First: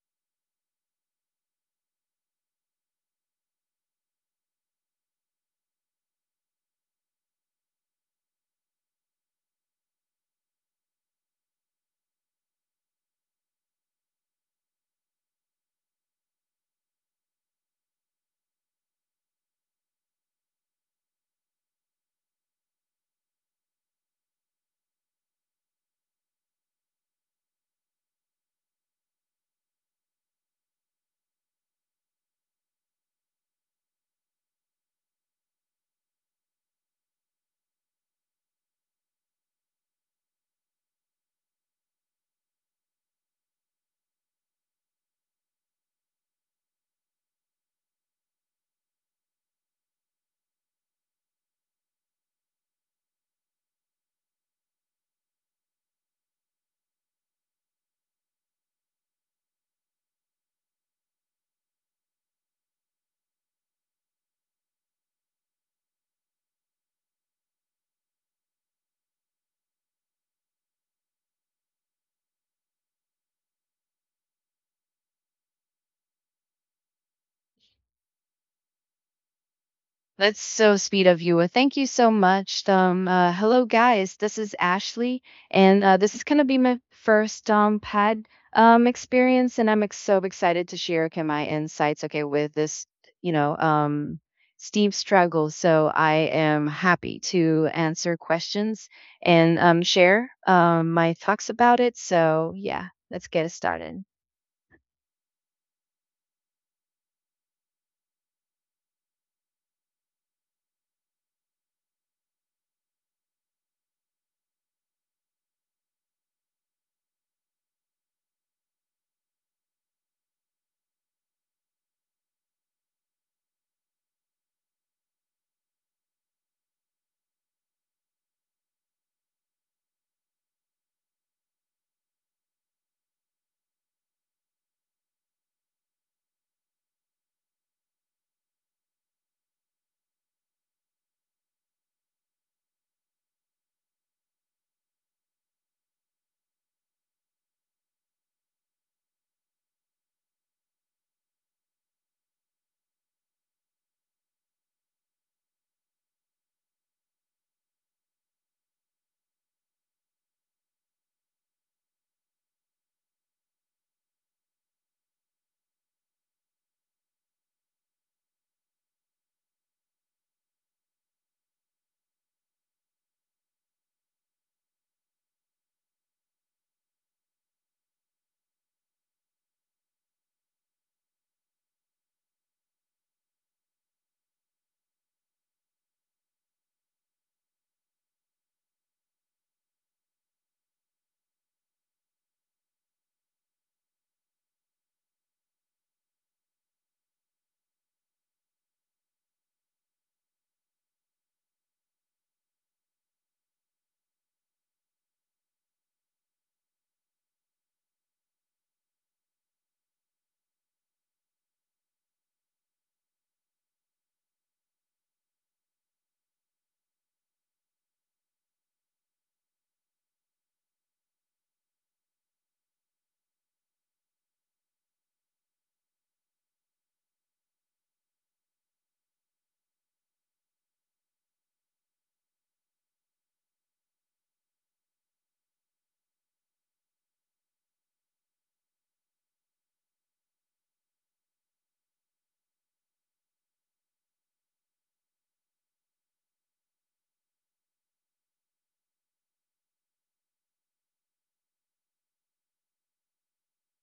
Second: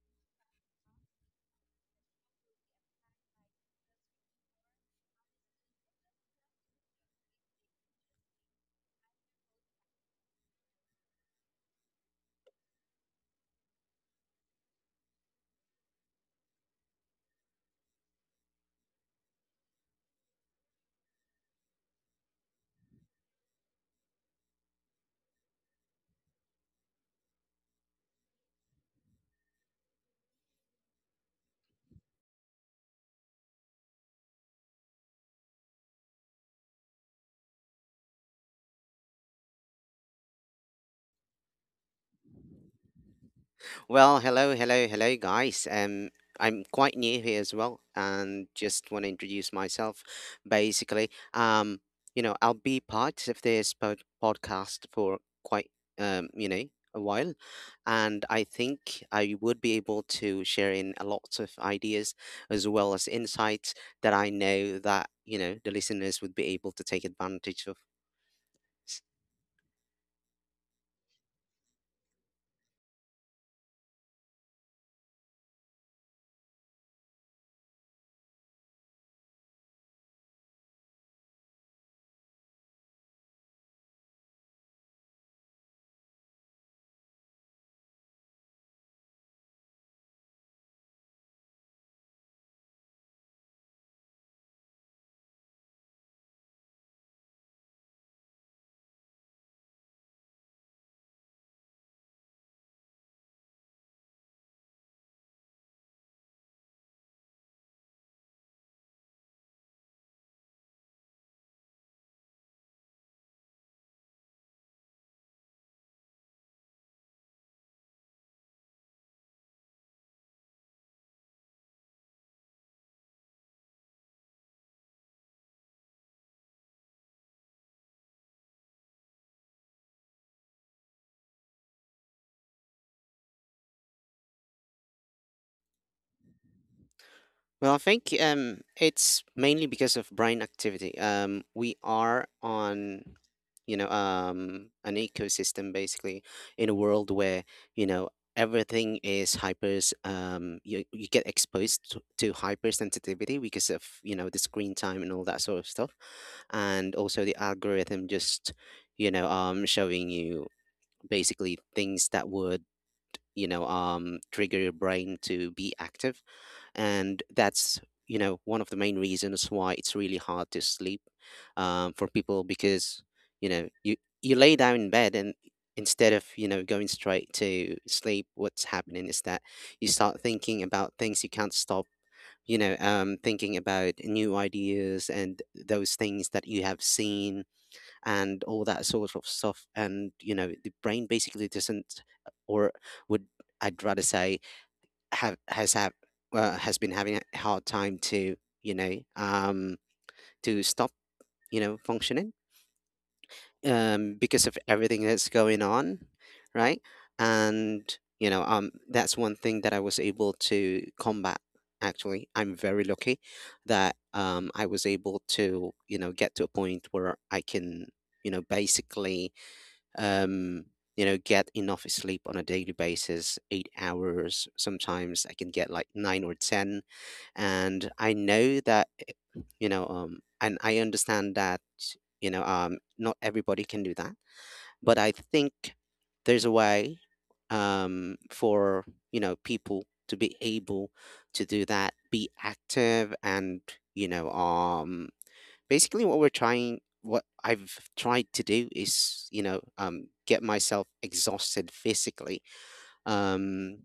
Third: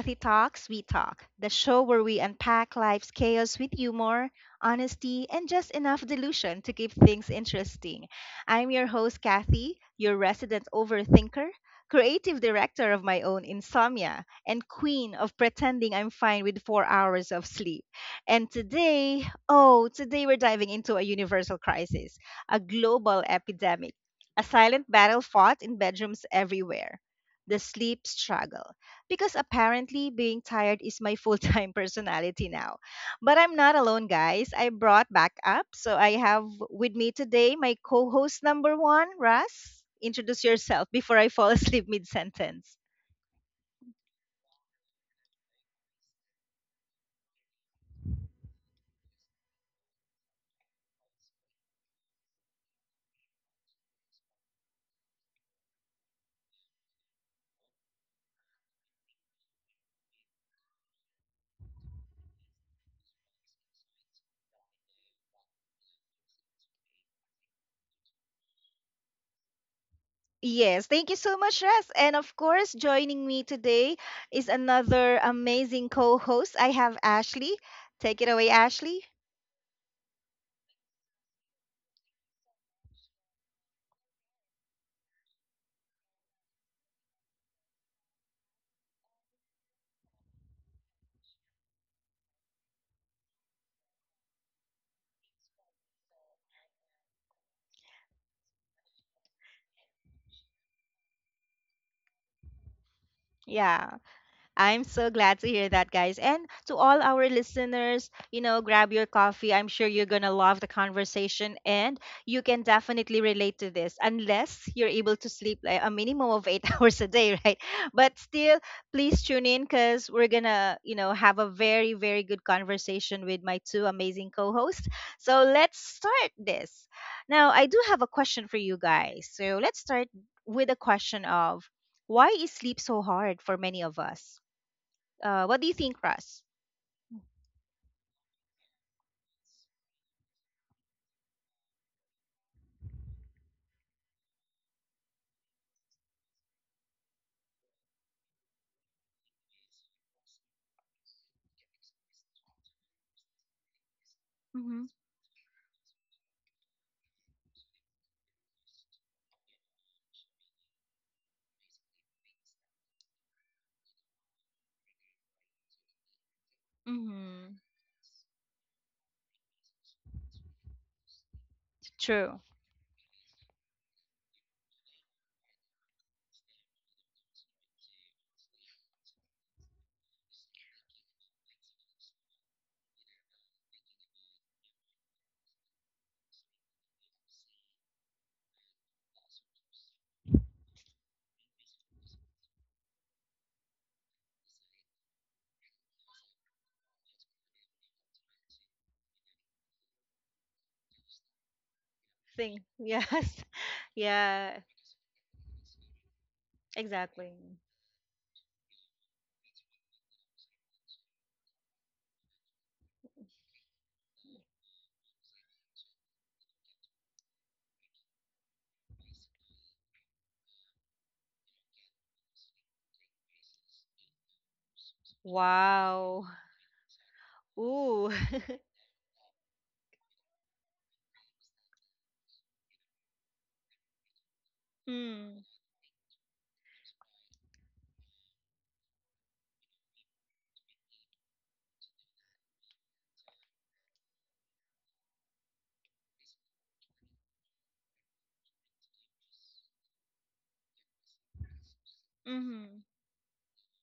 Kathy Talks, We Talk, the show where we unpack life's chaos with humor, honesty, and just enough delusion to keep things interesting. I'm your host, Kathy, your resident overthinker, creative director of my own insomnia, and queen of pretending I'm fine with 4 hours of sleep. And today, oh, today we're diving into a universal crisis, a global epidemic, a silent battle fought in bedrooms everywhere. The sleep struggle. Because apparently being tired is my full time personality now. But I'm not alone, guys. I brought back up. So I have with me today my co host number one, Russ. Introduce yourself before I fall asleep mid sentence. Well, hello, hello, hello, guys. I'm quite new here as well, and just want to introduce myself. Basically, I'll be part of this podcast for quite, um, you know, a while, and I think I would be able to share in a lot of ideas as well as insights that I know that the listeners would be able to take advantage of. Yes, thank you so much, Russ. And of course, joining me today is another amazing co host. I have Ashley. Take it away, Ashley. That's so sweet of you. Well, thank you so much. Hello, guys. This is Ashley, and this is gonna be my first pad experience, and I'm so excited to share okay, my insights. Okay, with this, you know, um Steam struggle. So I am happy to answer questions and share my thoughts about it. So yeah, let's get it Yeah. started. I'm so glad to hear that, guys. And to all our listeners, you know, grab your coffee. I'm sure you're going to love the conversation and you can definitely relate to this unless you're able to sleep like a minimum of eight hours a day, right? But still, please tune in because we're going to, you know, have a very good conversation with my two amazing co hosts. So let's start this. Now, I do have a question for you guys. So let's start with a question of, why is sleep so hard for many of us? What do you think, Russ? Well, I think it's mainly because of brain activity. We are on, an ecosystem basically, in a world where you know everything is hypers. You get exposed to, hypersensitivity because of the screen Mm-hmm. time and all that sort of stuff, and also the algorithm just showing you basically things that would trigger your brain to be active, and Mm-hmm. that's one of the main reasons why it's really hard to sleep for True. people, because you lay down in bed, and instead of going straight to sleep, what's happening is that you start thinking about things, you can't stop thinking about new ideas and those things that you have seen and all that sort of stuff. And you know, the brain basically doesn't, or would, I'd rather say, have has been having a hard time to you know um to stop functioning Think. Yes. Because of Yeah. everything that's going on, right? Exactly. And that's one thing that I was able to combat. Actually, I'm very lucky that I was able to get to a point where I can, you know basically um, get enough sleep on a daily basis, 8 hours. Sometimes I can get like nine Wow. or 10. And Ooh. I know that, and I understand that, not everybody can do that. But I Mm. think there's a way for, you know, people to be able to do that, be active, and, you know, um, basically what we're trying what I've tried to do is get myself exhausted physically, Mm-hmm. um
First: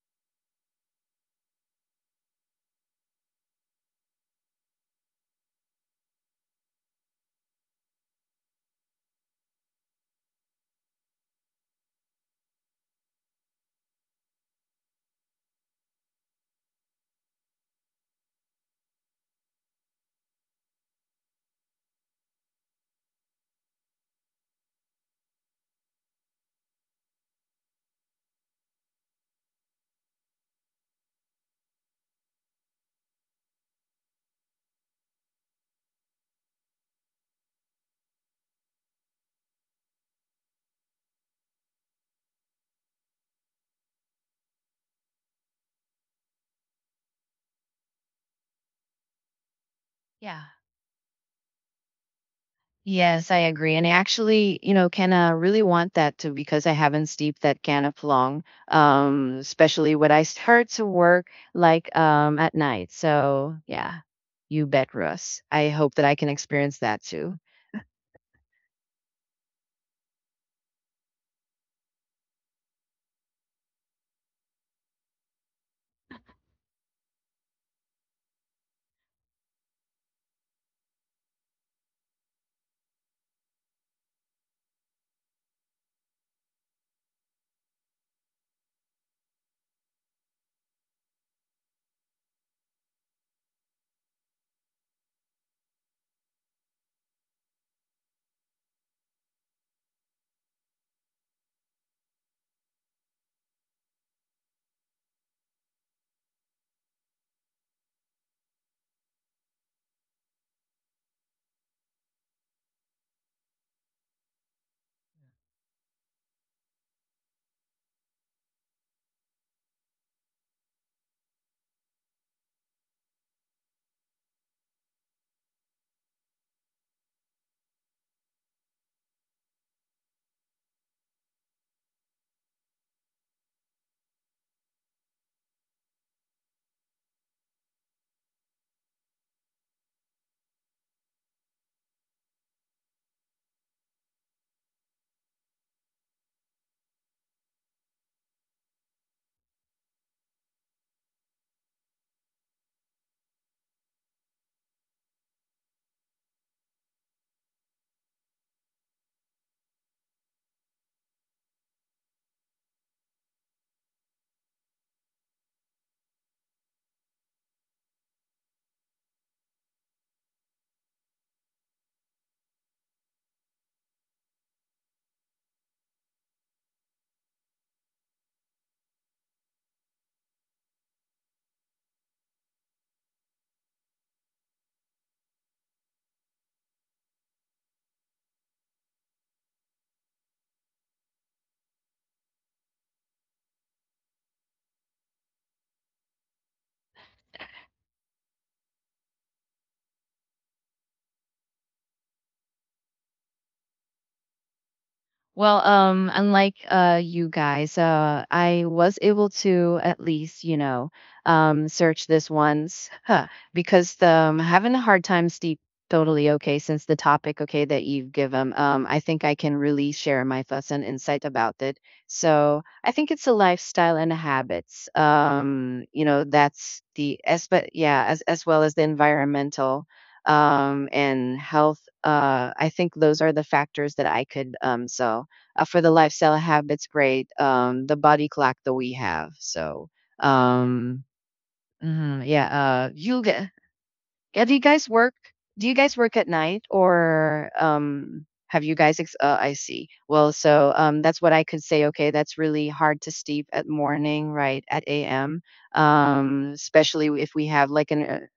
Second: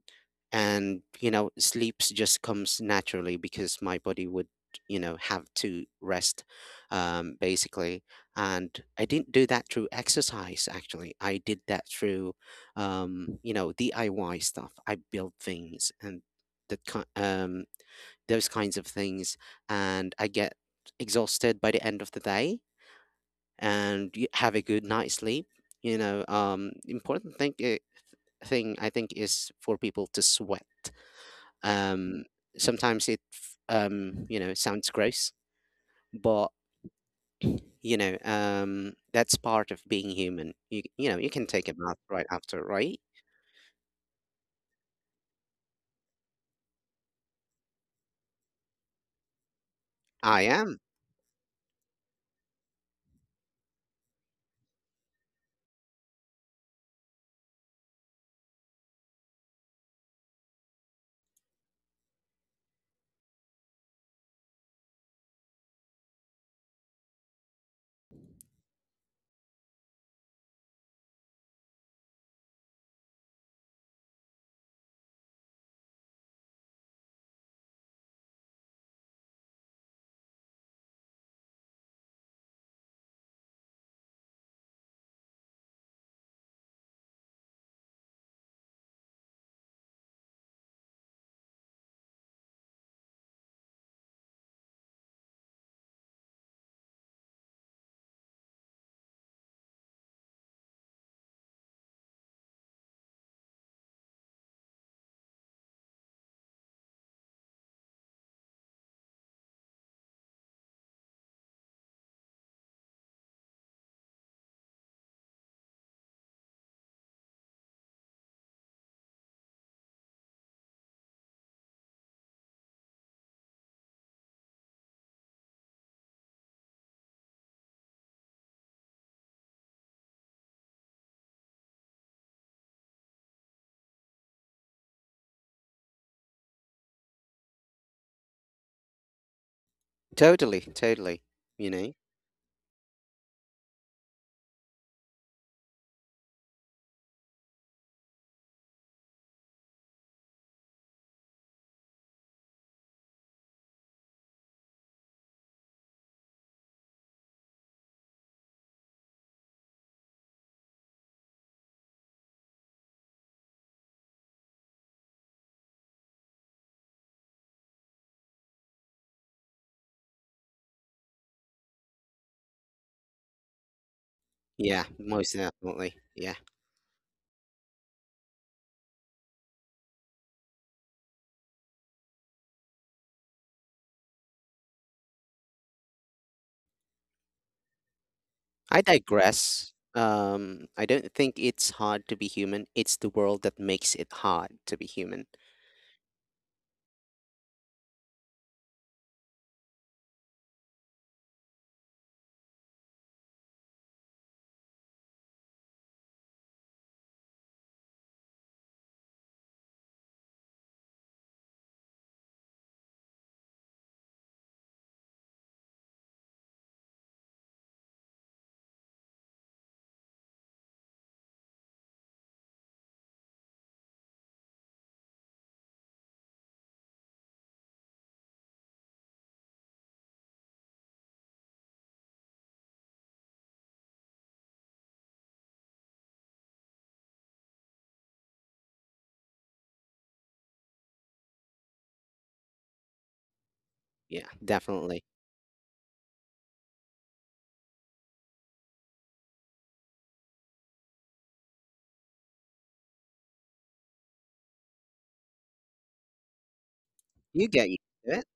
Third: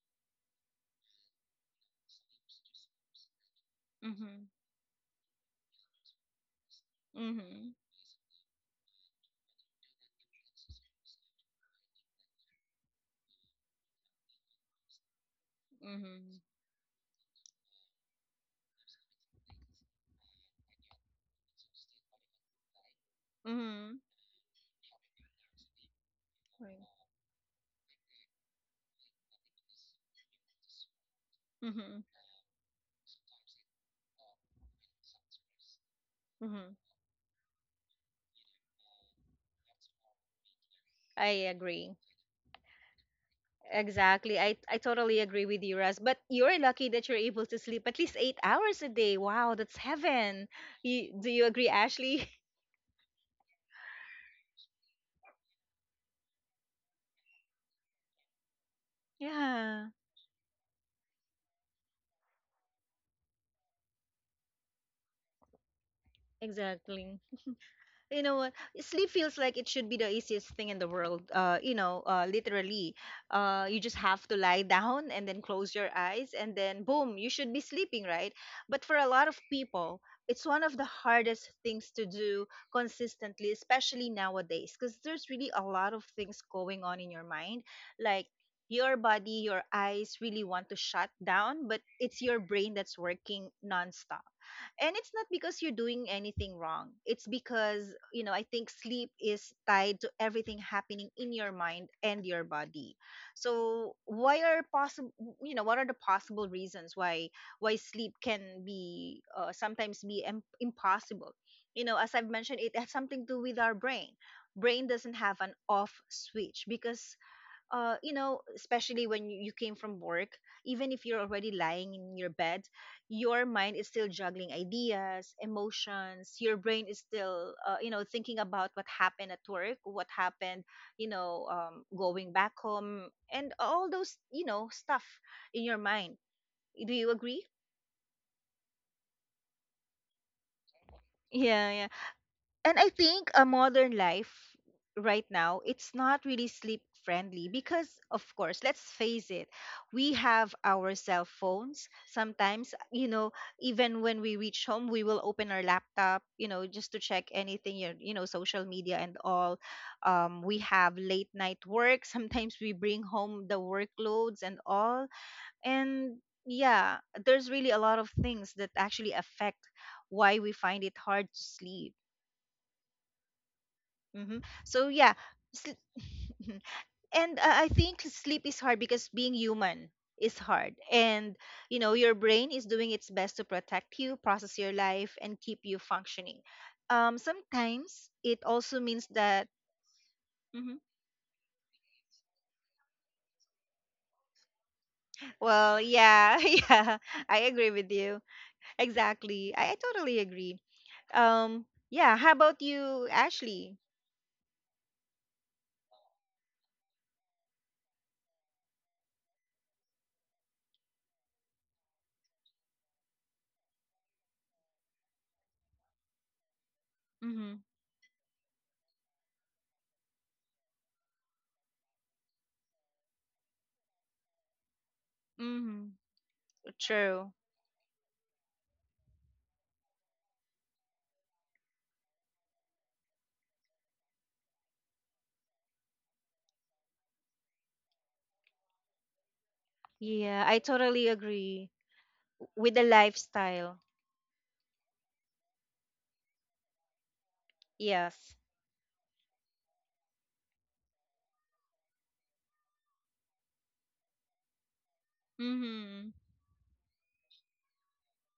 and sleeps just comes naturally because my body Mm-hmm. would have to rest, Mm-hmm. basically. And I didn't do that through exercise. Actually, I did that through DIY stuff. I built things and Mm-hmm. that kind, um those kinds of things. And I get exhausted by the end of the day Mm-hmm. and have a good night's sleep. You know, um, Right. important thing, I think, is for people to sweat. Mm-hmm. Um, sometimes it, you know, sounds gross, but Hmm. That's part of being human. You, you know, I you can take a agree. bath right after, right? Exactly. I totally agree with you, Russ. But you're lucky that you're able to sleep at least 8 hours a day. Wow, that's Yeah. I heaven. am You, do you agree, Ashley? Yes, I agree. And I actually, you know, can really want that too because I haven't steeped that can of long, Yeah. especially when I start to work like at night. So, yeah, you bet, Russ. I hope that I can experience that Exactly. too. You know what, sleep feels like it should be the easiest thing in the world. Literally, you just have to lie down and then close your eyes, and then boom, you should be sleeping, right? But for a lot of people, it's one of the hardest things to do consistently, especially nowadays, because there's really a lot of things going on in your mind. Like, your body, your eyes really want to shut down, but it's your brain that's working nonstop. And it's not because you're doing anything wrong. It's because, you know, I think sleep is tied to everything happening in your mind and your body. So why are possible you know, what are the possible reasons why sleep can be sometimes be impossible. You know, as I've mentioned, it has something to do with our brain. Brain doesn't have an off switch because, you know, especially when you came from work, even if you're already lying in your bed, your mind is still juggling ideas, emotions. Your brain is still, you know, thinking about what happened at work, what happened, you know, going back home, and all those, you know, stuff in your mind. Do you agree? totally, totally. You Yeah, know, and I think a modern life right now, it's not really sleep friendly, because of course, let's face it, we have our cell phones. Sometimes, you know, even when we reach home, we will open our laptop, you know, just to check anything, you know, social media and all. We have late night work, sometimes we bring home the workloads and all. And yeah, there's really a lot of things that actually affect why we find it hard to sleep. Hmm. So yeah, yeah, most sl- definitely, yeah. and I think sleep is hard because being human is hard. And you know, your brain is doing its best to protect you, process your life, and keep you functioning. Sometimes it also I means that. digress. Mhm. I don't think it's hard to be human. It's the world that makes it hard to be human. Well, yeah, yeah, I agree with you. Exactly, I totally agree. Yeah, how about you, Ashley? Well, unlike you guys, I was able to at least, you know, search this once huh, because having a hard time sleep totally okay since the topic Mm-hmm. okay that you've given. I think I can really share my thoughts and insight about it. So I think it's a lifestyle and habits. Mm-hmm. You know, that's the True. as but yeah, as well as the environmental and health I think those are the factors that I could so for the lifestyle habits great the body clock that we have so Yeah, I um totally agree mhm, yeah with the you get lifestyle. Yeah, yeah, do you guys definitely. work do you guys work at night or Yes. have you guys I see well so that's what I could say okay that's really hard to sleep at morning right at am Mhm. Especially if we You have get used like to it. an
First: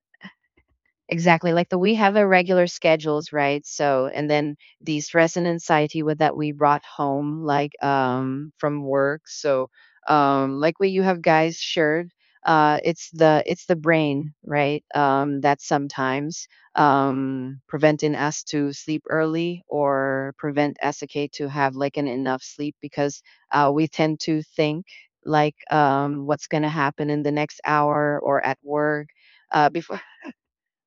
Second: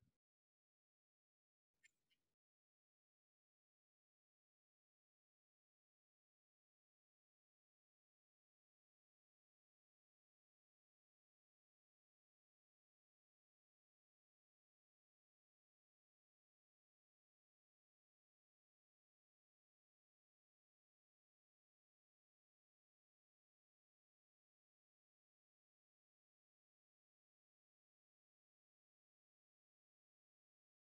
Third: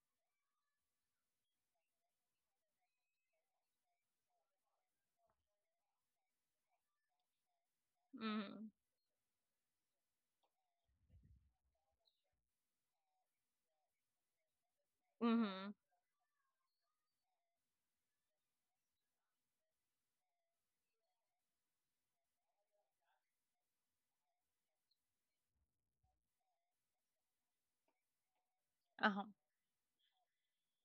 Exactly. Like the we have a regular schedules, right? So and then the stress and anxiety with that we brought home like Mhm. from work. So like what you have guys shared, it's the brain, right? That Mhm. sometimes preventing us to sleep early or prevent SK to have like an enough sleep because we tend to think like what's gonna happen in the next hour or at work Uh-huh. Before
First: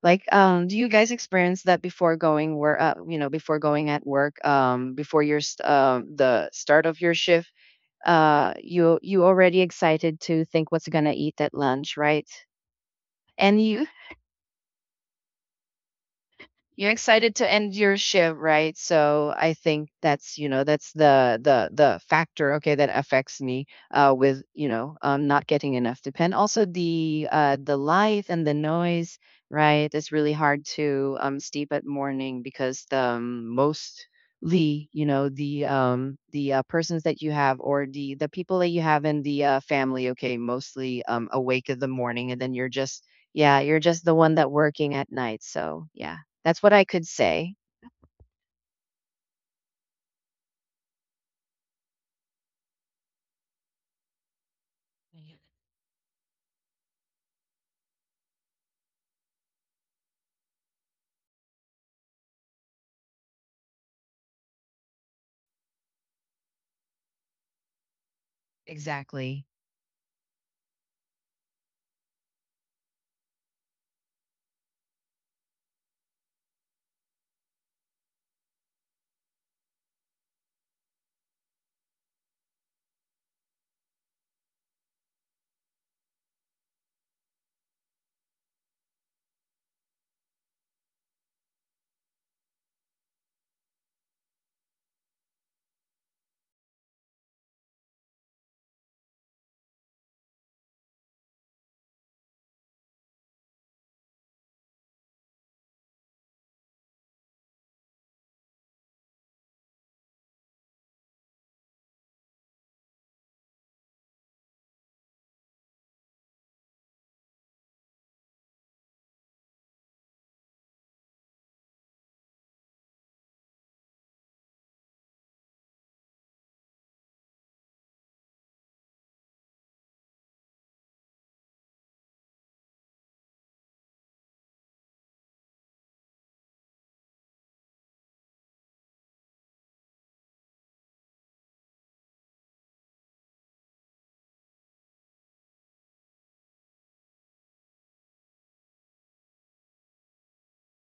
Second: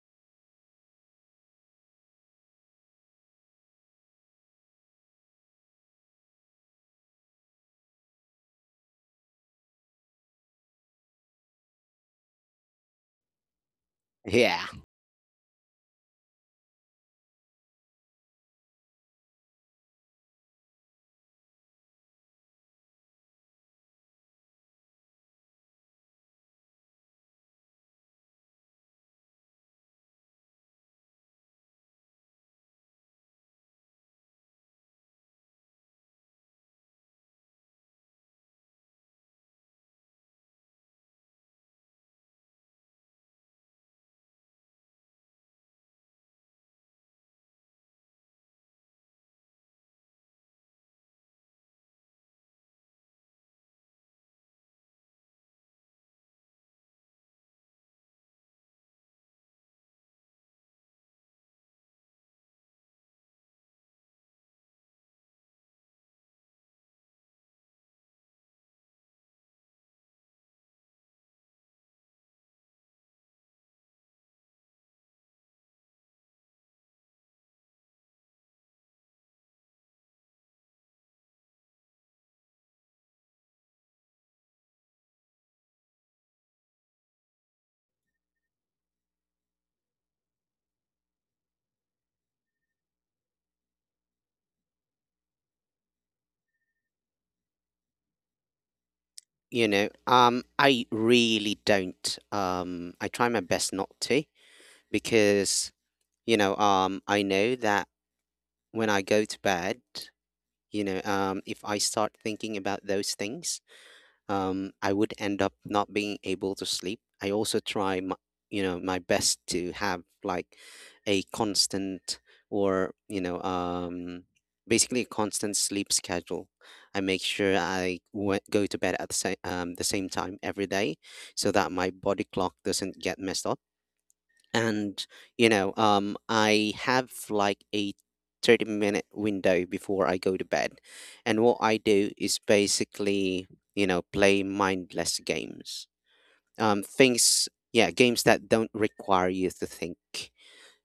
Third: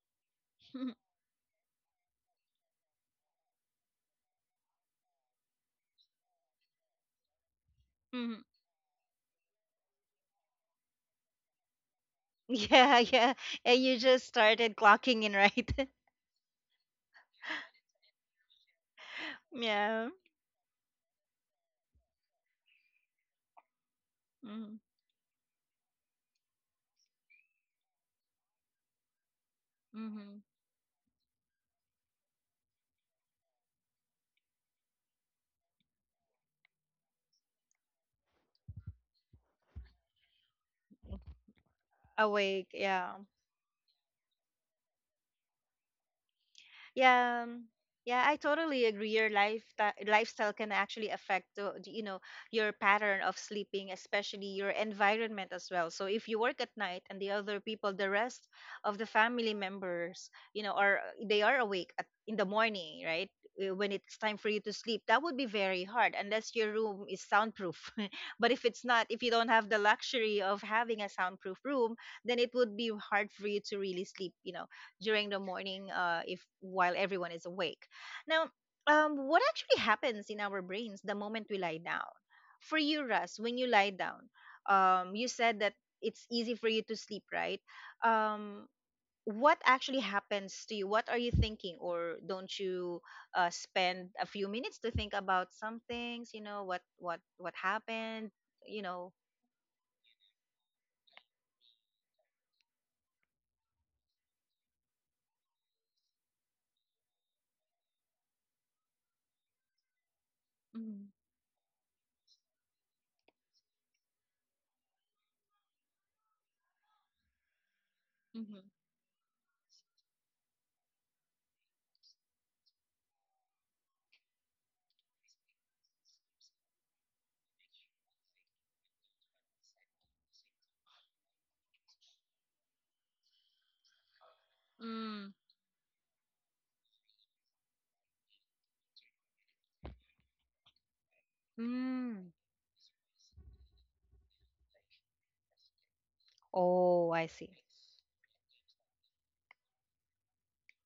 Like, do you guys experience that before going where, you know, before going at work, before the start of your shift, Mhm. You already excited to think what's gonna eat at lunch, right? Yeah, yeah. And And you you just Yeah, started clocking in, right? You're excited to end your shift, right? So I think Yeah. that's you know that's the factor okay that affects me with you Mhm. know not getting enough sleep, and also the light and the noise, right? It's really Mhm. hard to sleep at morning because the mostly you know the persons that you have or the people that you have in the family, okay, mostly awake in the morning, and then Awake. you're just Yeah. yeah you're just the one that working at night. So yeah. That's what I could Yeah. say. Yeah, I totally agree, your lifestyle can actually affect the, you know, your pattern of sleeping, especially your Mhm. environment as well. So if you work at night and the other people, the rest of the family members, you know, are, they are awake at, in the morning, right? When it's time for you to sleep, that would be very hard unless your room is soundproof. But if it's not, if you Exactly. don't have the luxury of having a soundproof room, then it would be hard for you to really sleep, you know, during the morning, if while everyone is awake. Now, what actually happens in our brains the moment we lie down? For you, Russ, when you lie down, you said that it's easy for you to sleep, right? um, what actually happens to you? What are you thinking? Or don't you spend a few minutes to think about some things, you know, what what happened, you know. I really don't. I try my best not to, because, I know that when I go to bed, Mm-hmm. If I start thinking about those things, I would end up not being able to sleep. I also try, my best, to have like a constant, or basically a constant sleep schedule. I make sure I go to bed at the same time every day, so that my body clock doesn't get messed up. And Mm-hmm. Mm. I have like a 30-minute window before I go to bed, and what I do Mm. is basically play mindless games, Oh, I things see. yeah games that don't require you to think,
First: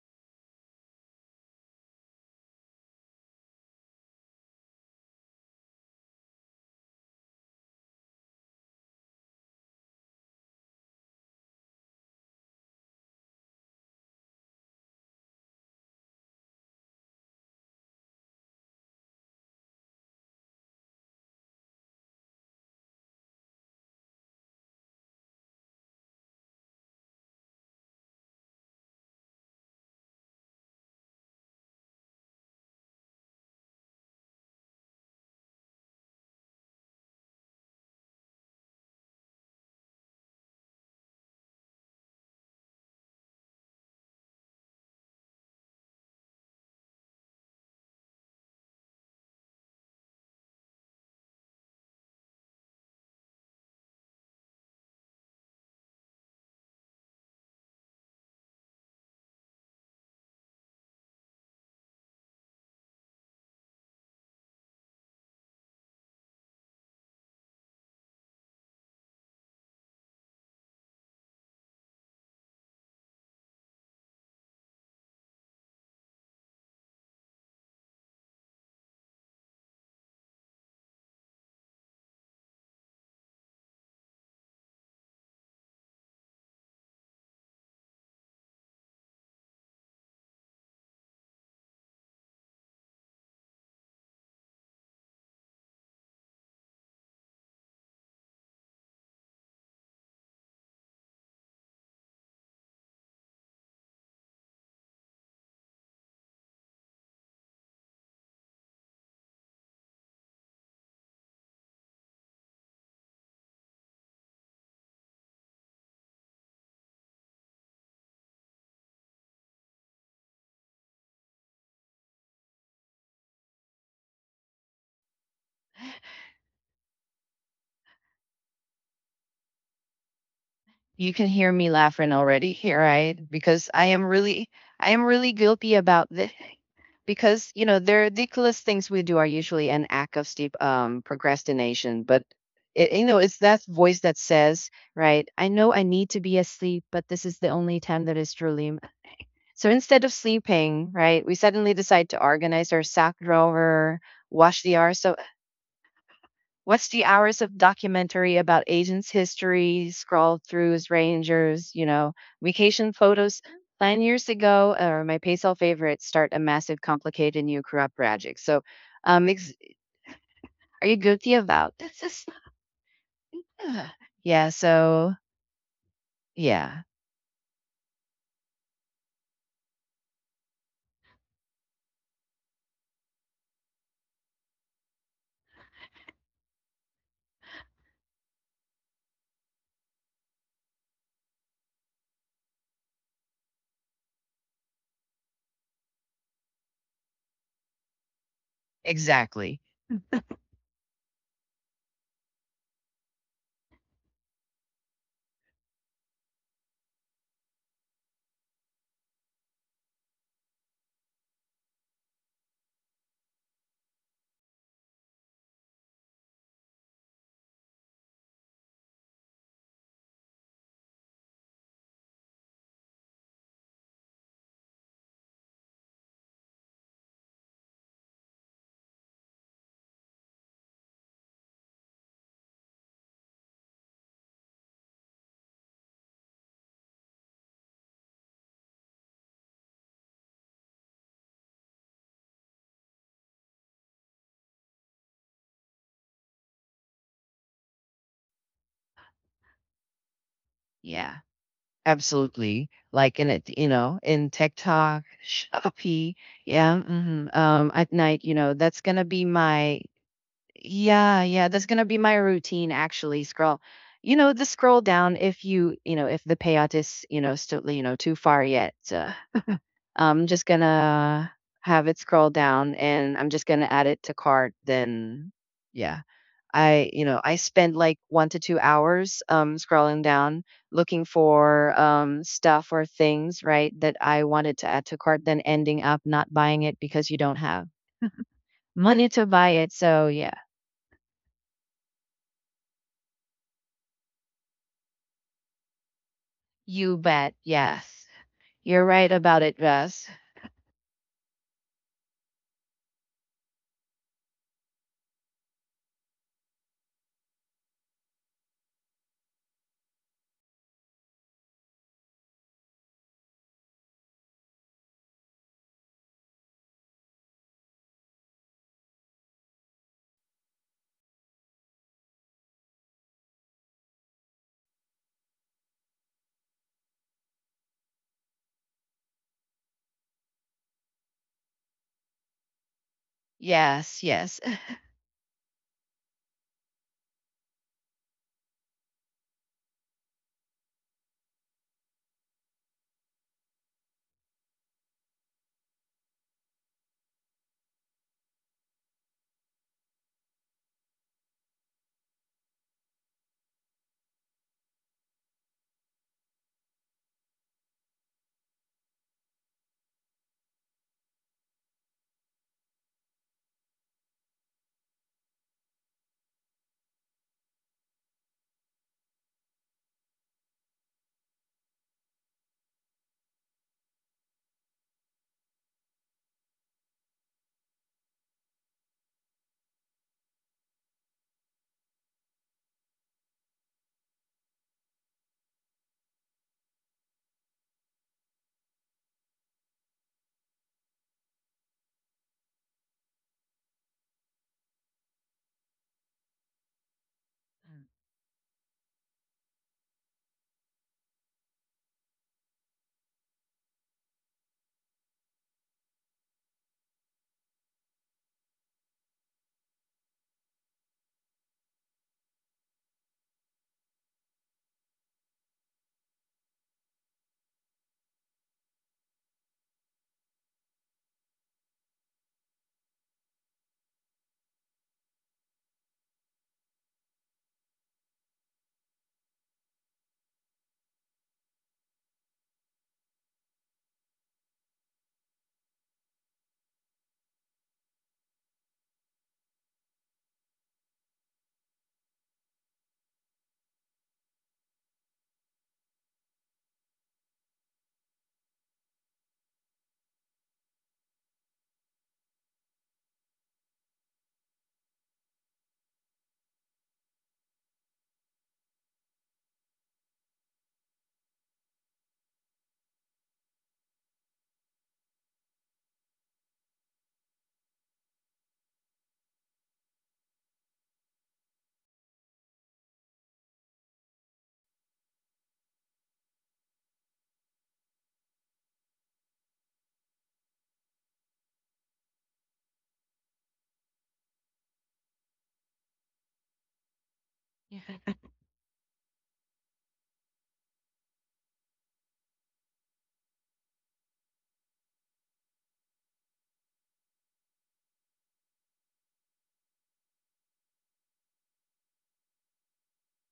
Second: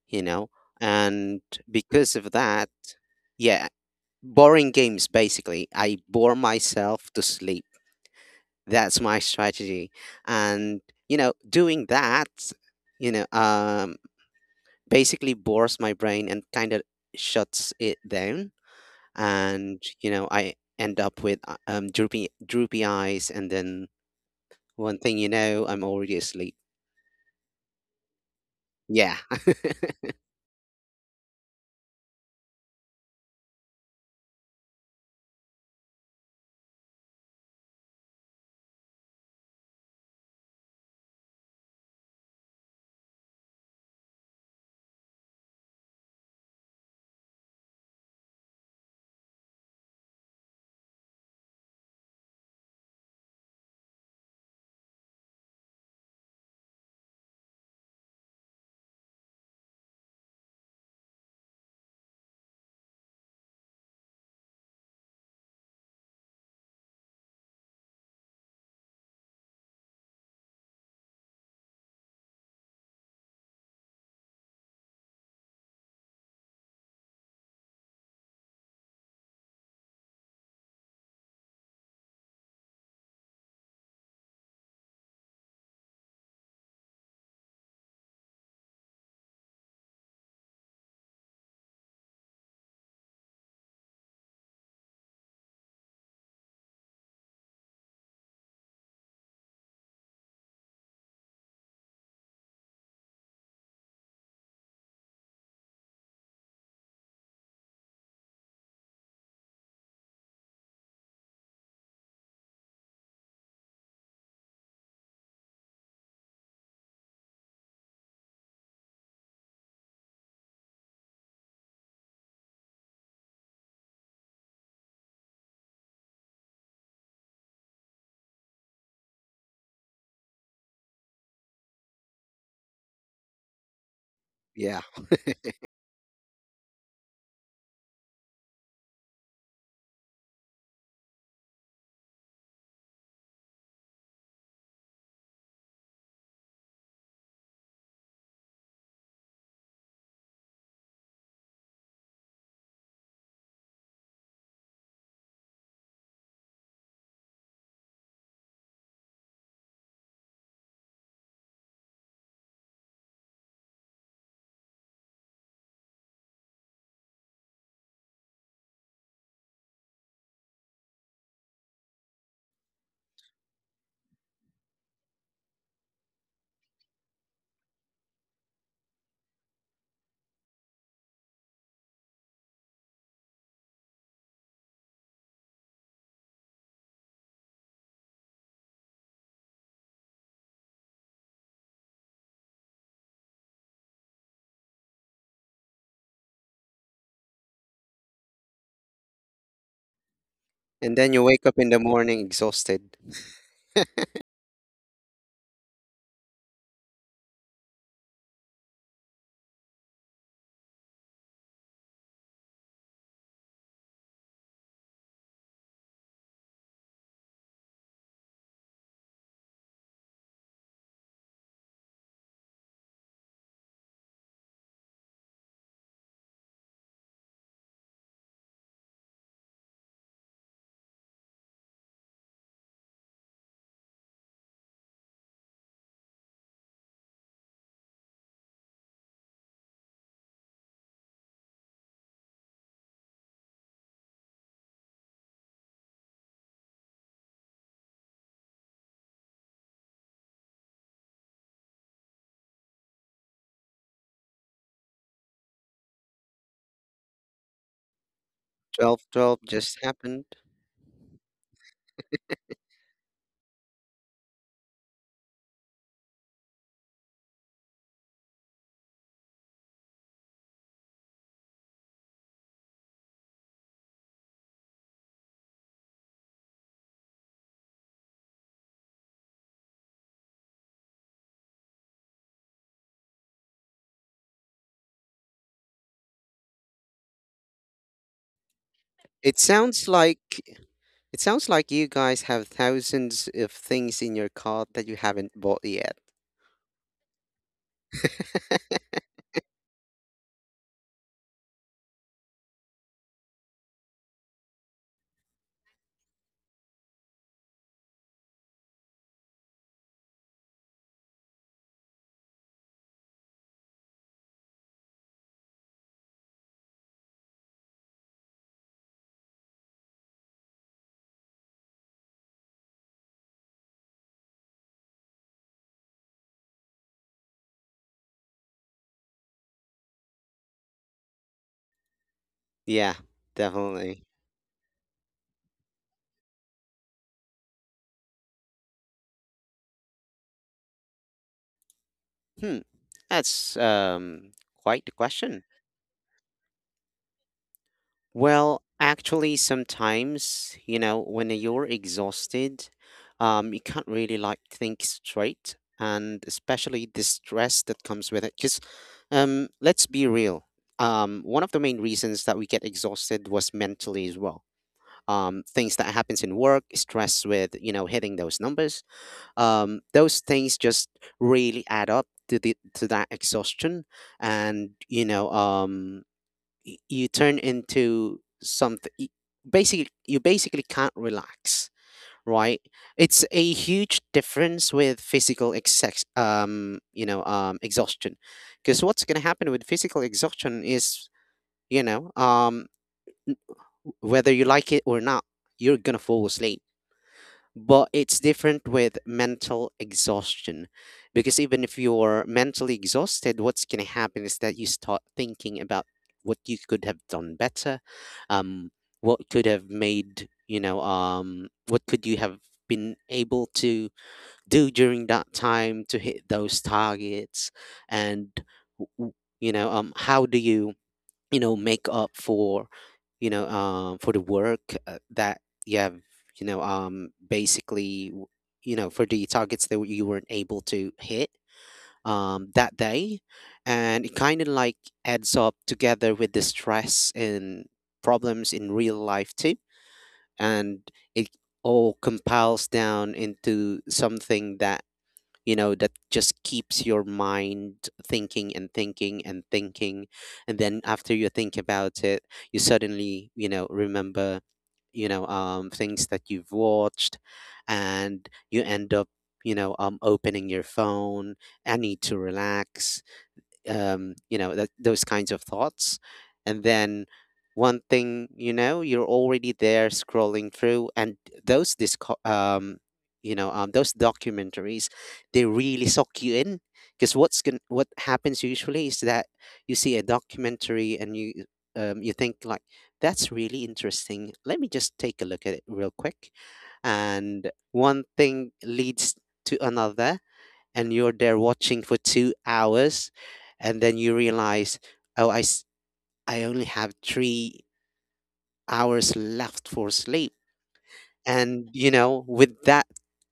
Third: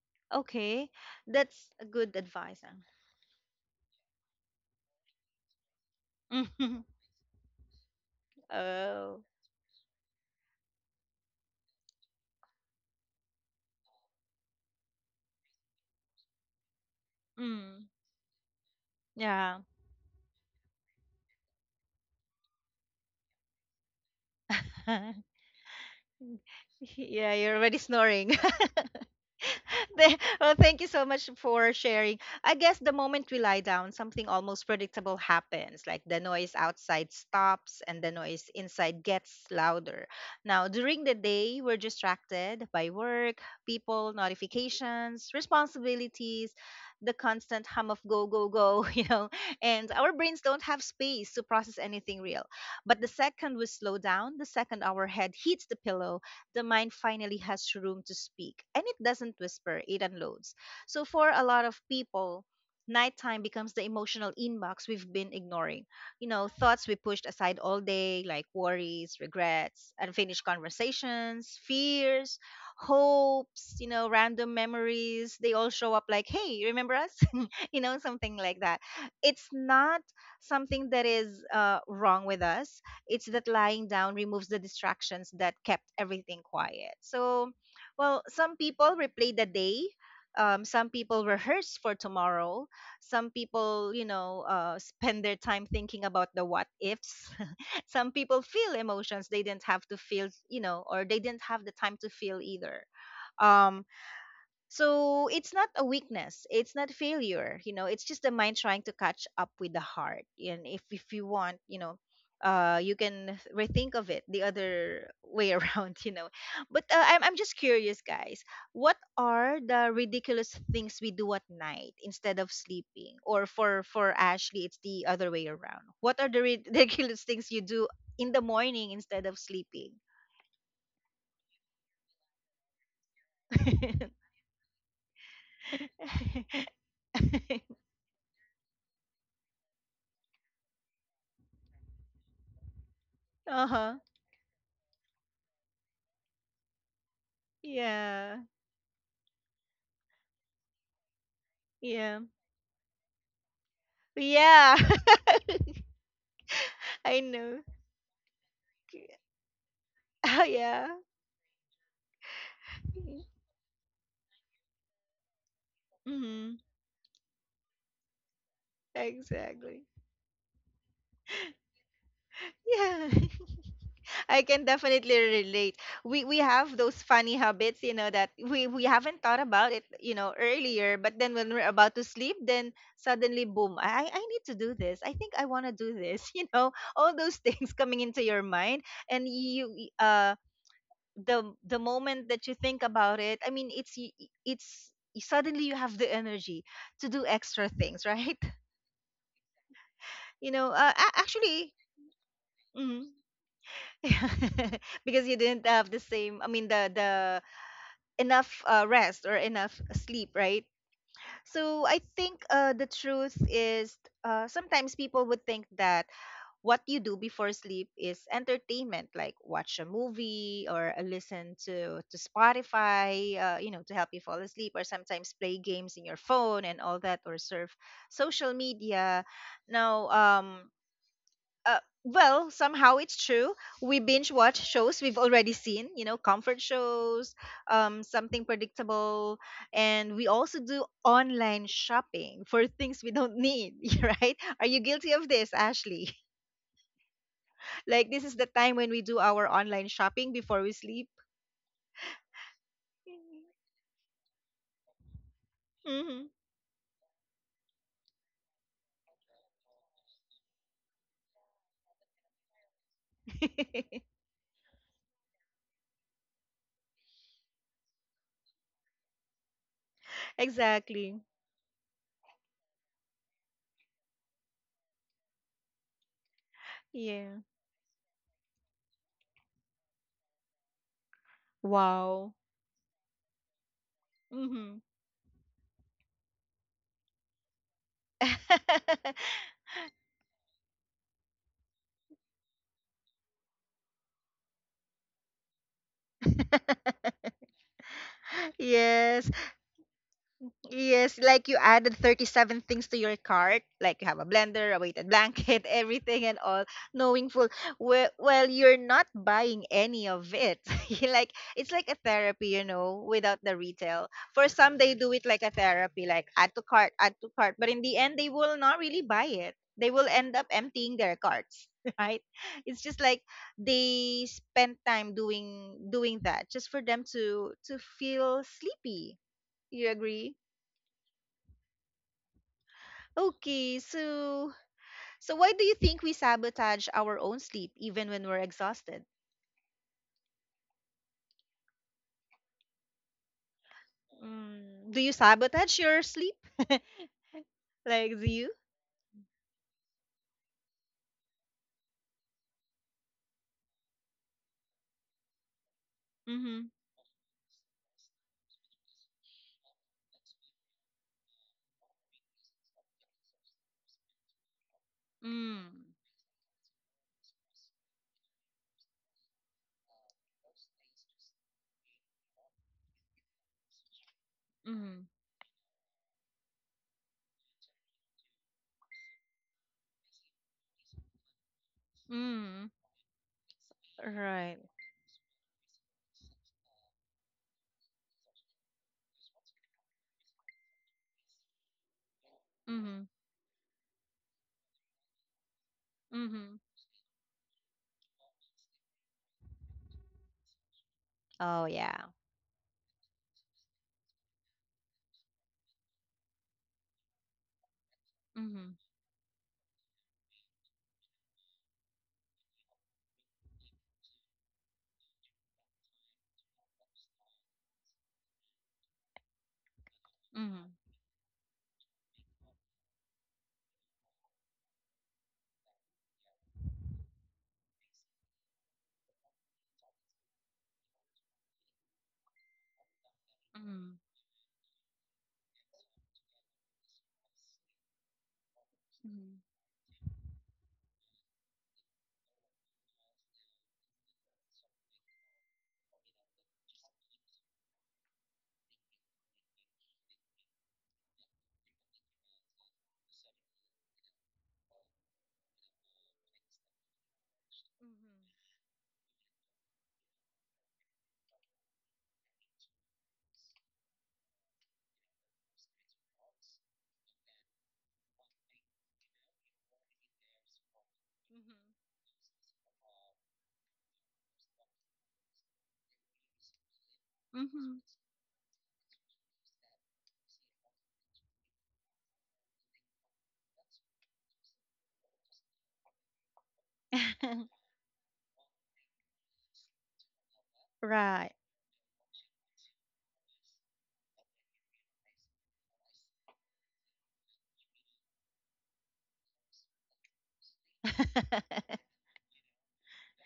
you know. Okay, And that's a good because of advice. that, Ah. yeah, boring games, basically I bore myself to sleep. That's my Oh, strategy. And doing that, you know um basically, bores my brain and kind of shuts mm, it down. yeah. And I end up with droopy droopy eyes, and then one thing you know, I'm already asleep. Yeah, you're already snoring. Yeah. Well, thank you so much for sharing. I guess the moment we lie down, something almost predictable happens. Like, the noise outside stops and the noise inside gets louder. Now, during the day, we're distracted by work, people, notifications, responsibilities, the constant hum of go, go, go, you know, and our brains don't have space to process anything real. But the second we slow down, the second our head hits the pillow, the mind finally has room to speak, and it doesn't whisper, it unloads. So, for a lot of people, nighttime becomes the emotional inbox we've been ignoring. You know, thoughts we pushed aside all day, like worries, regrets, unfinished conversations, fears, hopes, you know, random memories. They all show up like, hey, you remember us? You know, something like that. It's not something that is wrong with us. It's that lying down removes the distractions that kept everything quiet. So, well, some people replay the day. Some people rehearse for tomorrow. Some people, you know, spend their time thinking about the what ifs. Some people feel emotions they didn't have to feel, you know, or they didn't have the time to feel either. Um, so it's not a weakness. It's not failure. You know, it's just the mind trying to catch up with the heart. And if you want, you know, you can rethink of it the other way around. You know, but I'm just curious, guys. What are the ridiculous things we do at night instead of sleeping? Or for Ashley, it's the other way around. What are the ridiculous things you do in the morning instead of sleeping? You can hear me laughing already here, right? Because yeah. I am really guilty about this. Because you know, the ridiculous things we do are usually an act of steep procrastination. But it, you know, it's that Uh huh. voice that says, right? I know I need to be asleep, but this is the only time that is Yeah. truly. M-" So instead of sleeping, right, we suddenly decide Yeah. to organize our sack drawer, wash the Yeah. arse, what's the I hours of know. documentary about agents' history, scroll Yeah. throughs, rangers, you know, vacation photos? Plan years ago, or my PaySell favorites start a Mm-hmm. massive, complicated new corrupt project. So, um, ex- Exactly. are you guilty about this? Is, Yeah. Ugh. I Yeah. can So, definitely relate. We have yeah, those funny habits, you know, that we haven't thought about it, you know, earlier, but then when we're about to sleep, then suddenly boom, I need to do this. I think I want to do this, you know, all those things coming into your mind. And you the moment that you think about it, I mean, it's y- y- it's y- suddenly you have the energy to do extra things, right? exactly. You know, And then you wake up in actually. the morning exhausted. Mhm. Because you didn't have the same, I mean, the enough rest or enough sleep, right? So I think, the truth is, sometimes people would think that what you do before sleep is entertainment, like watch a movie, or listen to Spotify, you know, to help you fall asleep, or sometimes play games in your phone and all that, or surf social media. Now, well, somehow it's true, we binge watch shows we've already seen, you know, comfort shows, um, something predictable. And we also do online shopping for things we don't need, right? Are you guilty of this, Ashley? Like, this is the time when we do our online shopping before we sleep. Yeah, absolutely. Like in it, you know, in TikTok, Shopee. Mm-hmm. Yeah. Mhm. At night, you know, that's gonna 12 be 12 just my happened. Yeah, yeah, that's gonna be my routine actually. Scroll, you know, the scroll down. If you, you know, if the payout is, you know, still, you know, too far yet, I'm just Exactly. gonna have it scroll down, and I'm just gonna add it to cart. Then, yeah, I, you know, I Yeah. spend like 1 to 2 hours, scrolling down, looking for, Wow. stuff or things, right, that I wanted to Mm-hmm. add to cart. Then ending up not buying it because you don't have money to it buy it. sounds So like yeah, it sounds like you guys have thousands of things in your cart that you haven't bought yet. you bet, yes. You're right Yes. about it, Russ. Yes, like you added 37 things to your cart, like you have a blender, a weighted blanket, everything and all, knowing full well you're not buying any of it. You like, it's like a therapy, you know, without the retail. For some, they do it like a therapy, like add to cart, but in the end they will not really buy it. They will end up emptying their carts, right? It's just like they spend time doing that just for them to feel sleepy. You agree? Yeah, Okay, definitely. Yes, yes. so why do you think we sabotage our own sleep even when we're exhausted? Hmm that's Quite Mm, the do you question. sabotage your sleep? Like do you? Well, actually, sometimes, you know, when you're exhausted, you can't really, like, think straight, and Mm-hmm. especially the stress that comes with it. Because, let's be real, one of the main reasons that we get exhausted was mentally as well. Things Mm. that happens in work, stress with, you know, hitting those numbers, those things just really add up to the to that exhaustion, and Mm. you turn into something, basically you basically can't relax, right? Mm. It's a huge Right. difference with physical exex you know exhaustion, because what's going to happen with physical exhaustion is, you know um Mm-hmm. whether you like it or not, you're going to fall Mm-hmm. asleep. Mm. But it's different with mental exhaustion, because even Oh if yeah. you're mentally exhausted, what's going to happen is that you start thinking about what you could have done better, um Mm-hmm. what could have made, what could you have been able to do during that time to hit those targets. And w- w- how do you, Mm-hmm. you know make up for, for the work that you have, basically, for the targets that you weren't able to hit that day. Mm-hmm. And it kind of like adds up together with the stress and problems in real life too. Mm-hmm. And it all compiles down into something that just keeps your mind thinking and thinking and thinking. And then after you think about it, you suddenly remember things that you've watched, and you end up opening your phone. I need to relax, you know, that, those kinds of thoughts. And then one thing you know, you're already there, scrolling through, and those disco- um those documentaries, they really suck you in. Because Mm-hmm. what happens usually is that you see a documentary and you you think like, that's really interesting, let me just take a look at it real quick. Mm-hmm. And one Yeah. thing leads to another, and you're Right. there watching for 2 hours. And then you realize, oh, I only have 3 hours left for sleep. And with that,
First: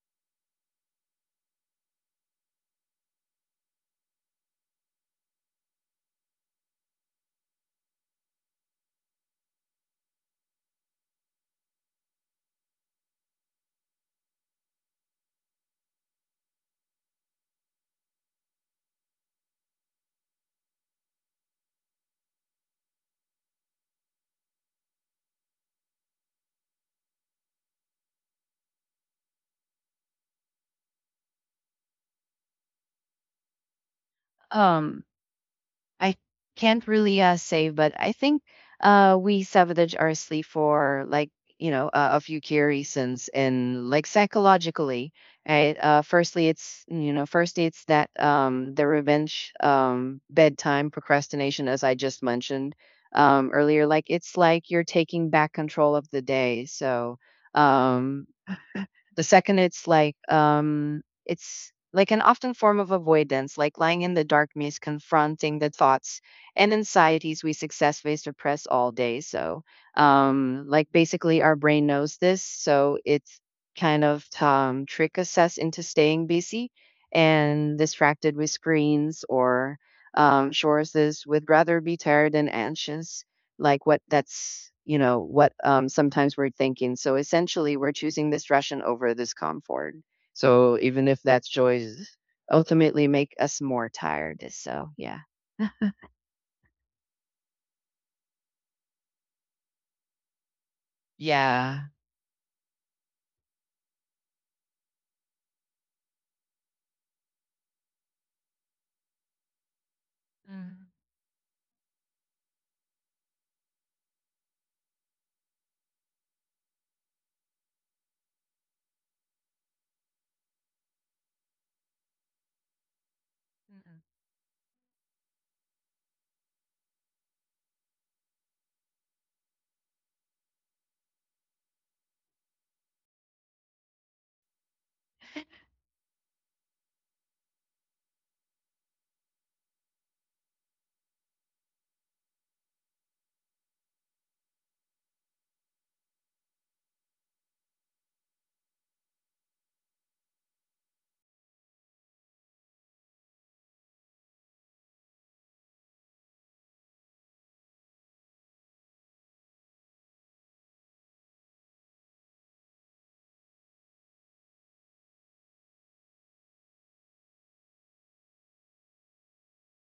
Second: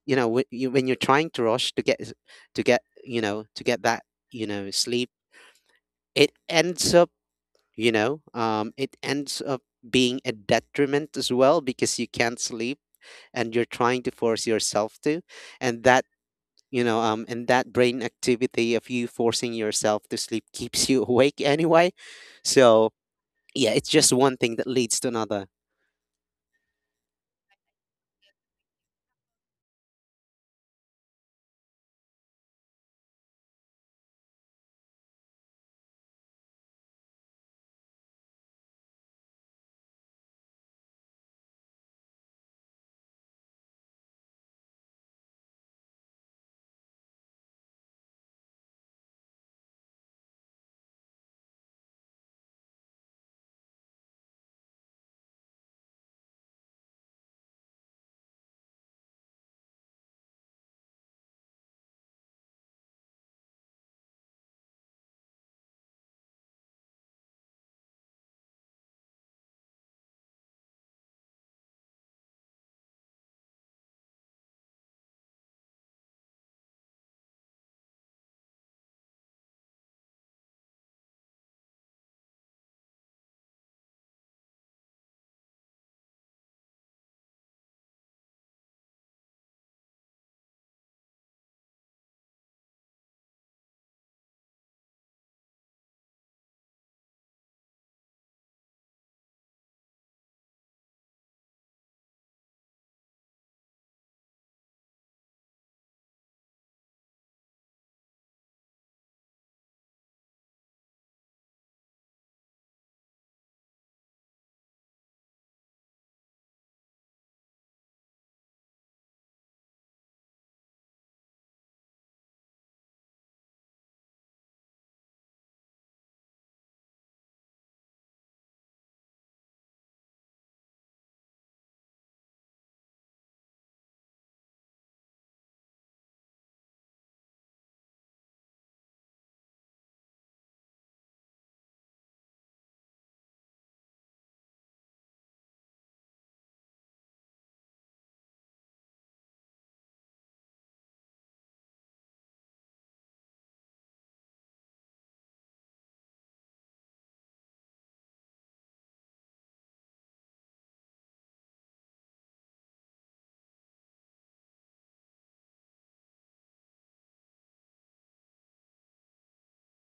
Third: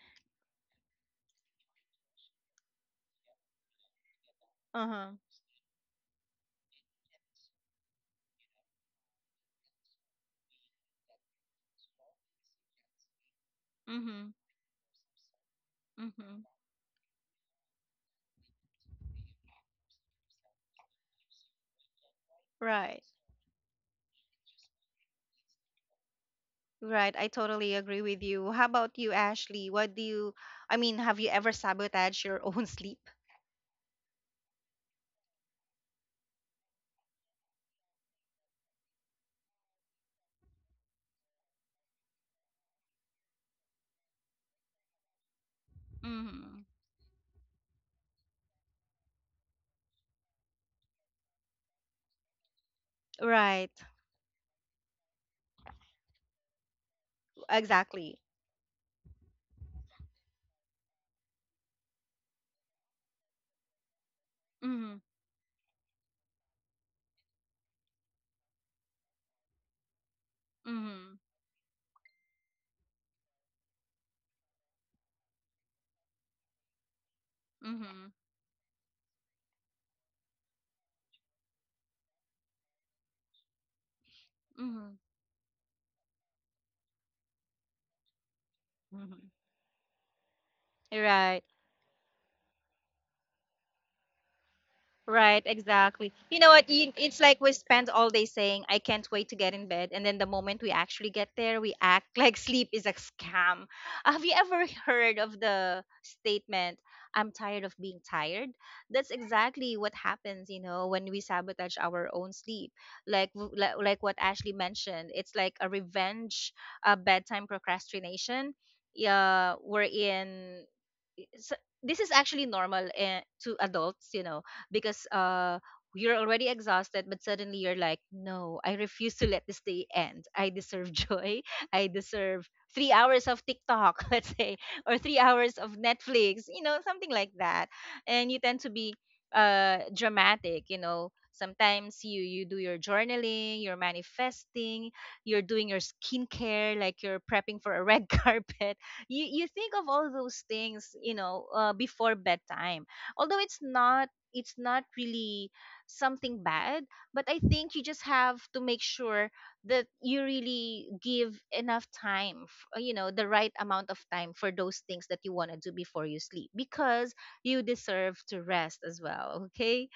when you're trying to rush to get s- to get you know to get that Uh-huh. sleep, it ends up, it ends up being a detriment as well, because you can't sleep, and you're trying to Mm-hmm. force yourself to. And that Mm-hmm. you know um and that brain activity of you forcing yourself to sleep keeps you awake anyway. So Right. yeah, it's just one thing that leads to another. Right, I totally agree with you. How about you, Ashley? What do you, I mean, have you ever sabotaged your own sleep? Um, I can't really say, but I think we sabotage our sleep for like you know a few key reasons, and like psychologically, right? Firstly, Mm-hmm. it's you know first it's that the revenge bedtime procrastination, as I just mentioned Right, earlier. Like it's like you're taking back control of the day, so. exactly. Um, The second, it's like an often form of avoidance, like lying in the dark means Mm-hmm. confronting the thoughts and anxieties we successfully suppress all day. So, like Mm-hmm. basically, our brain knows this, so it's kind of trick us into staying busy and Mm-hmm. distracted with screens or sources would rather be tired and anxious like what that's Mm-hmm. you know what sometimes we're thinking so essentially we're choosing distraction over Mm-hmm. this comfort so even if Right. that's joys ultimately make us more tired so yeah Right, exactly. You know what? It's like we spend all day saying, I can't wait to get in bed. And then the moment we actually get there, we yeah. act like sleep is a scam. Have you ever heard of the statement, I'm tired of being tired? That's exactly what happens, you know, Mm, when we sabotage our own sleep. Like, like what Ashley mentioned, it's like a revenge, a bedtime procrastination. Yeah, we're in it's, this is actually normal eh, to mm, adults, you know, because you're already exhausted, but suddenly you're like, no, I refuse to let this day end. I deserve joy. I deserve 3 hours of TikTok, let's say, or 3 hours of Netflix, you know, something like that. And you tend to be dramatic, you know. Sometimes you do your journaling, you're manifesting, you're doing your skincare, like you're prepping for a red carpet. You think of all those things, you know, before bedtime, although it's not really something bad. But I think you just have to make sure that you really give enough time, you know, the right amount of time for those things that you want to do before you sleep, because you deserve to rest as well. Okay,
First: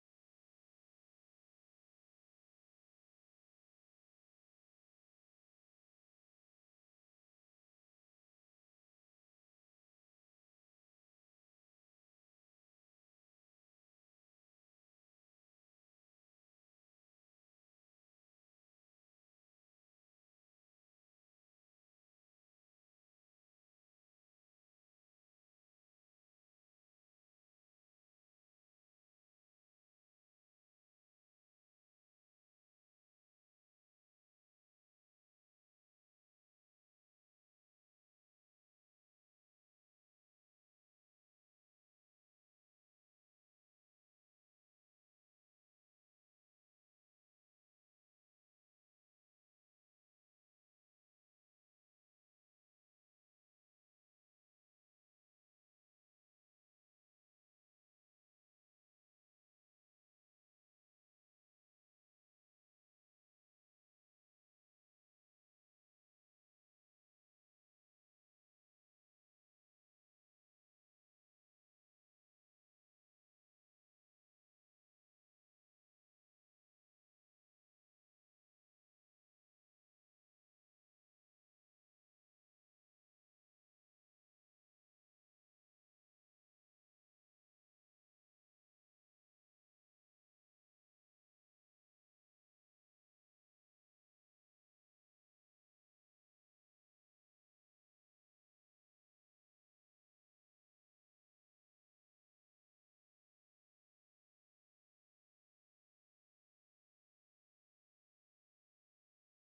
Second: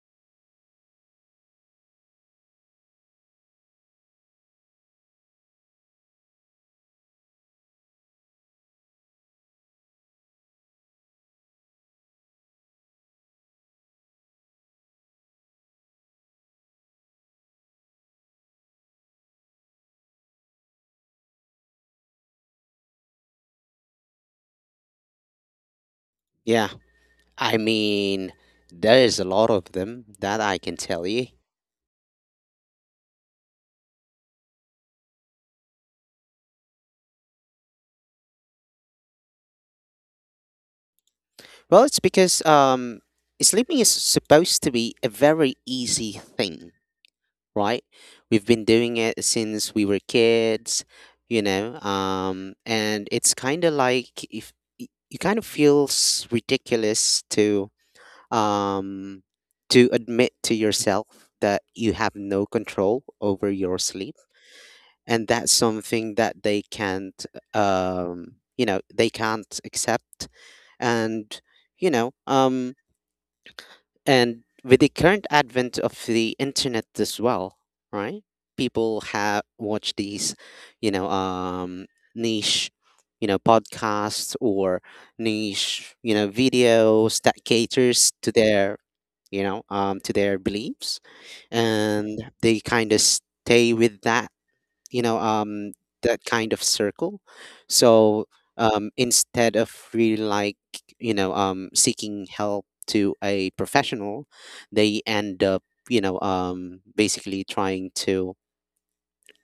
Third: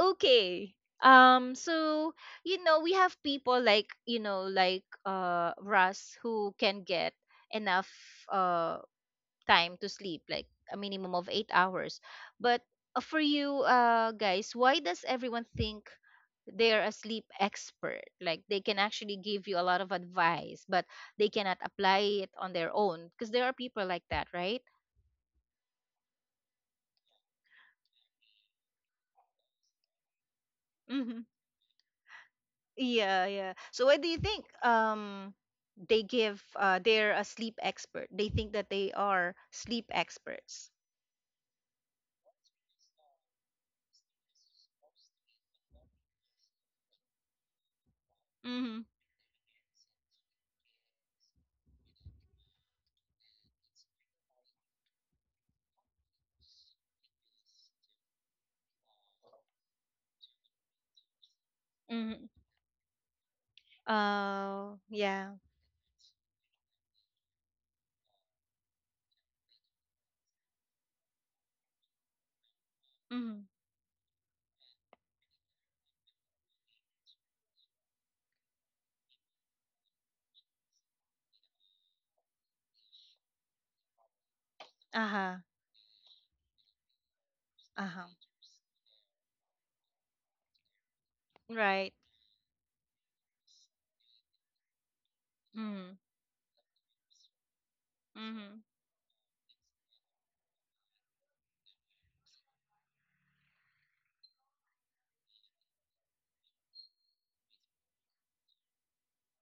okay. So, you know, we have people like, you know, like Russ who can get enough uh time to sleep, like a minimum of 8 hours. But for you guys, why does everyone think they're a sleep expert? Like they can actually give you a lot of advice, but they cannot apply it on their own, because there are people like that, right? Yeah, I mean, there is a lot of them, that I can tell Mm-hmm. you. Yeah, yeah. So what do you think? They give, they're a sleep expert. They think that they are sleep experts. Well, it's because sleeping is supposed to be a very easy thing, right? We've been Mm-hmm. doing it since we were kids. And it's kind of like, if you, kind of feels ridiculous to, um, to admit to yourself that you have Mm-hmm. no control over your sleep. And Yeah. that's something that they can't accept. And you know um, Mm-hmm. and with the current advent of the internet as well, right? People have watch these, you know um niche, podcasts, or Uh huh. niche, videos that Uh huh. caters to their you know to their beliefs, Right. and they kind of stay with that, you know um Mm. that kind of circle. So, Mhm. Instead of really, like, seeking help to a professional, they end up, basically, trying to,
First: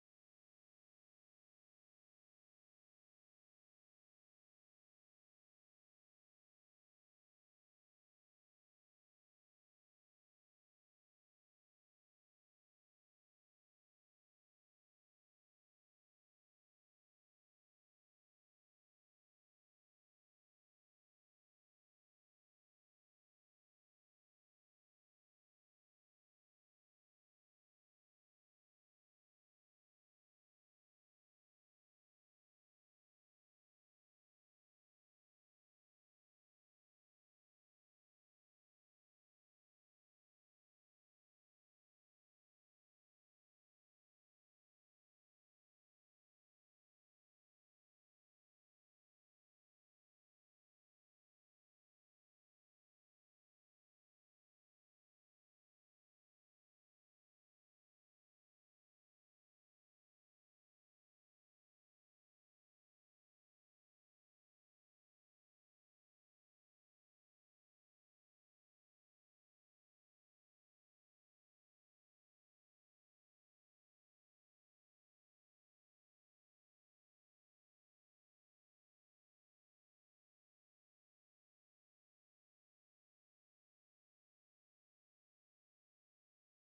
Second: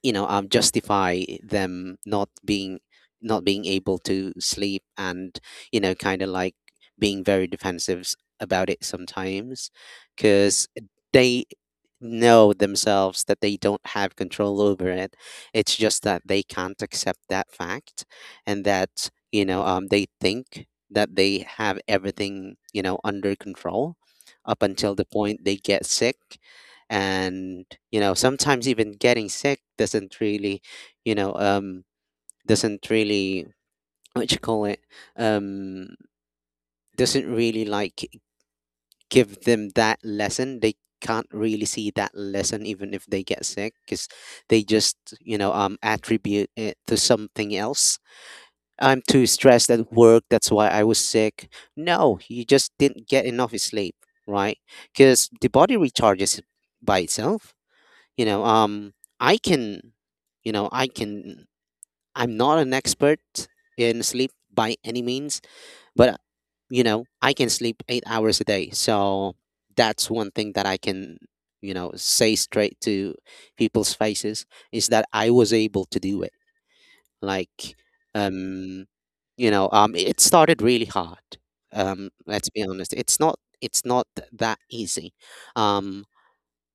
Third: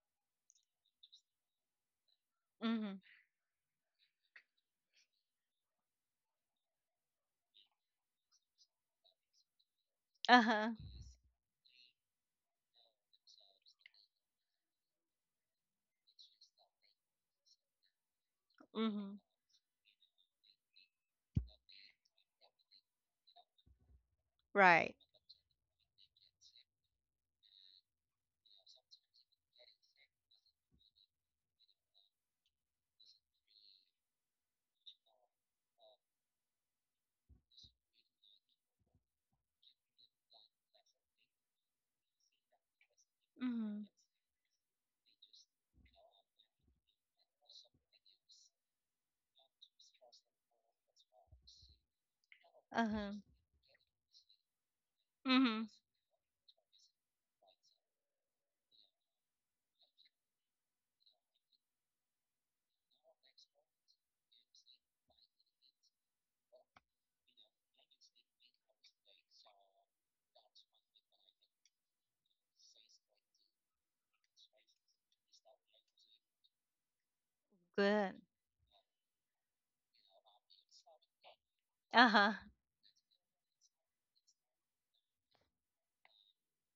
justify them Mhm. not being able to sleep, and kind of like, being very defensive about it sometimes, because Uh-huh. they know themselves that they don't have control over it. It's just that they can't accept that fact, and that Mhm. They think that they have everything, under control, up until Right. the point they get sick. And sometimes even getting sick doesn't really, you know doesn't really what you call it um doesn't really like give them that lesson. They can't really see that lesson even if they get sick, Mhm. because they just attribute it to something else. I'm too stressed at work, that's why I was sick. No, you just didn't Uh-huh. get enough sleep, right? Because the Mhm. body recharges by itself. You know I can you know I can I'm not an expert in sleep by any means, but I can sleep 8 hours a day, so that's one thing that I can say straight to people's faces, is that I was able to do it. Like, Good. um it started really hard. Uh-huh. Let's be honest, it's not that easy. Um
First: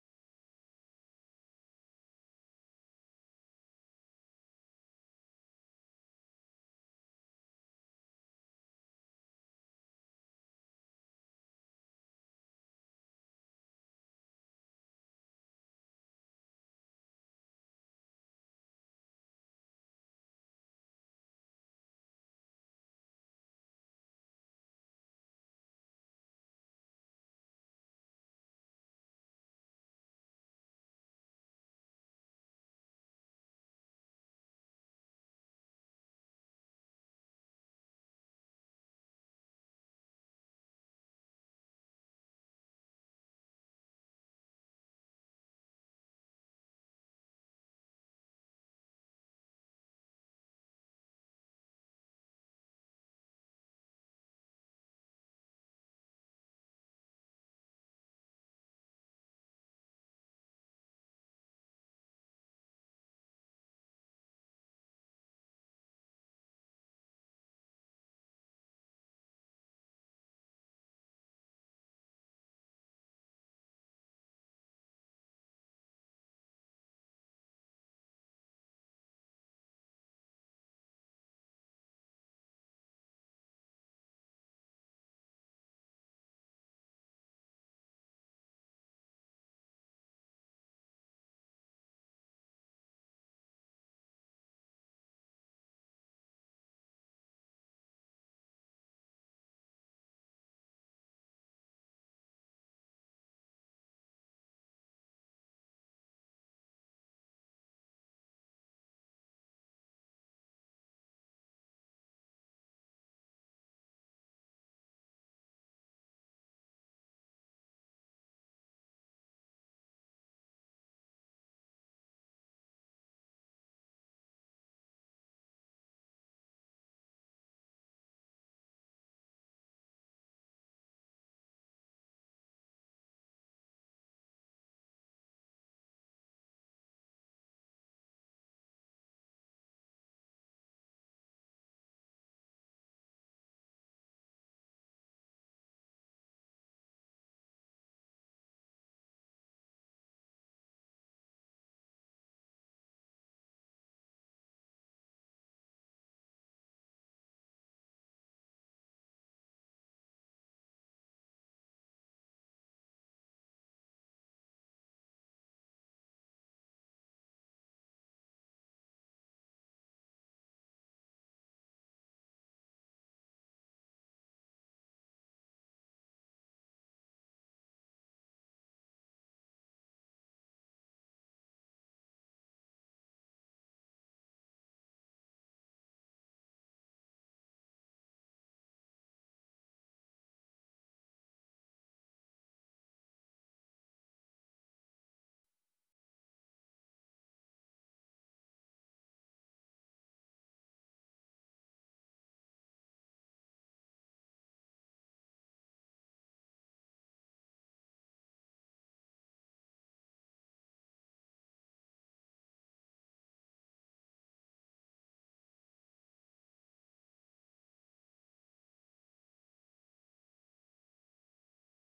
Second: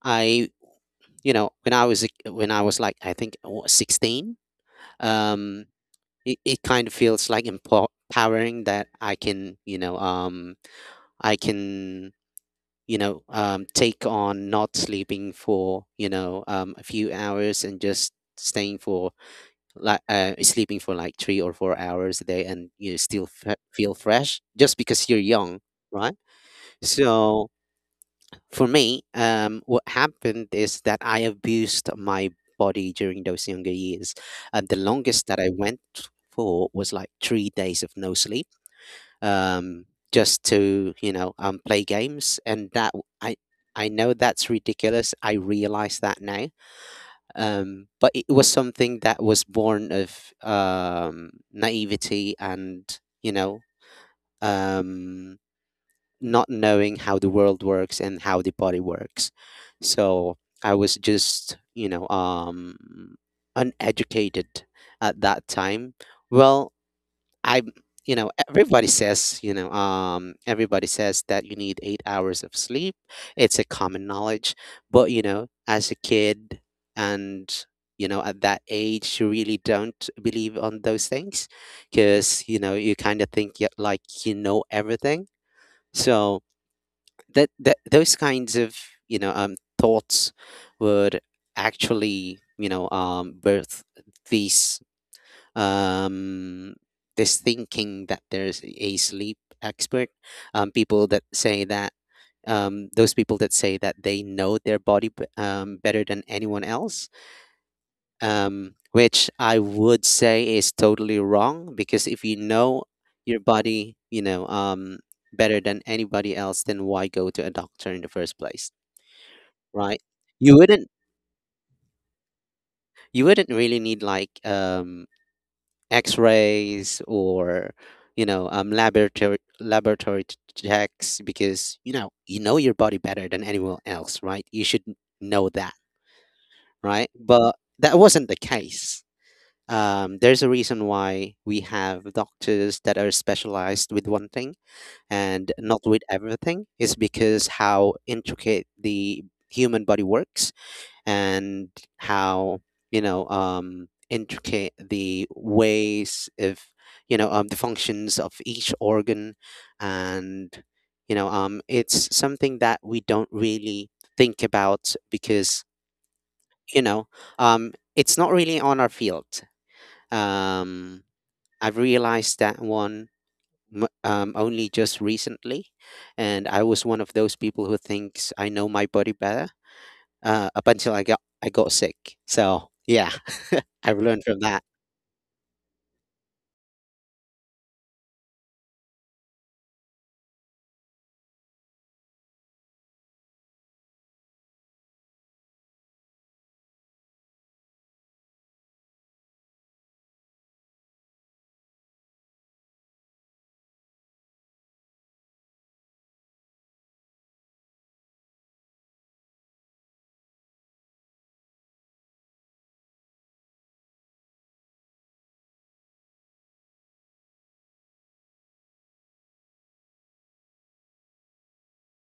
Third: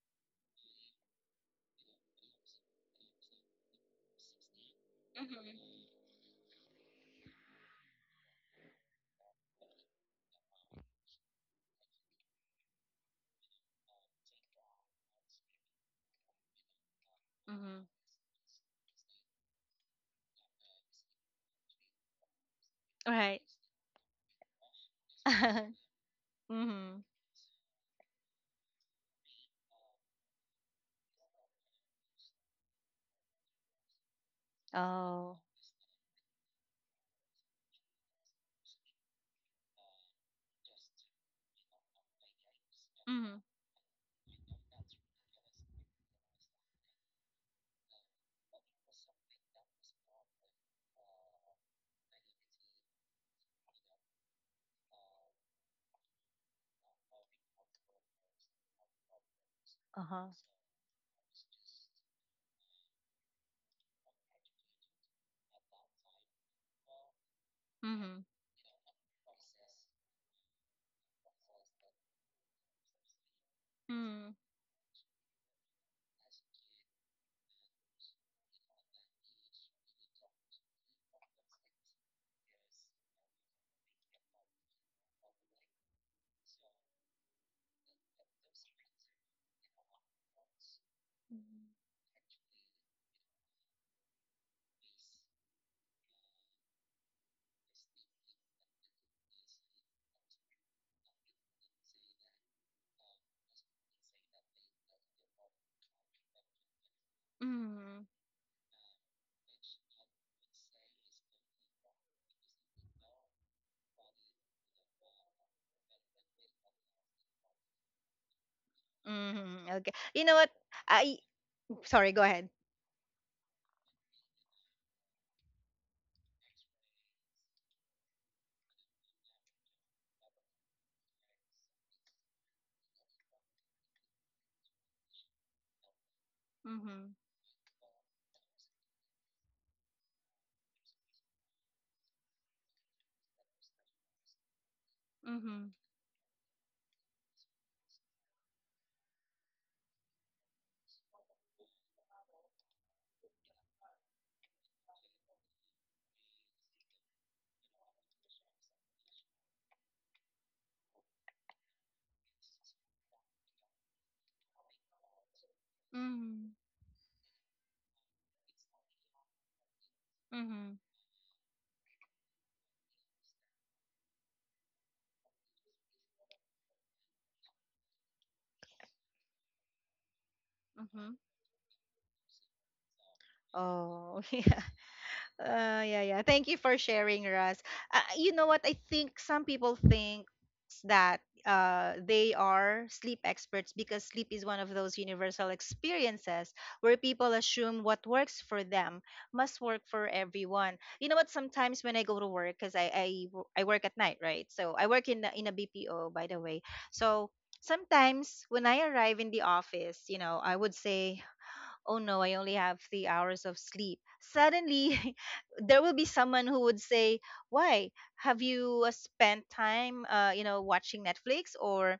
I when I was a- when I was, like, I think 16. um Mhm. it kind of feels like empowering that I can i can take on not sleeping for a few hours and Mhm. just staying for, like, sleeping for like 3 or 4 hours a day and you still Right. Feel fresh just because you're young, Uh-huh. right? Mhm. So for me, what happened is that I abused my body during those younger years. And the longest Oh. that I went for was like 3 days of no sleep, um, just to, play games. And Mhm. I know that's ridiculous. I realize that now. But it was something that was born of naivety and, you know, um, not knowing how the world works and how the body works. Uh-huh. So I was just, uneducated at that time. Well, I, Mhm. Everybody says, everybody says that you need 8 hours of sleep. It's a common Mhm. knowledge, but as a kid and at that age you really don't believe on those things because you kind of think like everything. So that those kinds of thoughts would actually birth these, um, this thinking that there's a sleep expert, people that say that those people that say that they know their body better than anyone else, Mhm. Which I would say is totally wrong, because if you know your body better than anybody else, then why go to a doctor in the first place? Mhm. Okay. Right? You know what? You wouldn't, I, sorry, go ahead. you wouldn't really need like, X-rays or laboratory checks, because you know your body better than anyone else, right? You should know that, right? Mhm. But that wasn't the case. There's a reason why we have doctors that are specialized with one thing and Mhm. not with everything. Is because how intricate the human body works, and how intricate the ways, if the functions of each organ, and it's something that we don't really think about because Mhm. you know it's not really on our field. Mhm. Um, I've realized that only just recently, and I was one of those people who thinks I know my body better, up until Mhm. I got sick. So yeah. I've learned Oh, from that. yeah. Yeah, yeah. Thank you for sharing, Russ. You know what? I think some people think thoughts that they are sleep experts, because sleep is one of those universal experiences where people assume what works for them must work for everyone. You know what? Sometimes when I go to work, because I work at night, right? So I work in in a BPO, by the way. So sometimes when I arrive in the office, you know, I would say, oh no, I only have 3 hours of sleep. Suddenly, there will be someone who would say, why? Have you spent time, you know, watching Netflix, or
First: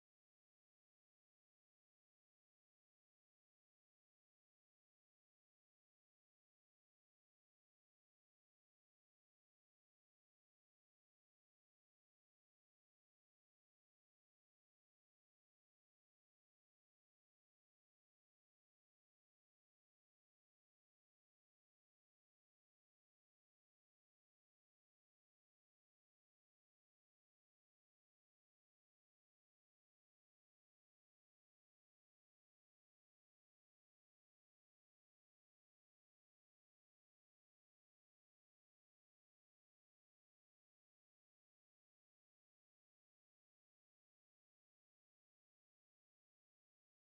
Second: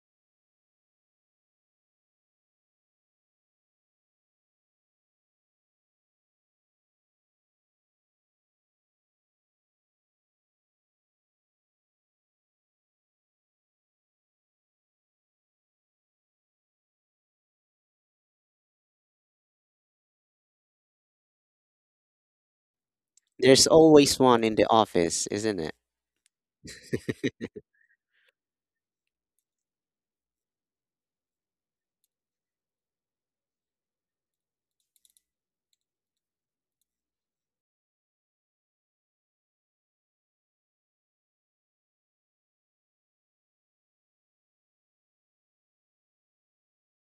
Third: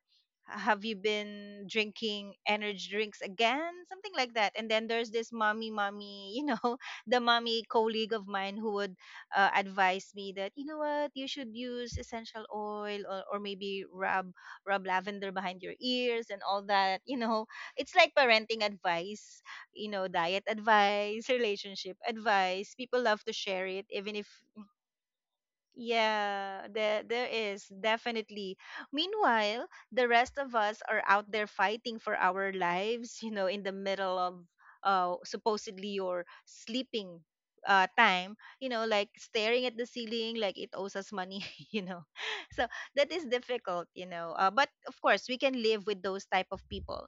have you been drinking energy drinks again? Something like that. And then there's this mommy, you know, the mommy colleague of mine who would advise me that, you know what, you should use essential oil, or maybe rub lavender behind your ears and all that, you know. It's like parenting advice, you know, diet advice, relationship advice. People love to share There's it even always if one in the office, isn't it? yeah, there is definitely. Meanwhile, the rest of us are out there fighting for our lives, you know, in the middle of supposedly your sleeping time, you know, like staring at the ceiling like it owes us money, you know. So that is difficult, you know. But of course, we can live with those type of people.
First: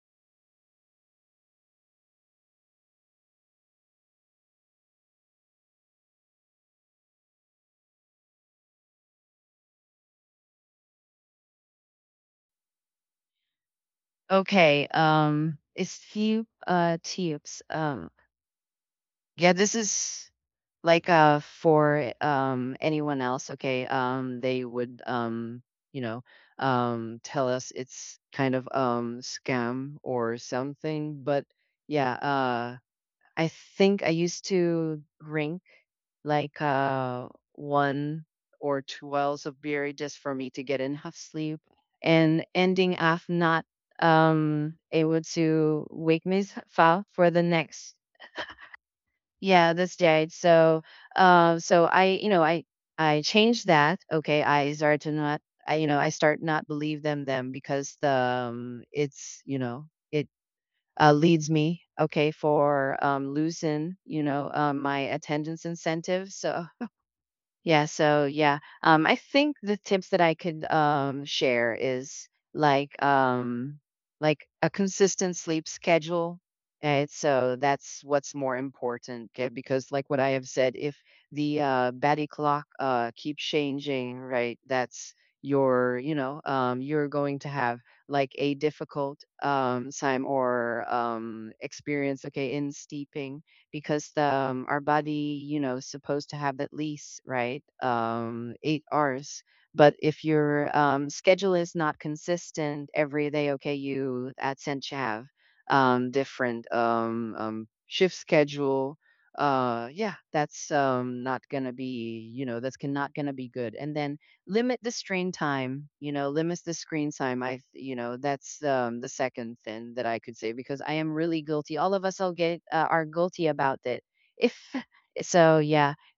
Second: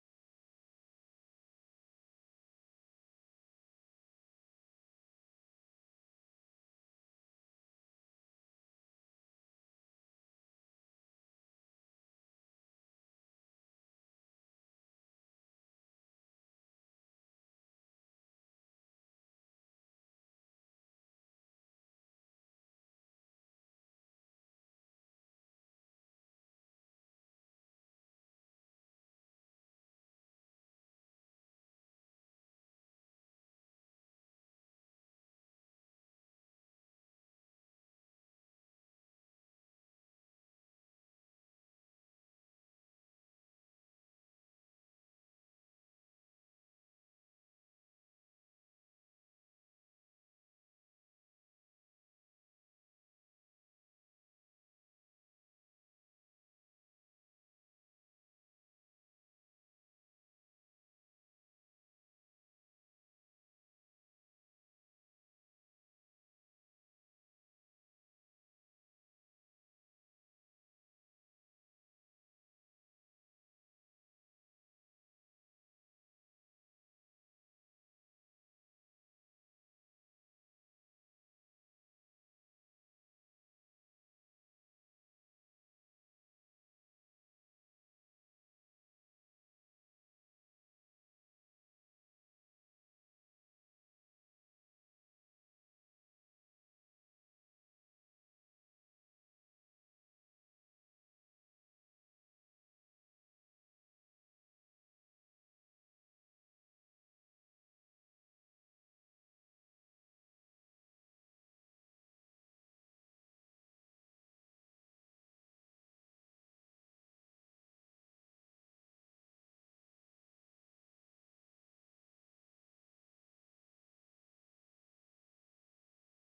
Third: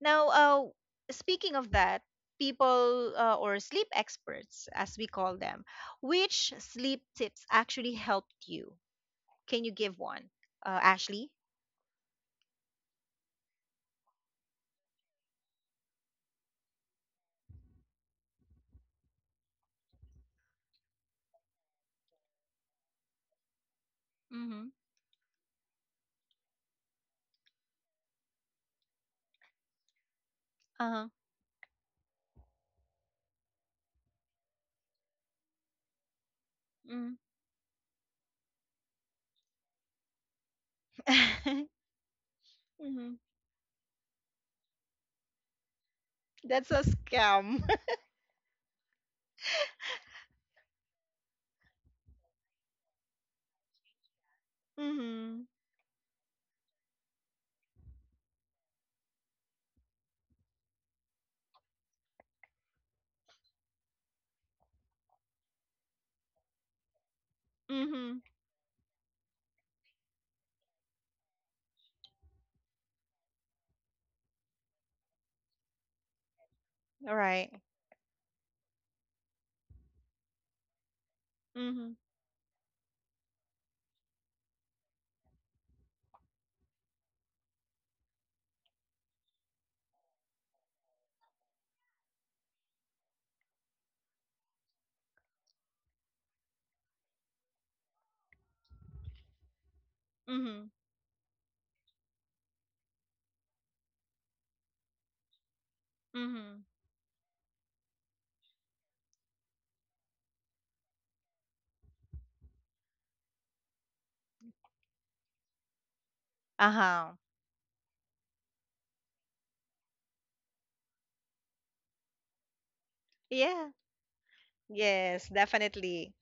Now, speaking of that, people, or sleep experts as we call them, which sleep tips actually helped you? Can you give one, Ashley? okay it's few tips. Um, yeah, this is like for anyone else, okay? They Mm-hmm. would you know tell us it's kind of scam or Uh something, but yeah, I think I used to drink like Mm-hmm. One or two wells of beer just for me to get enough sleep huh. and ending Mm-hmm. up not able to wake That's myself a up for the scam. next yeah, this date. So, uh, so I, you know, I I changed that. Okay, I started to Mm-hmm. not, I, you know, I start not believe them because the it's, you know, it leads me okay for losing, you know, my attendance incentive. So yeah, Mm-hmm. so yeah. I think the tips that I could share is like um like a consistent sleep schedule. And All right. so that's what's more important okay, because like what I have said, if the Mm-hmm. uh body clock keeps changing, right, that's you know, you're going to have like a difficult time or experience okay in sleeping because the our body, you know, is supposed to have at least right 8 hours. But if Mm-hmm. your schedule is not consistent every day, okay, you at Sinch have um, Mm-hmm. different um, um, shift schedule. Yeah, that's not gonna be, you know, not gonna be good. And then limit the screen time, you know, limit Uh the huh. screen time. I, you know, that's the second thing that I could say because I am really guilty. All of us will get are guilty Yeah. about it. If Yes, so, yeah. definitely.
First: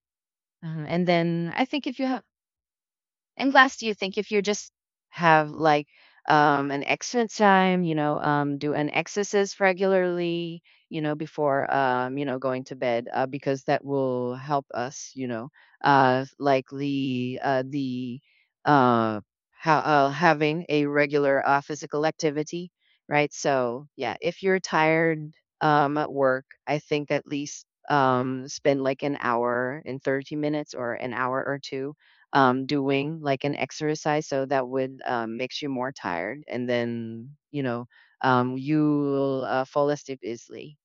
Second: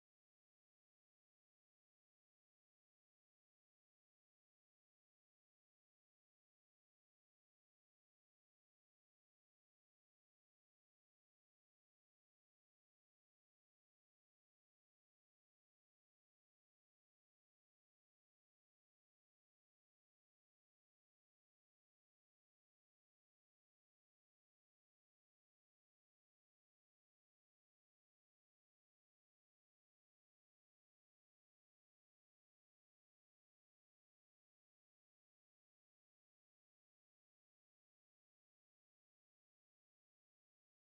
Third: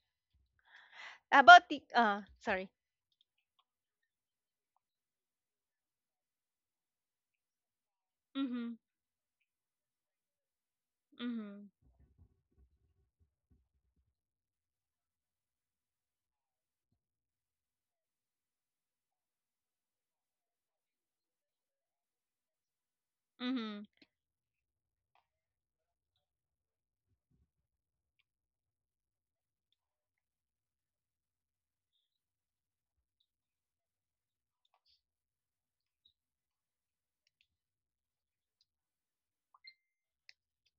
And then I About the think if you have sorry. and last, do you think if you just have like an excellent time, you know, Mm-hmm. do an exercise regularly, you know, Mm-hmm. before, you know, going to bed, because that will help us, you know, uh, likely uh, the uh, having a regular physical activity, right? So, Mm-hmm. yeah, if you're tired at work, I think at least spend like an hour and 30 minutes or an hour or two doing like an exercise so that would makes you more tired and then you know you will fall asleep easily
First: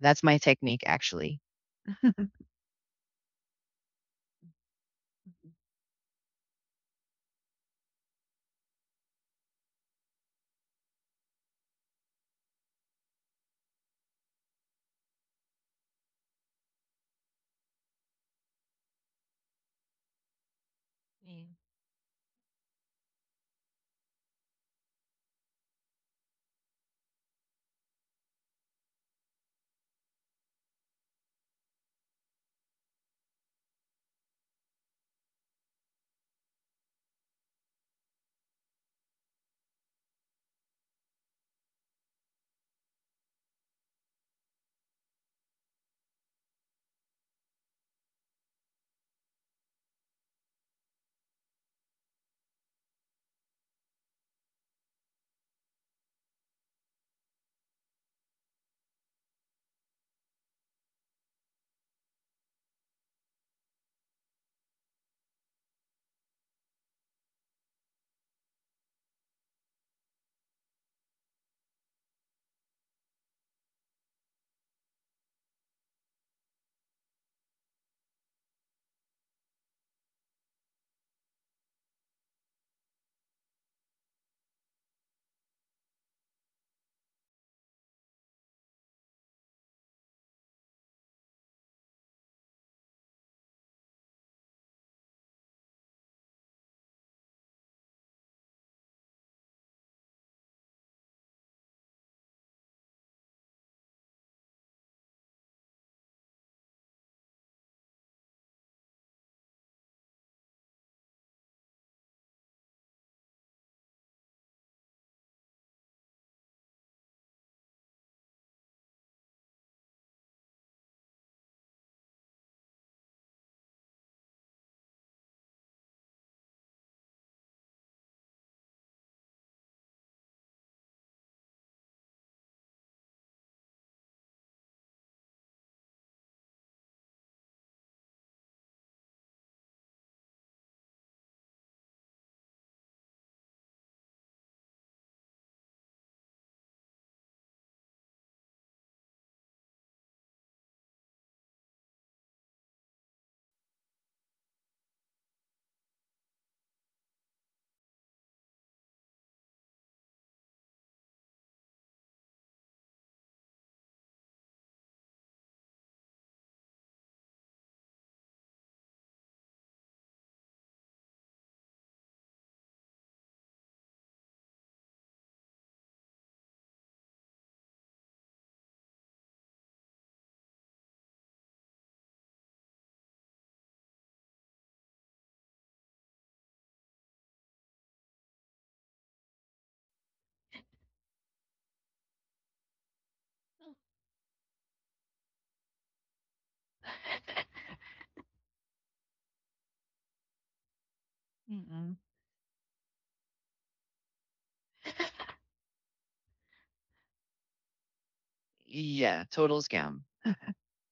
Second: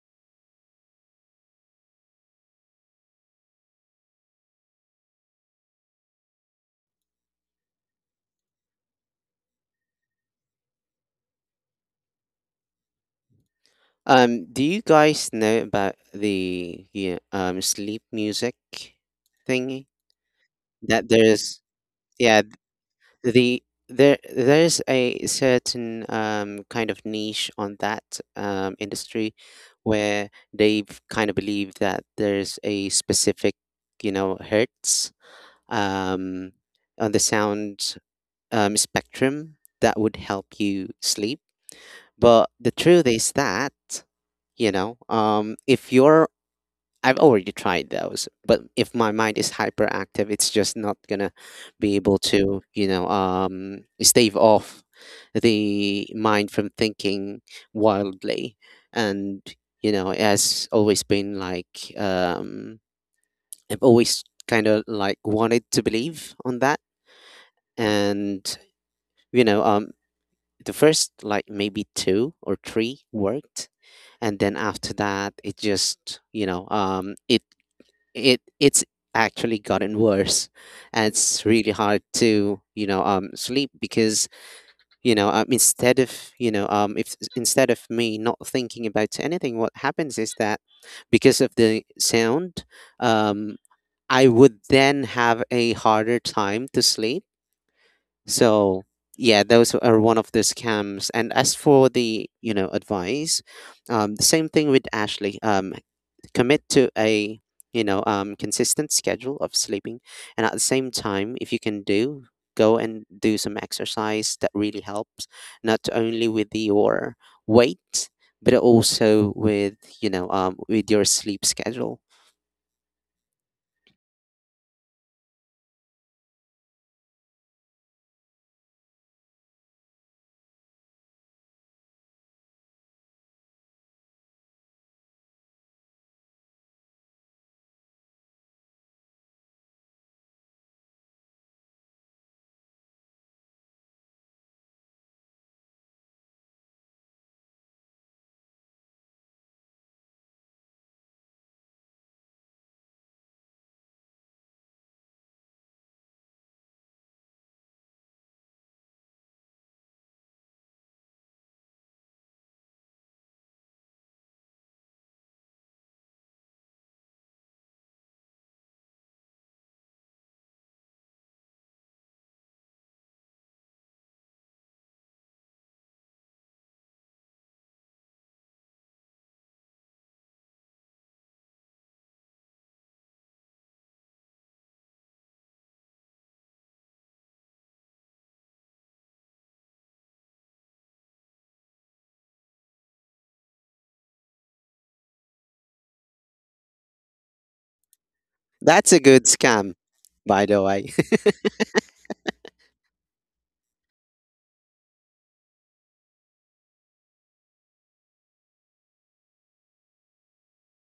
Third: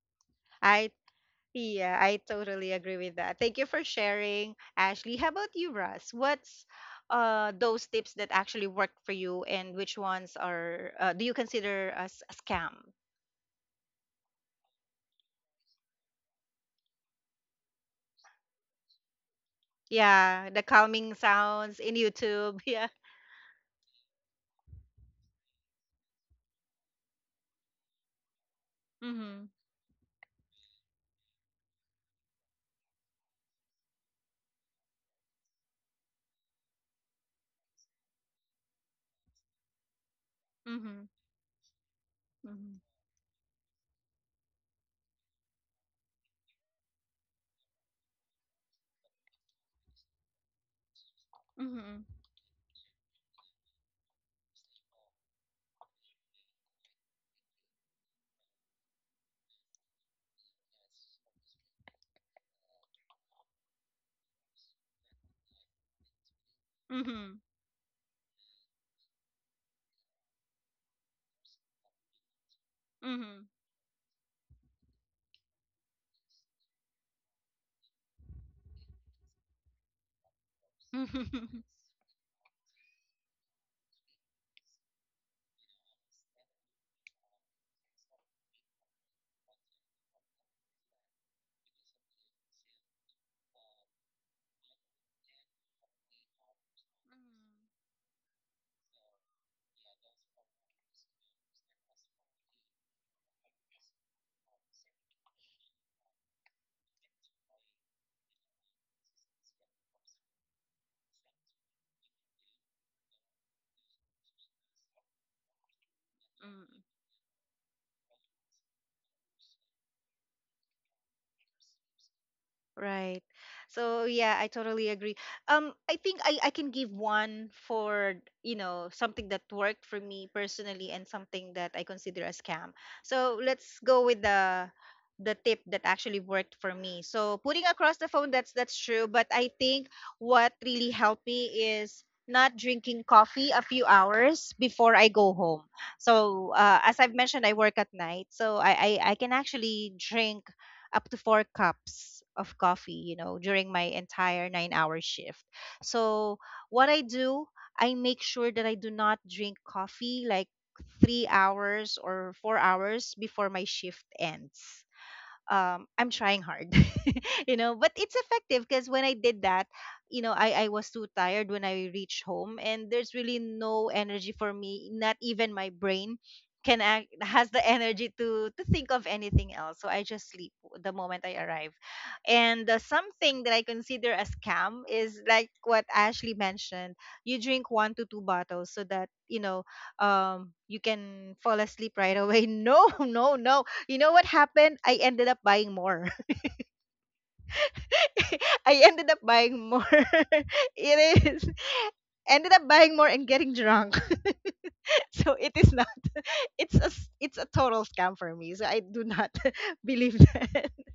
that's my technique I actually. Yeah, I totally agree with that. Thank you for sharing, Ashley. How about you, Russ? What's those tips that actually work for you, and which ones are do you consider as a scam? Do you guys know about the, yeah, sleep music thingy? Yeah, the That calming Mm, there's, sounds in yeah, YouTube. Yeah. the there's a certain kind of niche on that industry Mhm. where they kind of believe that there's a specific hertz um on the sound spectrum that would help you Mhm. sleep. But the truth is that, you know, if you're, I've already tried those, but if my mind is hyperactive, it's just not gonna be Mhm. able to, stave off the mind from thinking wildly. And, it has always been like, I've always kind of like wanted to believe on that. Mhm. And, you know, um, the first like maybe two or three Mhm. worked, and then after that it just it it's actually gotten worse, and it's Mhm. really hard to sleep, because instead of if instead of me not thinking about anything, what happens is that because of the sound, um I would then have a harder time to sleep. So yeah, those are one of the scams. And as for the advice, the same thing with Ashley. Commit to a consistent schedule of sleeping, and at the same time, if you can do, go and do some exercise. That really helps, not only with Mhm. your weight, but also with with your sleep schedule. Right. So yeah, I totally agree. I think I can give one for, you know, something that worked for me personally and something that I consider a scam. So let's go with the tip that actually worked for me. So putting across the phone, that's true, but I think what really helped me is not drinking coffee a few hours before I go home. So as I've mentioned, I work at night, so I can actually drink up to 4 cups of coffee, you know, during my entire 9 hour shift. So, what I do, I make sure that I do not drink coffee like 3 hours or 4 hours before my shift ends, I'm trying hard, you know. But it's effective because when I did that, you know, I was too tired when I reached home, and there's really no energy for me. Not even my brain can act, has the energy to think of anything else. So I just sleep the moment I arrive. And something that I consider a scam is like what Ashley mentioned. You drink one to two bottles so that you know you can fall asleep right away. No, no, no. You know what happened? I ended up buying more. I That's a ended up good buying scam, more. by the way. It is Mm-mm. ended up buying more and getting drunk. So it is not. It's a it's a total scam for me. So I do Yeah, not total scam. believe that.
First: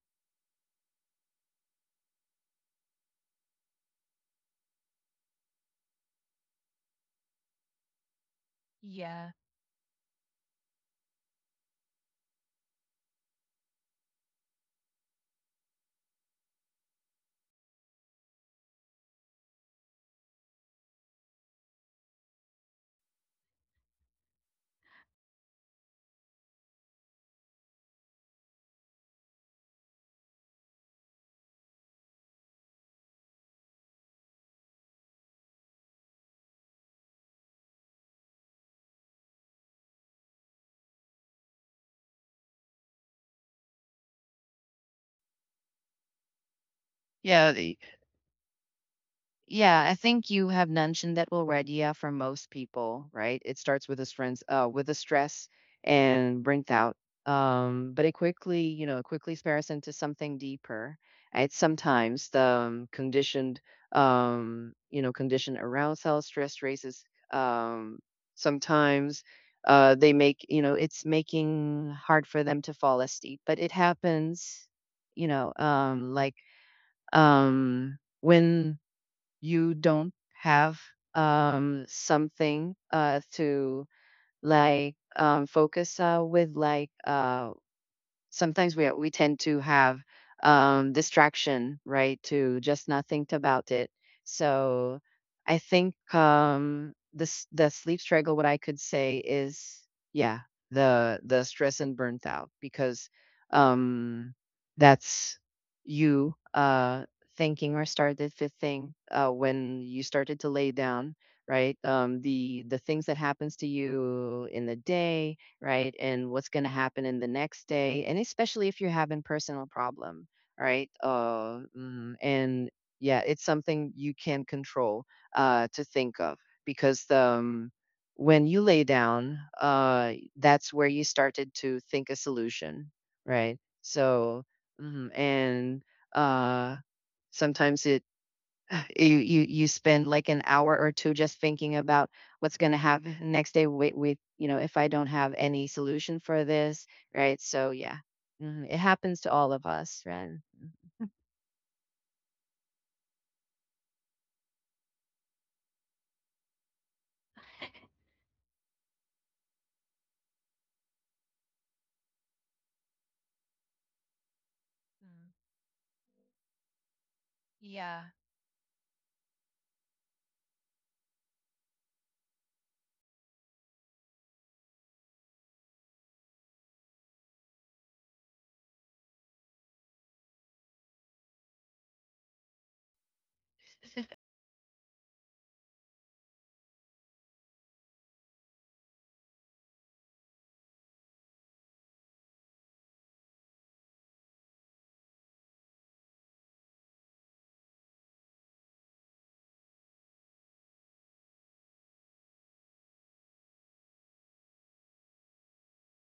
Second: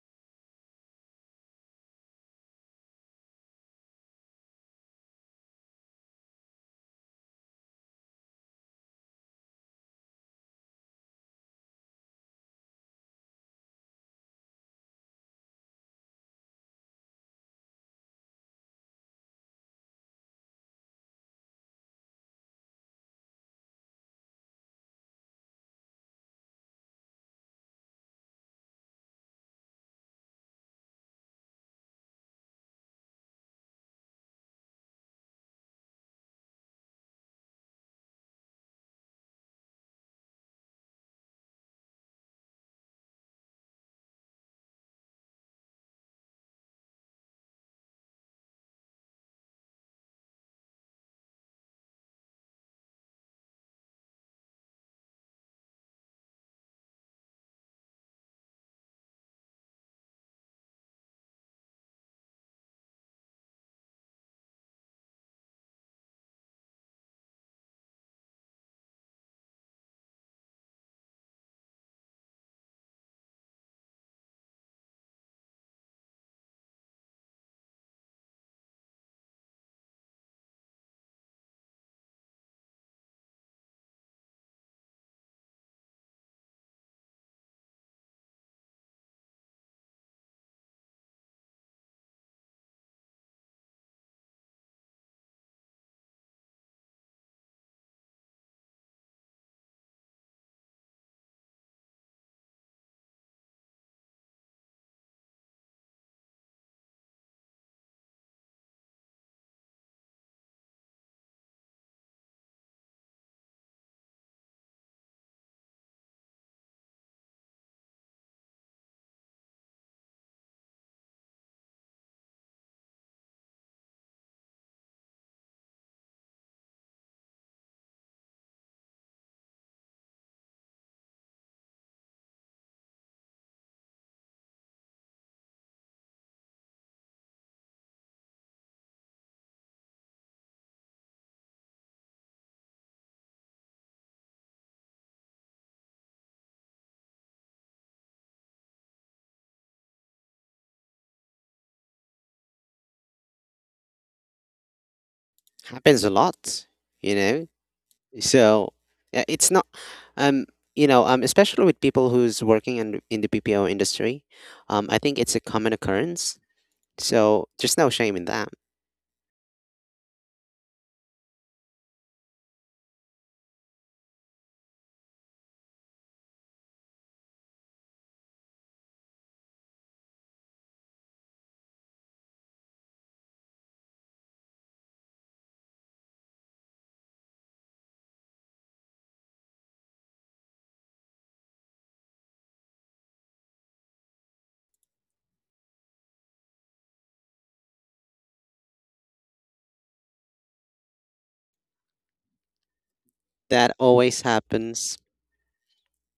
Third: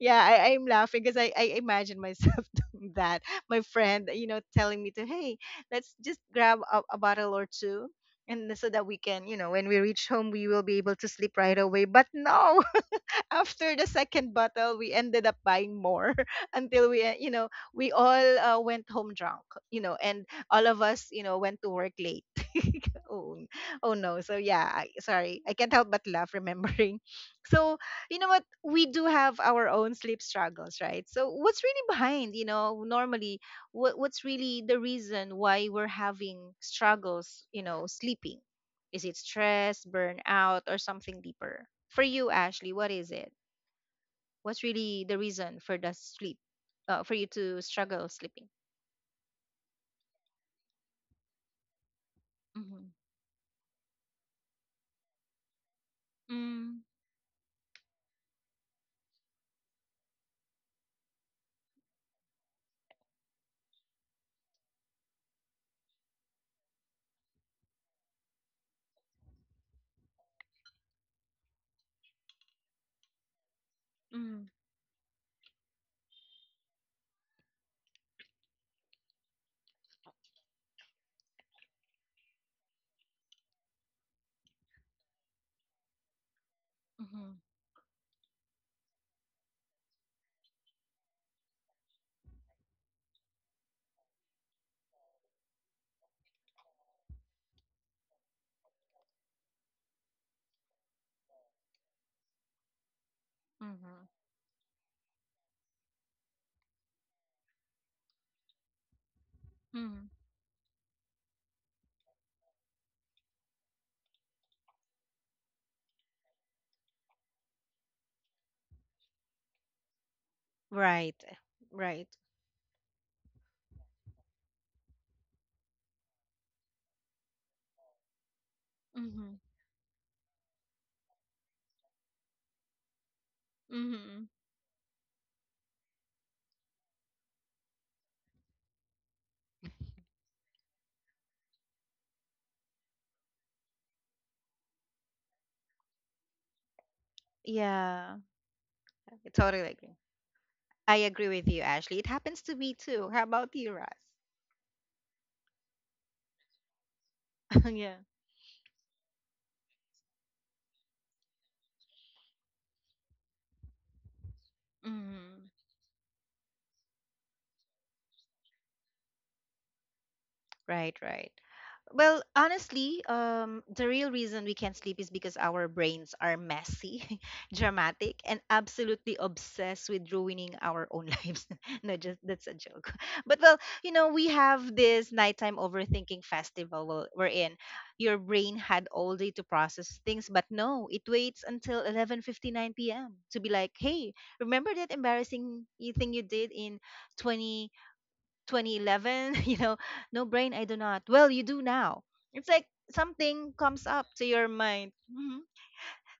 Yeah, I'm laughing because I imagine myself doing that. My friend, you know, telling me to hey, let's just grab a bottle or two. And so that we can, Yeah. you know, when we reach home, we will be able to sleep right away. But no, after the 2nd bottle, we ended up buying more until we, you know, we all went home drunk, you know, and all of us, you know, went to work late. Oh, oh no. So yeah, I, sorry. I can't help but laugh remembering. So, you know what? We do have our own sleep struggles, right? So, what's really behind, you know, normally, what's really the reason why we're having struggles, you know, sleeping? Is it stress, burnout, or something deeper? For you, Ashley, what is it? What's really the reason for the sleep, for you Yeah. to struggle sleeping? Yeah, I think you have mentioned that already. Yeah, for most Mm-hmm. people, right? It starts with the stress and burnt Mm, out. But it quickly, you know, quickly spares into something deeper. And sometimes the conditioned, you know, conditioned arousal stress races. Um, sometimes they make, you know, it's making hard for them to fall asleep. But it mm, happens, you know, like when you don't have something to like focus with like hmm sometimes we tend to have distraction right to just not think about it so I think this the sleep struggle what I could say is yeah the stress and burnt out because hmm um that's you thinking or started fitting when you hmm. started to lay down right the things that happens to you in the day right? And what's going to happen in the next day, and especially if you're having personal problem, right? Right, right. And yeah, it's something you can control to think of because when you lay down, Hmm. That's where you started to think a solution, right? Hmm. So, mhm, and uh, sometimes it you you you spend like an hour or two just thinking about what's going to happen next day with, if I don't have any solution for this, right? So yeah. Yeah, Mhm. It happens I to all totally of agree. us, right? I agree with you, Ashley. It happens to me too. How about you, Ross? Happens a lot, you know. Yeah. So it's not, um, especially with people who's working in the BPO industry, I think it's Hmm. a common occurrence. So there's no Yeah. shame in that. Right, right. Well, honestly, the real reason we can't sleep is because our brains are messy, dramatic, and absolutely obsessed with ruining our own lives. No, just that's a joke. But well, you know, we have this nighttime overthinking festival we're in. Your brain had all day to process things, but no, it waits until 11:59 p.m. to be like, "Hey, remember that embarrassing thing you did in 2011," you know. No brain, I do not. Well, you do now. It's like something That comes up always to your mind. happens. Mhm.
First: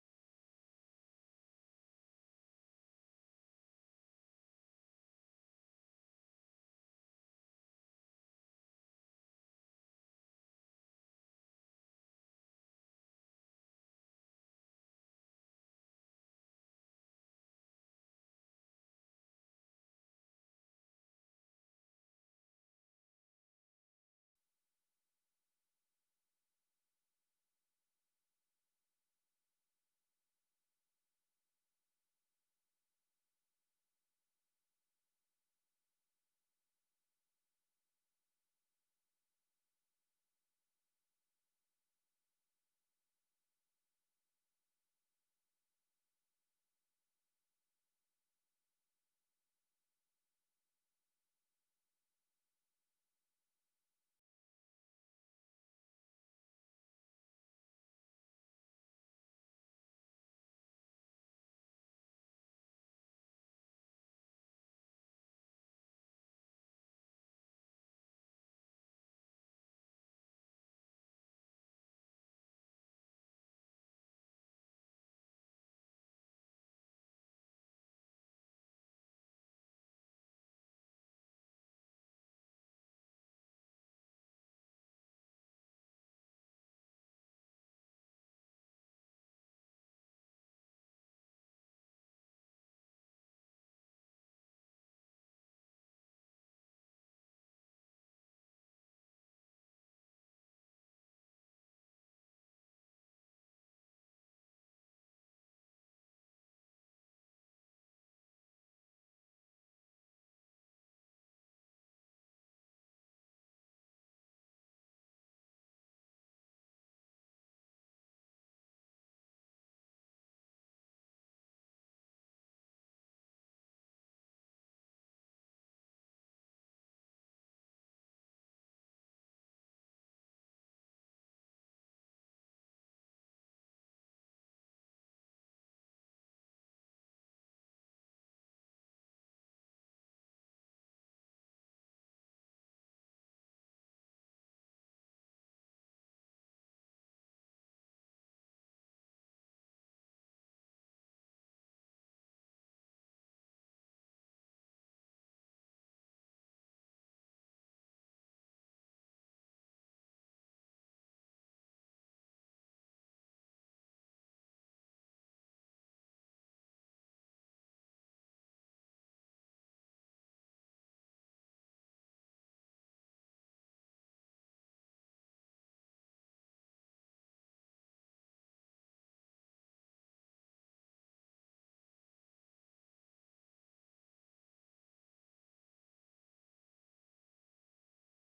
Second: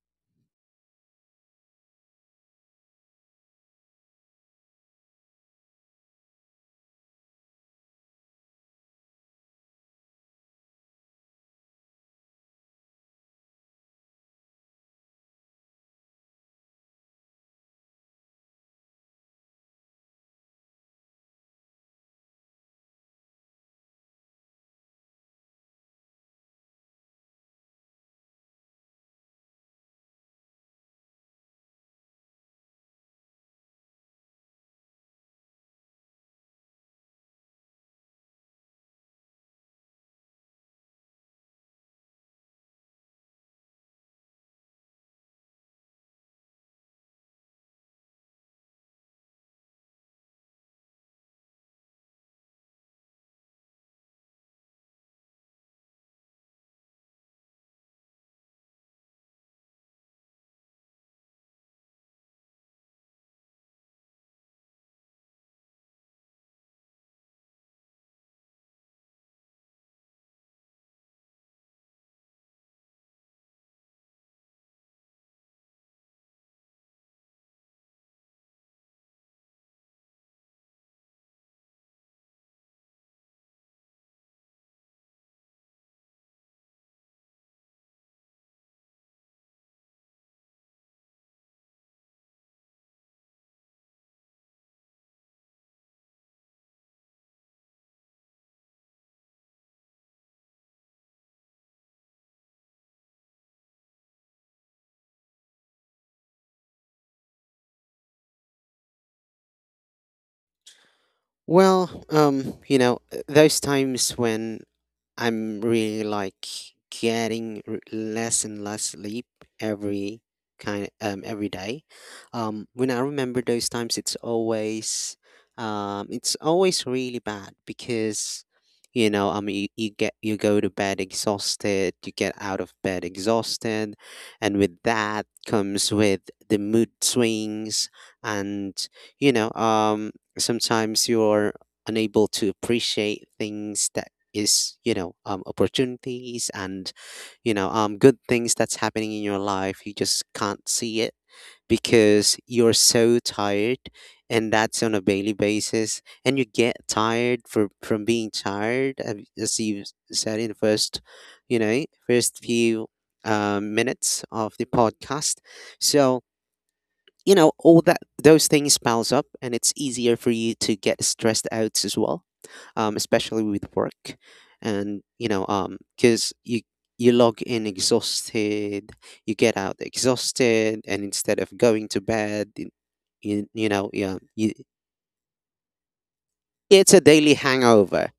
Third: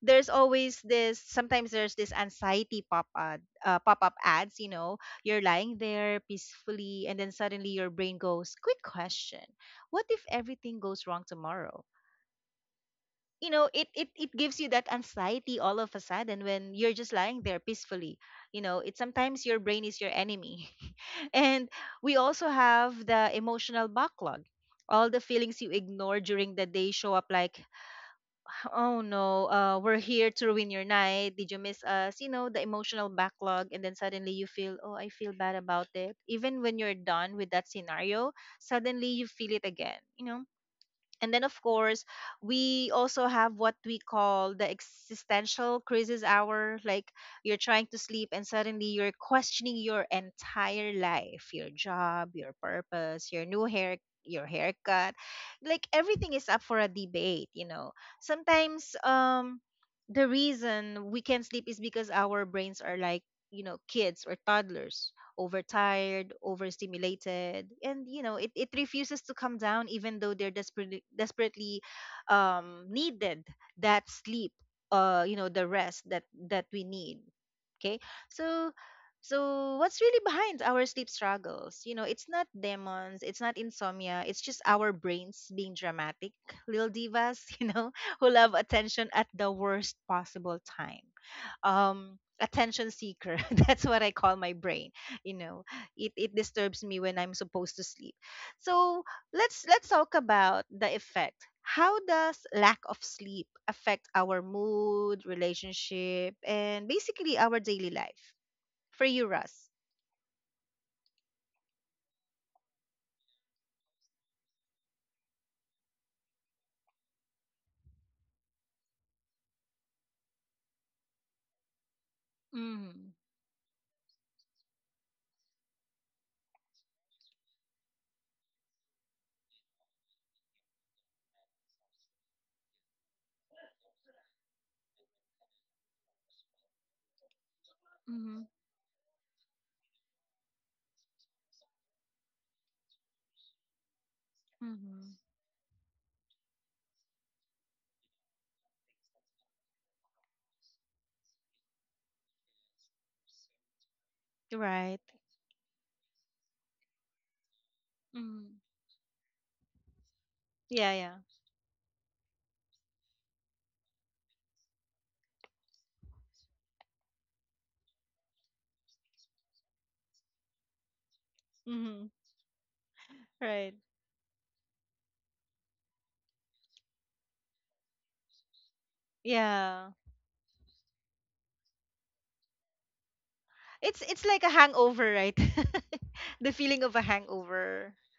There's always this, sometimes there's this anxiety pop up ads. You know, you're lying there peacefully, and then suddenly your brain goes, quick question, what if everything goes wrong tomorrow? You know, it it gives you that anxiety all of a sudden when you're just lying there peacefully. You know, it's sometimes your brain is your enemy. And we also have the emotional backlog. All the feelings you ignore during the day show up like, oh no, we're here to ruin your night. Did you miss us? You know, the emotional backlog. And then suddenly you feel, oh, I feel bad about it. Even when you're done with that scenario, suddenly you feel it again. You know, and then, of course, we also have what we call the existential crisis hour. Like you're trying to sleep and suddenly you're questioning your entire life, your job, your purpose, your new hair, your haircut. Like everything is up for a debate, you know. Sometimes the reason we can't sleep is because our brains are like, you know, kids or toddlers overtired, overstimulated, and you know it refuses to come down even though they're desperately needed that sleep, you know the rest that we need. Okay, so so what's really behind our sleep struggles? You know, it's not demons, it's not insomnia, it's just our brains being dramatic, little divas, you know, who love attention at the worst possible time. Attention seeker, that's what I call my brain, you know. It disturbs me when I'm supposed to sleep. So let's talk about the effect. How does lack of sleep affect our mood, relationship, and basically our daily life, for you, Russ? Well, those times when I'm really like getting less and less sleep every kind every day. Mm-hmm. When I remember those times, it's always really bad because I mean you go to bed exhausted, you get out of bed exhausted, and with that comes with the mood swings Mm-hmm. and you know um sometimes you're unable to appreciate things that is Mm-hmm. Opportunities and good things that's happening in your life. You just can't see it because you're so tired, and that's on a Right. daily basis. And you get tired for, from being Mm-hmm. tired, as you said in the Yeah, first, yeah. First few minutes of the podcast. So all that, those things piles up, and it's easier for you to get stressed out as Mm-hmm. well, especially with Right. work. And because you log in exhausted, you get out Yeah, exhausted, and instead of going to bed you, you know it's yeah, it's like a you, hangover, right? The feeling it's of a a daily hangover. hangover.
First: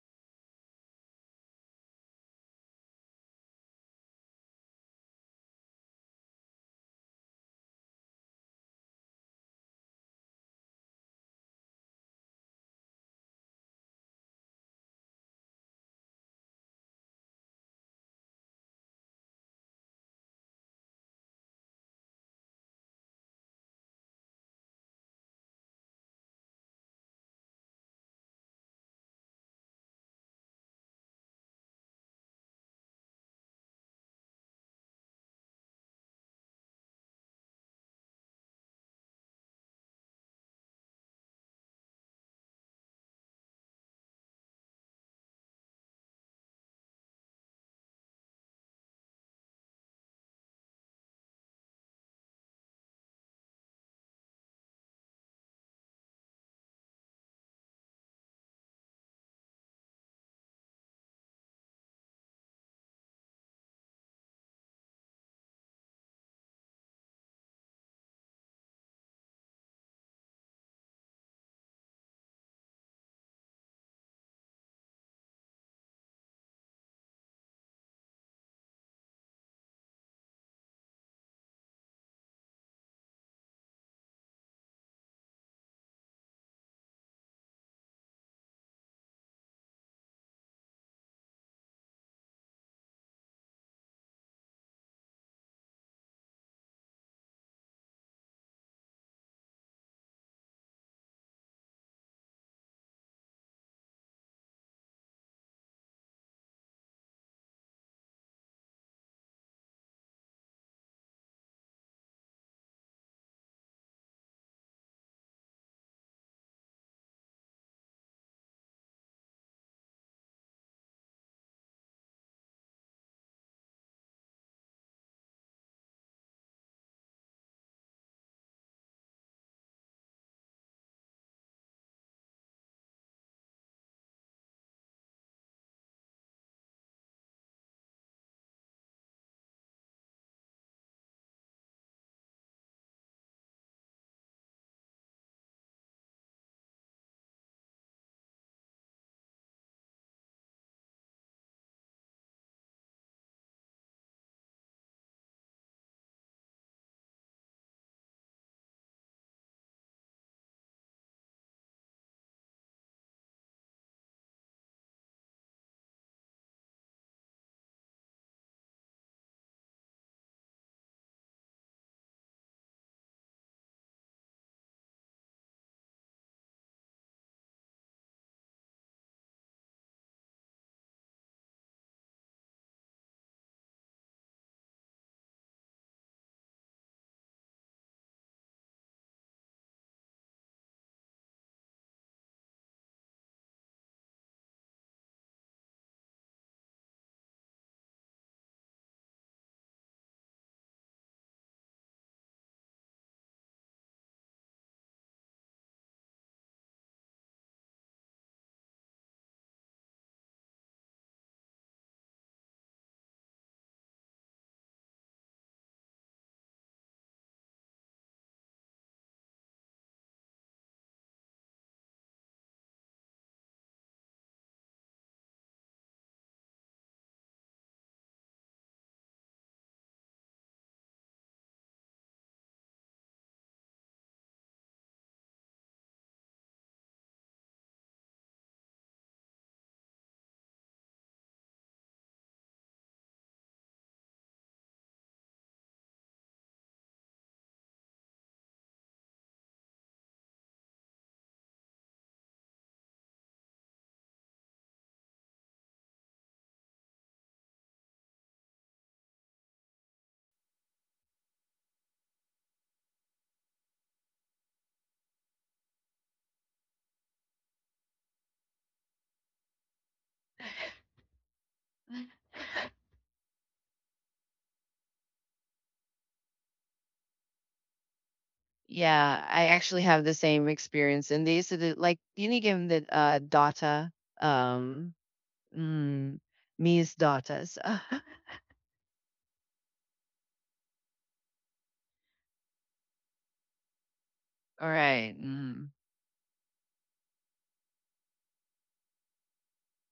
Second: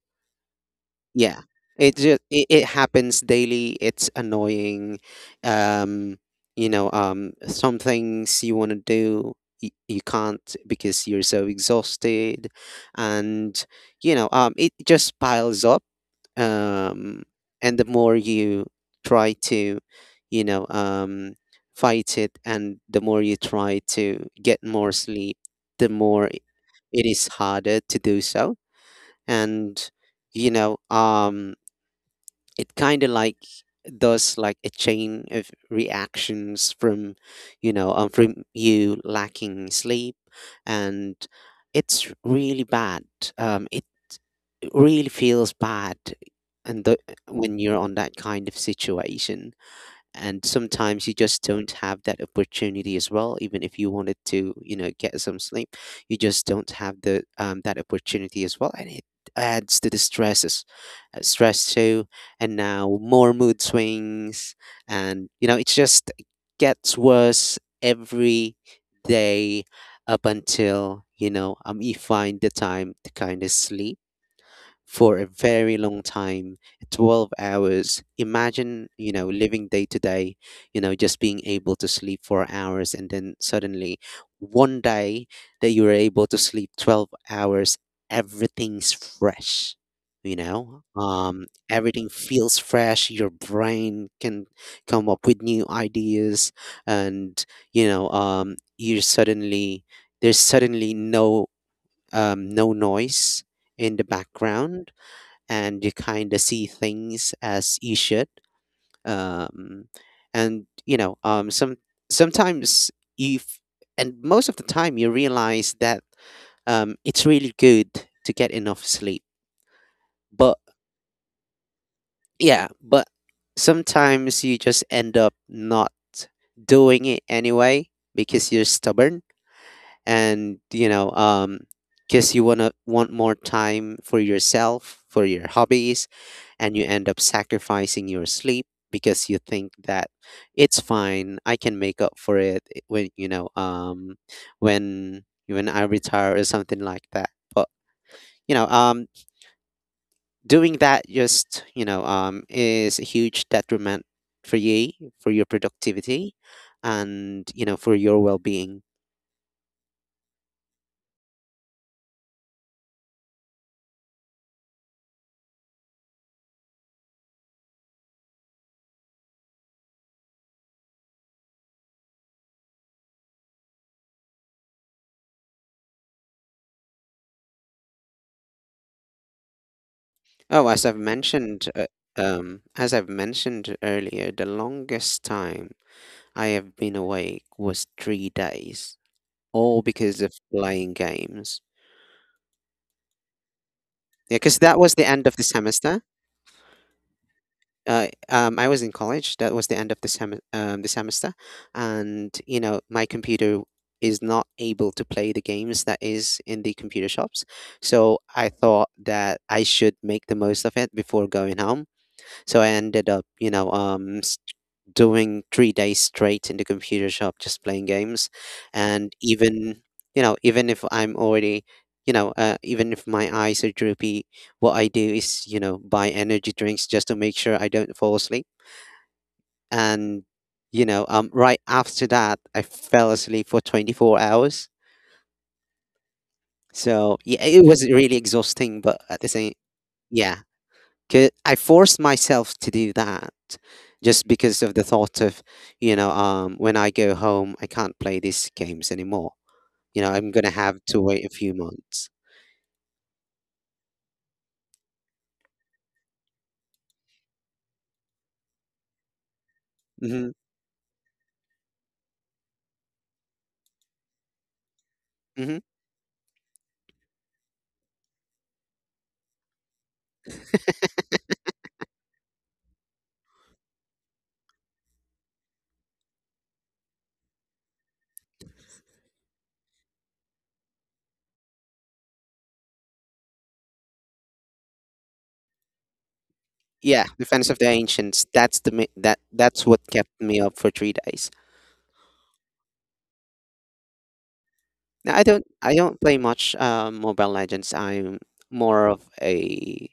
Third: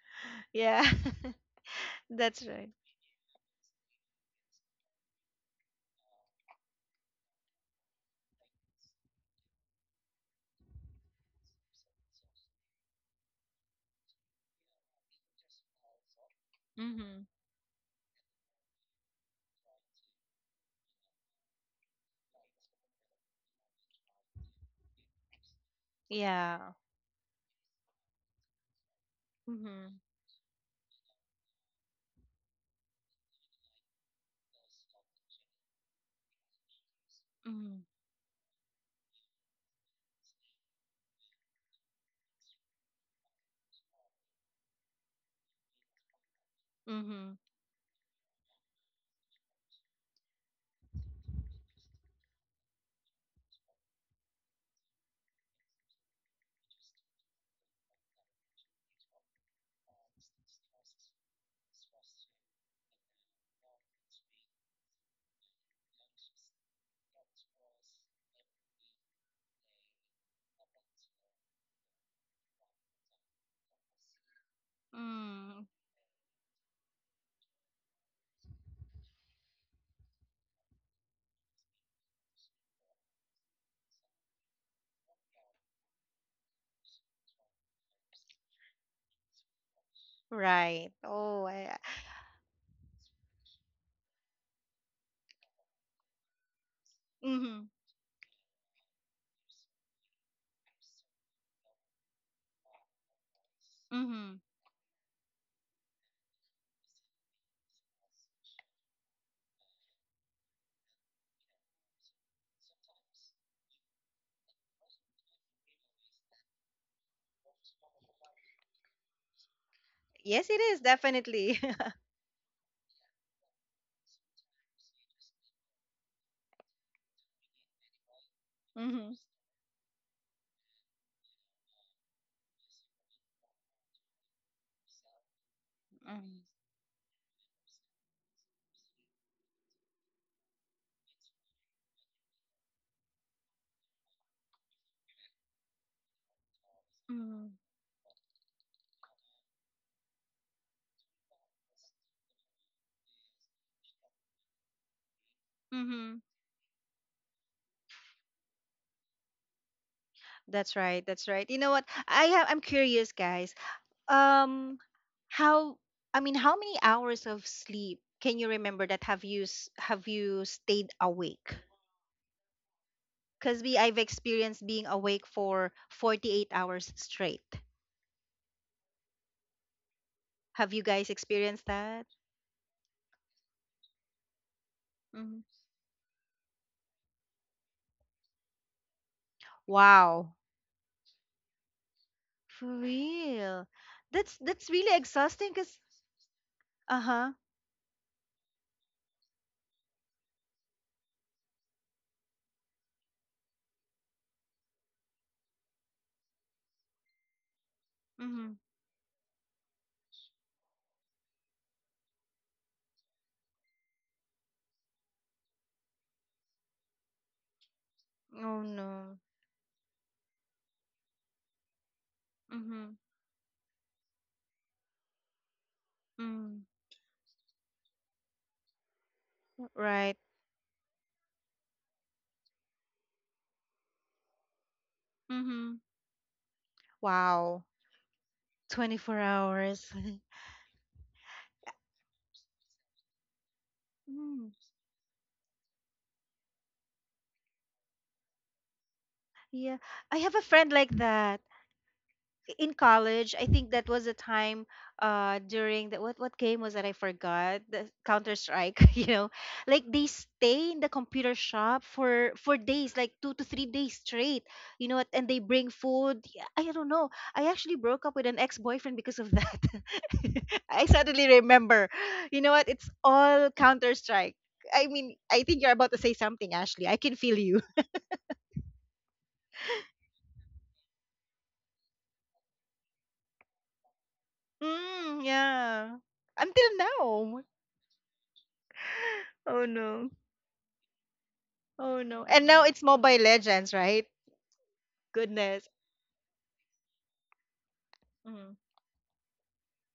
Yeah. Yeah. That's It right. happens daily. It's annoying. Um, some things you want to do you, you can't because you're so exhausted, and it just piles up. Um, Mhm. and the more you try to, you know, um, fight it, and the more you try to get more sleep, the more Yeah. it is harder to do so. And Mhm. you know, um it kind of like does like a chain of reactions from Mhm. From you lacking sleep. And it's really bad. It really feels bad. And Mhm. when you're on that kind of situation, and sometimes you just don't have that opportunity as well, even if you wanted to get some sleep. You just don't have the that opportunity as well, and it adds to the stresses, stress too, and now more mood swings, and it just gets worse every day, up until you find the time to kind of sleep for a Mm. very long time. 12 hours, imagine living day to day, just being able to sleep 4 hours, and then suddenly one day that you were able to sleep 12 hours, everything's fresh, Right. Everything feels fresh, your brain can come up with new ideas, and Mhm. You're suddenly, there's suddenly no no noise in the Mhm. background, and you kind of see things as you should. Um, and sometimes you, f- and most of the time you realize that it's really good to get enough sleep. Yes, But it is definitely. yeah, but sometimes you just end up not doing it anyway because you're Mhm. stubborn, and because you want to want more time for yourself, for your hobbies, Mhm. and you end up sacrificing your sleep because you think that it's fine, I can make up for it when when I retire or something like that. Mhm. But you know um doing that just is a huge detriment for you, for your Mhm. productivity, and for your well-being. That's right. That's right. You know what? I'm curious, guys. Um, how, I mean, how many hours of sleep can you remember that have you have you stayed awake? Because we, I've experienced being awake for 48 hours straight. Oh, Have you guys experienced that? As I've mentioned earlier, the longest Hmm. time I have been awake was 3 days, all because of Wow. playing games. For real. Yeah, because That's that really was the end of the exhausting, cuz. semester. Uh-huh. I was in college. That was the end of the semester, and my computer is not able to play the games that is in the computer shops. So I Mhm. thought that I should make the most of it before going home. So I ended up, doing 3 days straight in the computer shop just playing games. Oh And no. even even if I'm already you know even Hmm. if my eyes are droopy, what I do is buy energy Mm. drinks just to make sure I don't fall asleep. Right. And right after that I fell asleep for 24 hours. Hmm. So yeah, Wow. it was really exhausting, but 24 at the same, hours. yeah, 'cause I forced myself to do that just Mm, because of the thought of, when I go home, I can't play these games anymore. yeah. You know, I I'm have a gonna friend have like to wait a that few months. in college. I think that was a time, uh, during the, what game was that, I forgot? The Counter Strike, you know. Like they hmm stay in the computer shop for days, like 2 to 3 days straight. You know what? And they hmm bring food. Yeah, I don't know. I actually broke up with an ex-boyfriend because of that. I suddenly remember. You know what? It's all Counter Strike. I mean, I think you're about to say something, Ashley. I can feel you. Yeah, I actually have the same experience and they used to do, like you need to give them the data. um Mm, yeah. mm, Until Me's Yeah, now. Defense of daughters. the Ancients. That that's Oh what kept no. me up for 3 days. Oh no. And now it's Mobile Legends, right? All Now right. Goodness. Mm. I don't play much Mobile Legends. I'm Mm, more of a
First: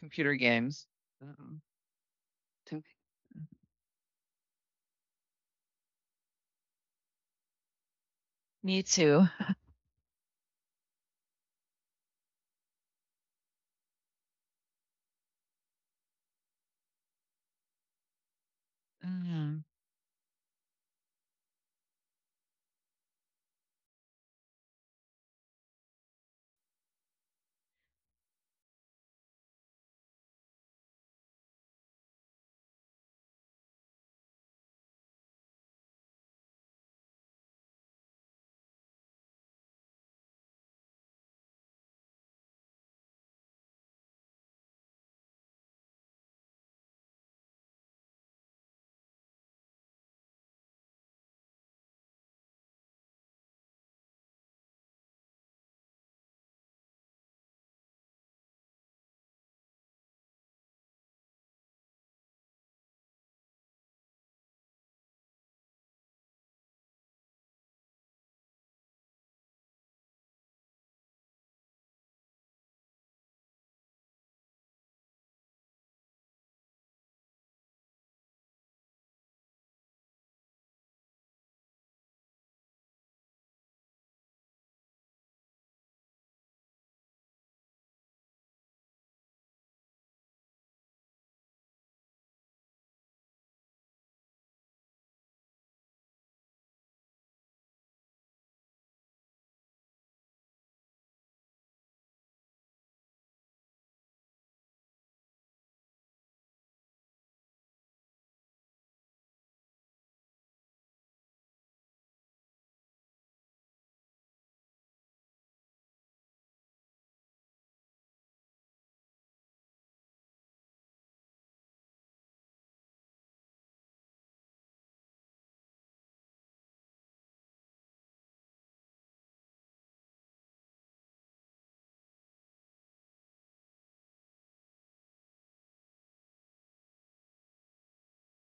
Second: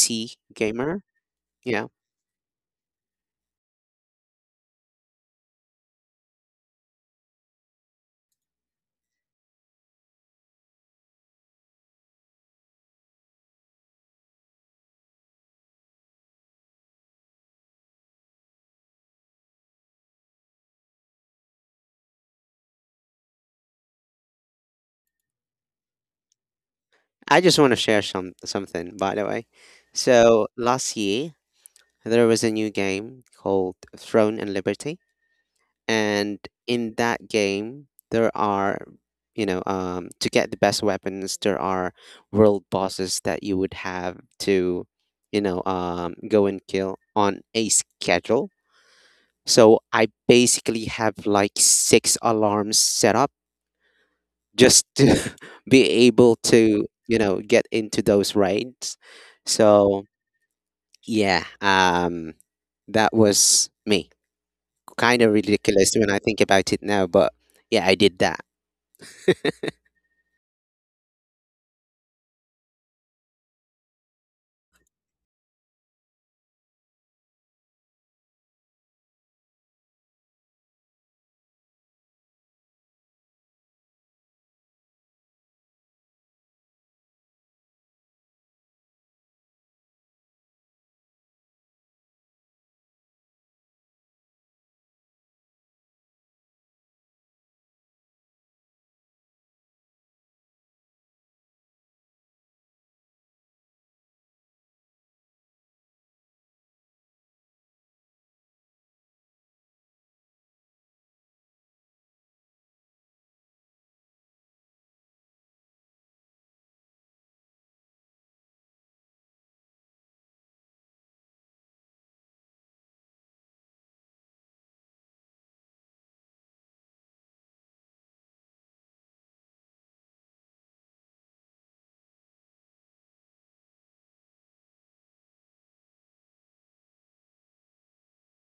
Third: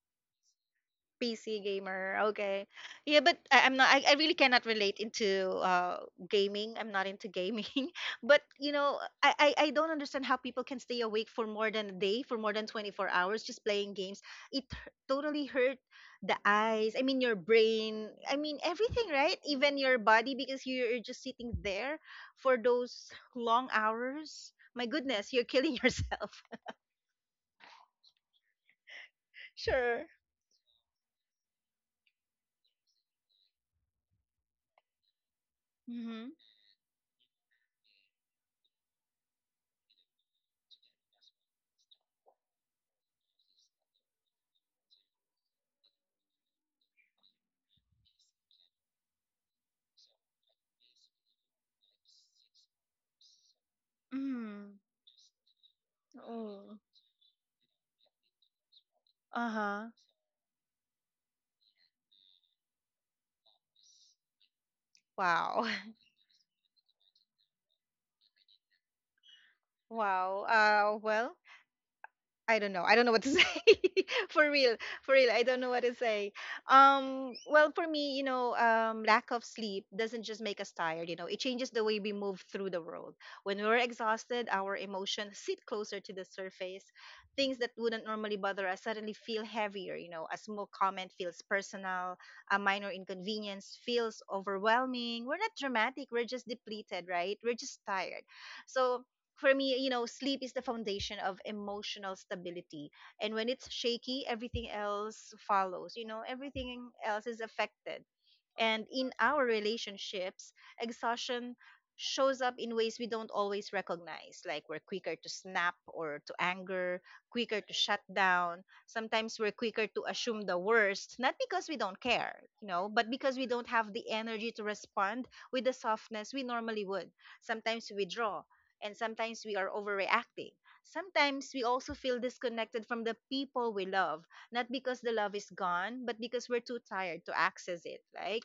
Computer games. gamer. PC Um, You know, gamer. Okay. to- Yeah, but I, I'm not I, I really cannot relate into, uh, gaming. I'm not into gaming. But you Me know, too. I don't understand how people can stay awake for more than a day, for more than 24 hours, just playing games. It totally hurt the eyes. I mean your brain. I mean everything, right? Mm. Even your body, because you're just sitting there for those long hours. My goodness, you're killing yourself. I just want to share some something, by the way. Sure. So last year there was a new game called Throne and Liberty, Mhm. and in that game there are, to get the best weapons, there are world bosses that you would have to go and kill on a schedule. So I basically have like six alarms set up Mhm. just to be able Oh. to get into those raids. Uh-huh. So yeah, that was me. Kind of Wow. ridiculous when I think about it now, but yeah, I did that. Wow. Uh, well, I don't know. I don't know what to say. For real. For real. I don't know what to say. Um, well, for me, you know, um, lack of sleep doesn't just make us tired, you know. It changes the way we move through the world. When we're exhausted, our emotions sit closer to the surface. Things that wouldn't normally bother us suddenly feel heavier, you know. A small comment feels personal, a minor inconvenience feels overwhelming. We're not dramatic, we're just depleted, right? We're just tired. So for me, you know, sleep is the foundation of emotional stability. And when it's shaky, everything else follows. You know, everything else is affected. And in our relationships, exhaustion shows up in ways we don't always recognize. Like, we're quicker to snap or to anger, quicker to shut down. Sometimes we're quicker to assume the worst, not because we don't care, you know, but because we don't have the energy to respond with the softness we normally would. Sometimes we withdraw, and sometimes we are overreacting. Sometimes we also feel disconnected from the people we love, not because the love is gone, but because we're too tired to access it. Like,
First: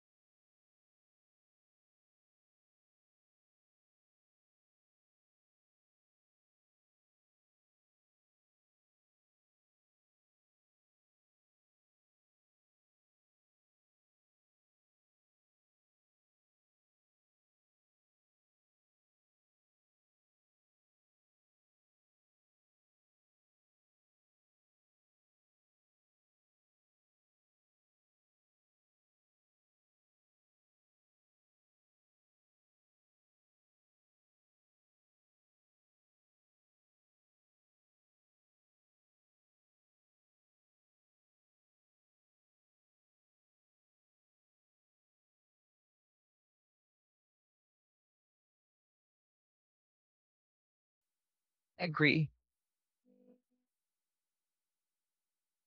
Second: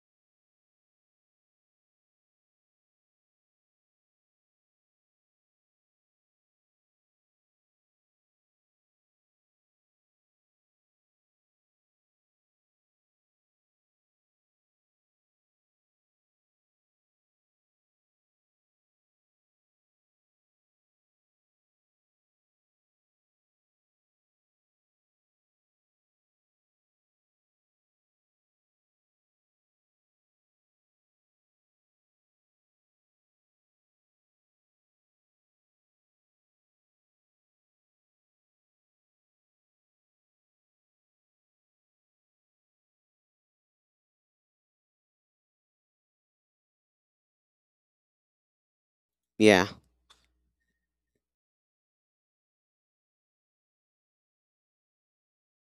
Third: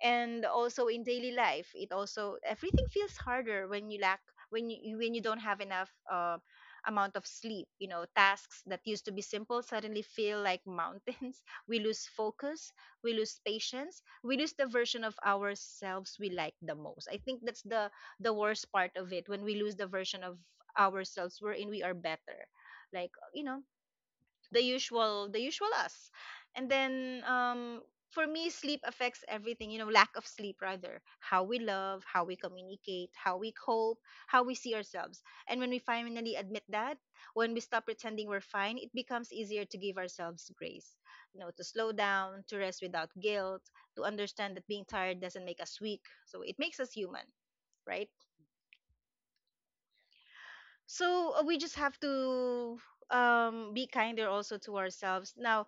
and also in daily life, it also, everything feels harder when you lack, when you, when you don't have enough, amount of sleep. You know, tasks that used to be simple suddenly feel like mountains. We lose focus, we lose patience, we lose the version of ourselves we like the most. I think that's the worst part of it, when we lose the version of ourselves we're in, we are better, like, you know, the usual us. And then, um, for me, sleep affects everything, you know, lack of sleep rather, how we love, how we communicate, how we cope, how we see ourselves. And when we finally admit that, when we stop pretending we're fine, it becomes easier to give ourselves grace, you know, to slow down, to rest without guilt, to understand that being tired doesn't make us weak, so it makes us human, right? Yeah, So, we just have Agree. to, um, be kinder also to ourselves now.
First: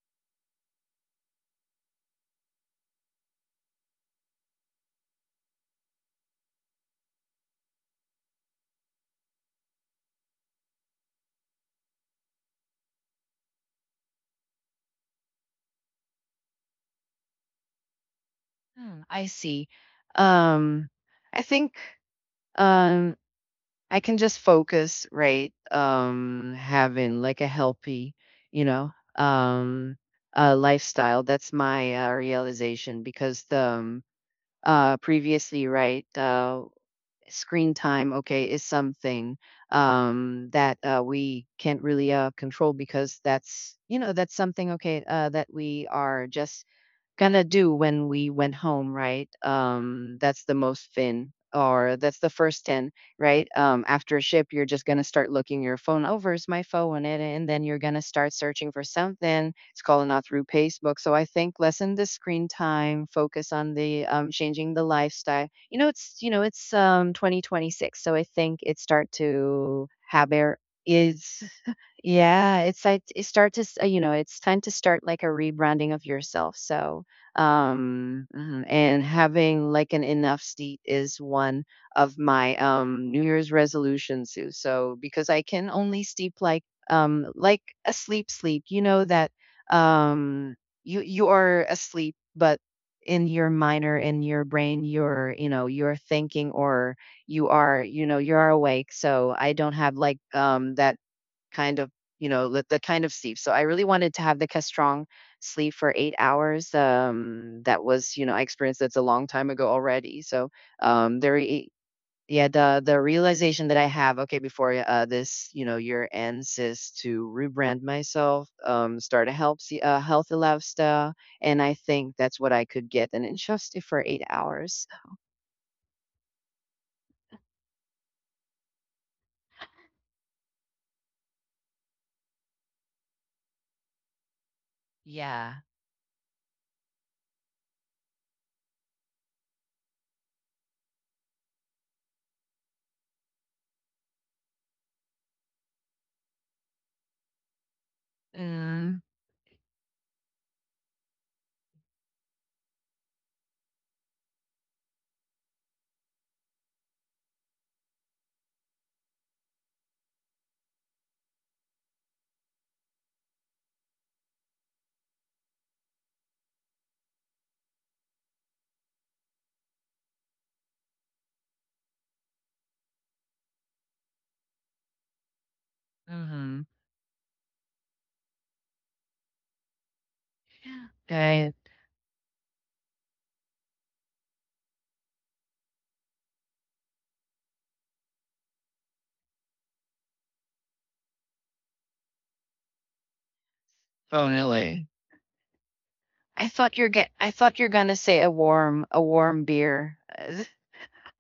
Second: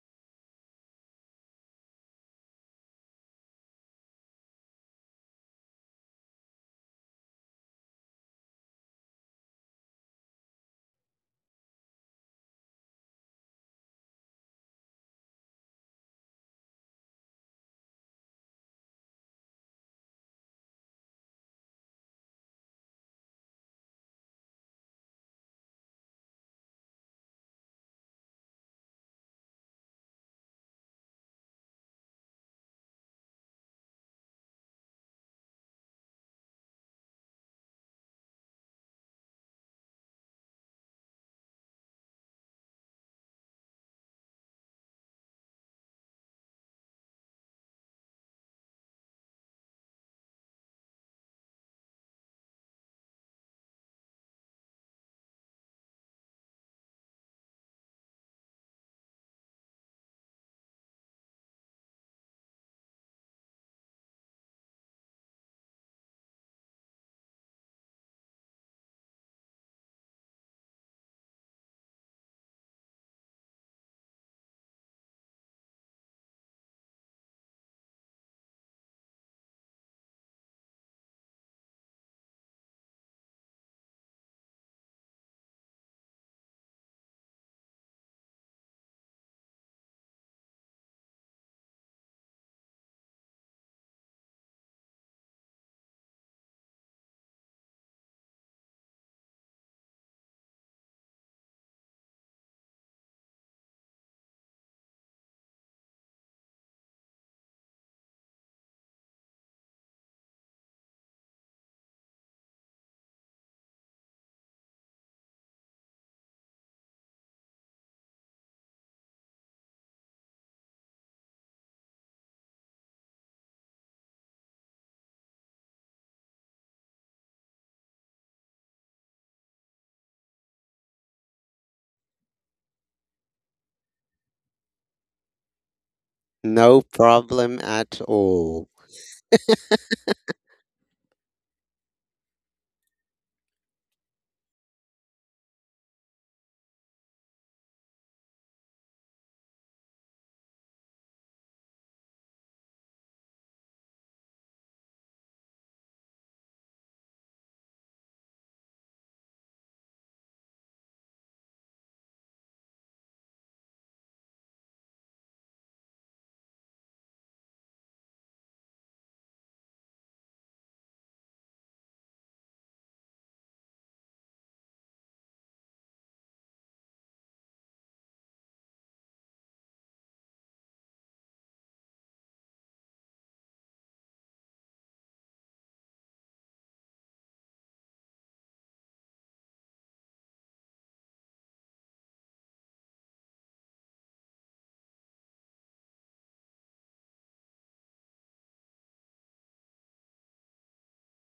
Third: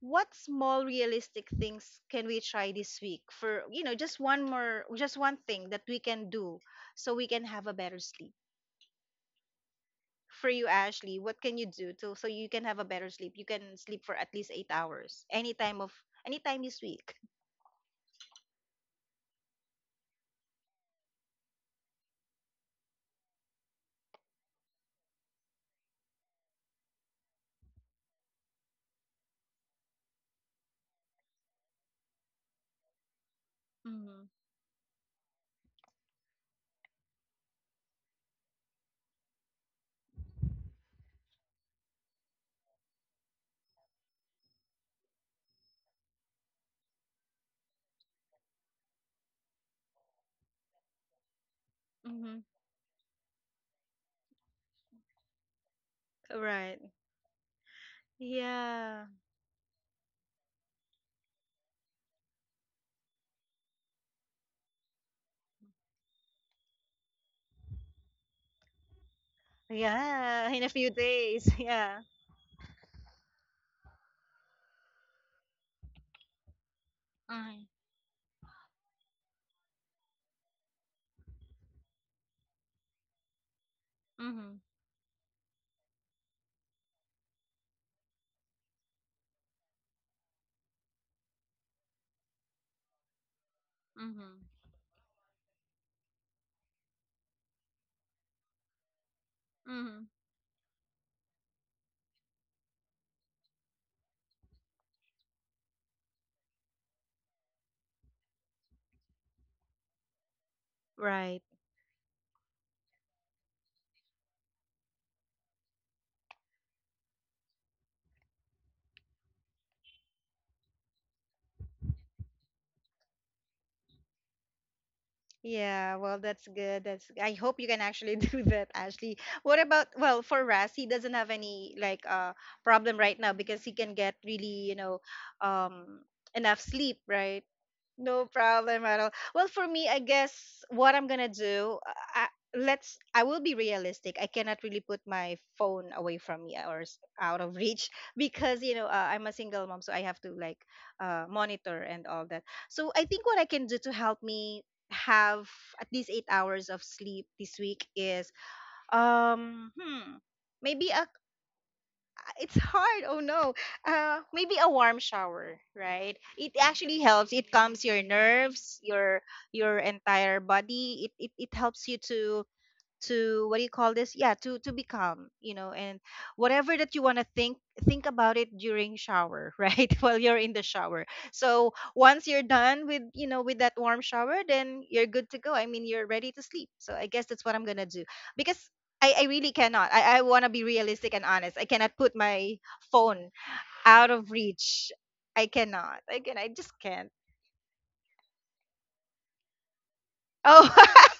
What small realistic things can we try this week, for, you know, just one more, just one thing that we can do so we can have a better sleep? For you, Ashley, what can you do to, so you can have a better sleep, you can sleep for at least 8 hours any time of any time this week? Hmm, I see. Um, I think um, I can just focus, right? Having like a healthy, you know, um, lifestyle. That's my realization because the Mm-hmm. Previously, right, screen time, okay, is something that we can't really control because that's, you know, that's something, okay, that we are just gonna do when we went home, right? That's the most thin, or that's the Mm-hmm. first ten, right? After a ship, you're just gonna start looking your phone over. Is my Right. phone it? And then you're gonna start searching for Yeah, something. It's calling out through Facebook. So I think lessen the screen time, focus on the changing the lifestyle. You know, it's 2026, so I think it start to have yeah, air in a few is. days. Yeah. Yeah, it's like it start to you know, it's time to start like a rebranding of yourself. So Mm-hmm. um mhm, and having like an enough seat is one of my new year's resolutions too, so because I can only sleep like a sleep sleep, you know, that um you you are asleep, but in your mind or in your Mm-hmm. brain you're you know you're thinking, or you are you know you're awake. So I don't have Mm-hmm. like that kind of, you know, the kind of sleep. So I really wanted to have the Castrong sleep for 8 hours. That was, you know, I experienced that's a long time ago already. So um, there, Right. i- yeah, the realization that I have, okay, before this, you know, year ends, is to rebrand myself, start a healthy, healthy lifestyle, and I think that's what I could get, and it's just for 8 hours. Yeah, well, that's good. That's, I hope you can actually do that, Ashley. What about, well, for Ras, he doesn't have any like, uh, problem right now because he can get really, you know, Yeah. um, enough no sleep, right? problem at No all. problem at all. Well, for me, I guess what I'm gonna do, I, let's, I will be realistic. I cannot really put my phone away from me or out of reach because you know, Mm-hmm. I'm a single mom, so I have to like, monitor and all that. So I think what I can do to help me have at least 8 hours of sleep this week is, um, hmm, maybe a, it's hard. Oh no. Maybe a warm shower, right? It actually helps. It calms your nerves, your entire body. It helps you to, what do you call this, yeah, to become, you know, and whatever that you want to think about it during shower, right, while you're in the shower. Right. So once you're done with, you know, with that warm shower, then you're good to go. I mean, you're ready to sleep. So I guess that's what I'm gonna do. Because I really cannot, I want to be realistic and honest, I cannot put my phone out of Definitely. reach, I cannot, I I just thought you're can't. get. I thought you're gonna say a warm beer Oh.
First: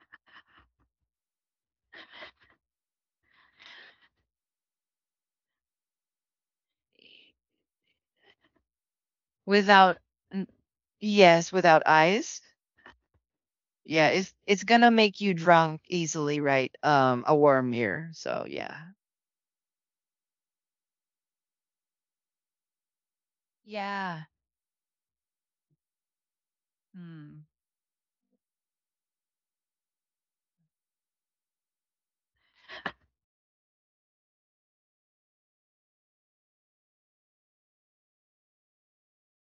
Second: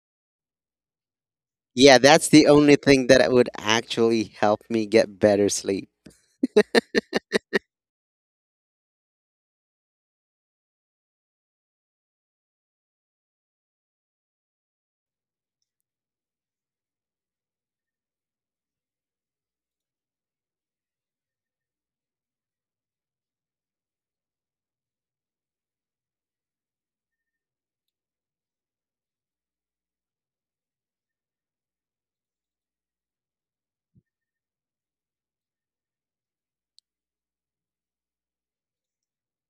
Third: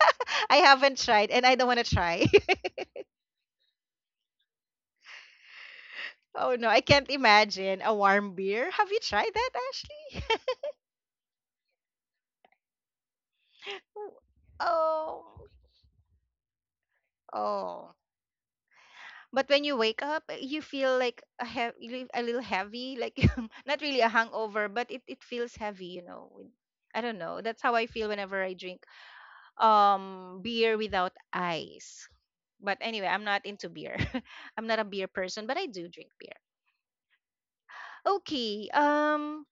I haven't tried and I don't want to Yeah, try. that's the only thing that would actually help me get better sleep. Oh no, I can't imagine a warm beer. Have you tried that, without. Ashley? n- Yes, without ice. Yeah, it's gonna make you Oh, drunk easily, right? A warm oh. beer. So yeah, But when you wake up, eh, you feel like a a little heavy, like, not really a yeah. hangover, but it feels heavy, you know. When, I don't know. Hmm. That's how I feel whenever I drink, um, beer without ice. But anyway, I'm not into beer. I'm not a beer person, but I do drink beer. Okay. Um,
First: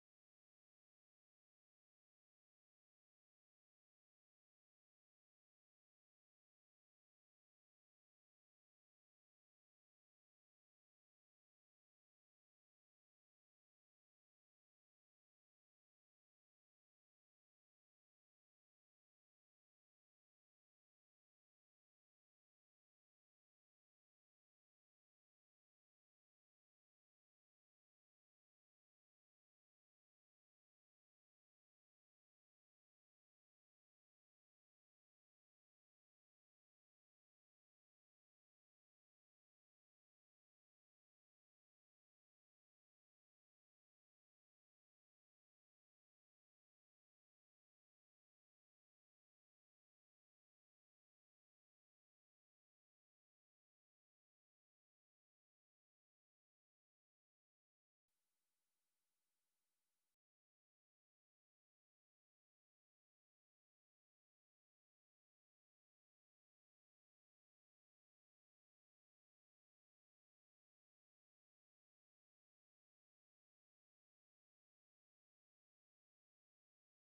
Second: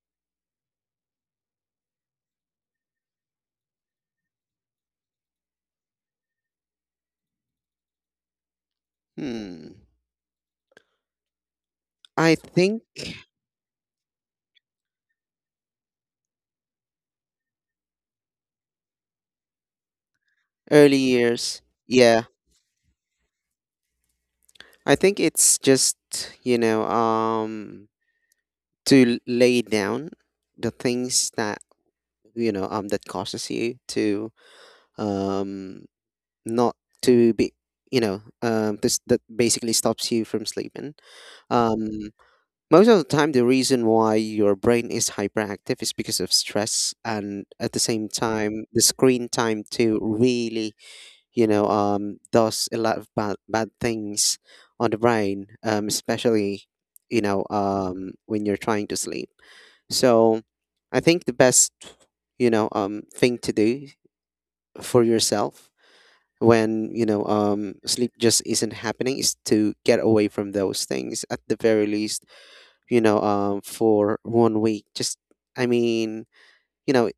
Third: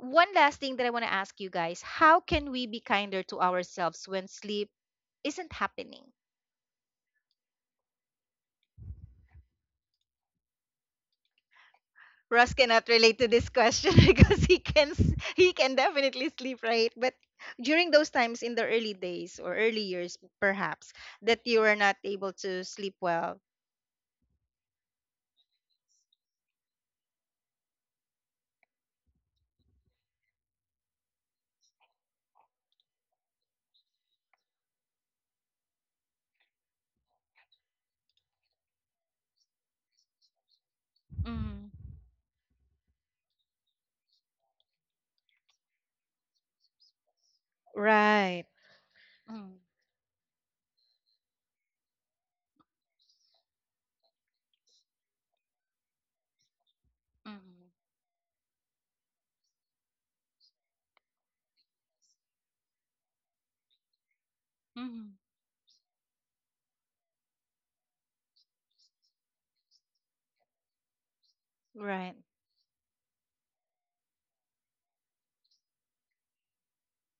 one last thing that I want to ask you guys, how can we be kinder to ourselves when sleep isn't happening? Hmm. I Russ think cannot relate to this question because he can he can definitely sleep, right? But during those times in the early days or early years perhaps early that you years. are not Yeah, able to sleep well. I think it's just, you know, um to lay down the things that, that causes you to um not to be, this that basically stops you from sleeping. Mm, um Most of the time, the reason why your brain is hyperactive is because of stress, and at the same right. time, the screen Mm, time too, really, does a lot of bad things on the brain, especially mm, when you're trying to sleep. So I think the best thing to do for mhm, yourself when sleep just isn't happening is to get away from those things, at the very right, least, for one week. Just i mean you know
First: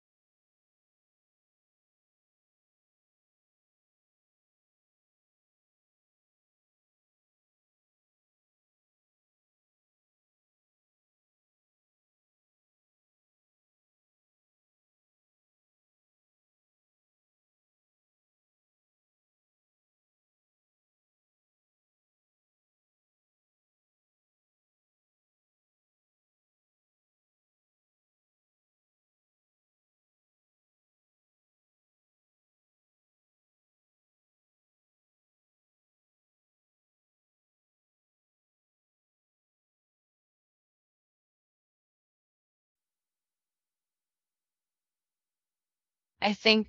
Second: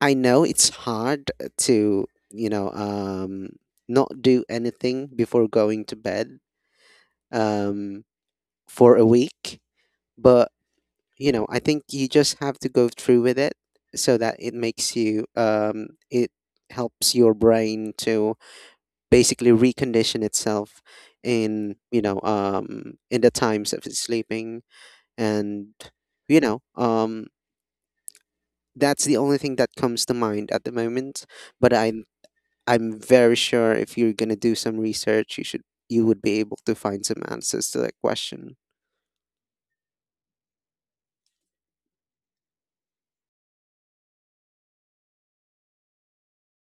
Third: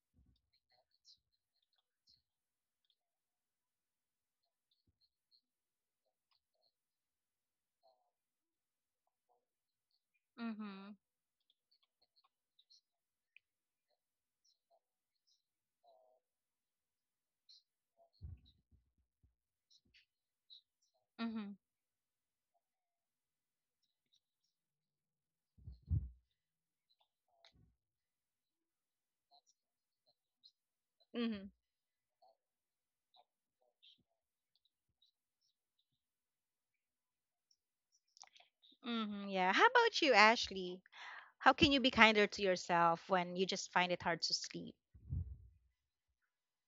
I know it's hard to not do anything before going to bed, um for a week. But mhm, I think you just have to go through with it so that it makes you it helps your brain to basically recondition itself mhm, in, in the times of sleeping. And you know um that's the only thing that comes to mind at the moment. mhm, But I'm very sure, if you're going to do some research, you should, you would be able to find some answers to that question. mhm. Yeah, how about you, Ashley? How can you be kinder to yourself when you just find it hard to sleep? I think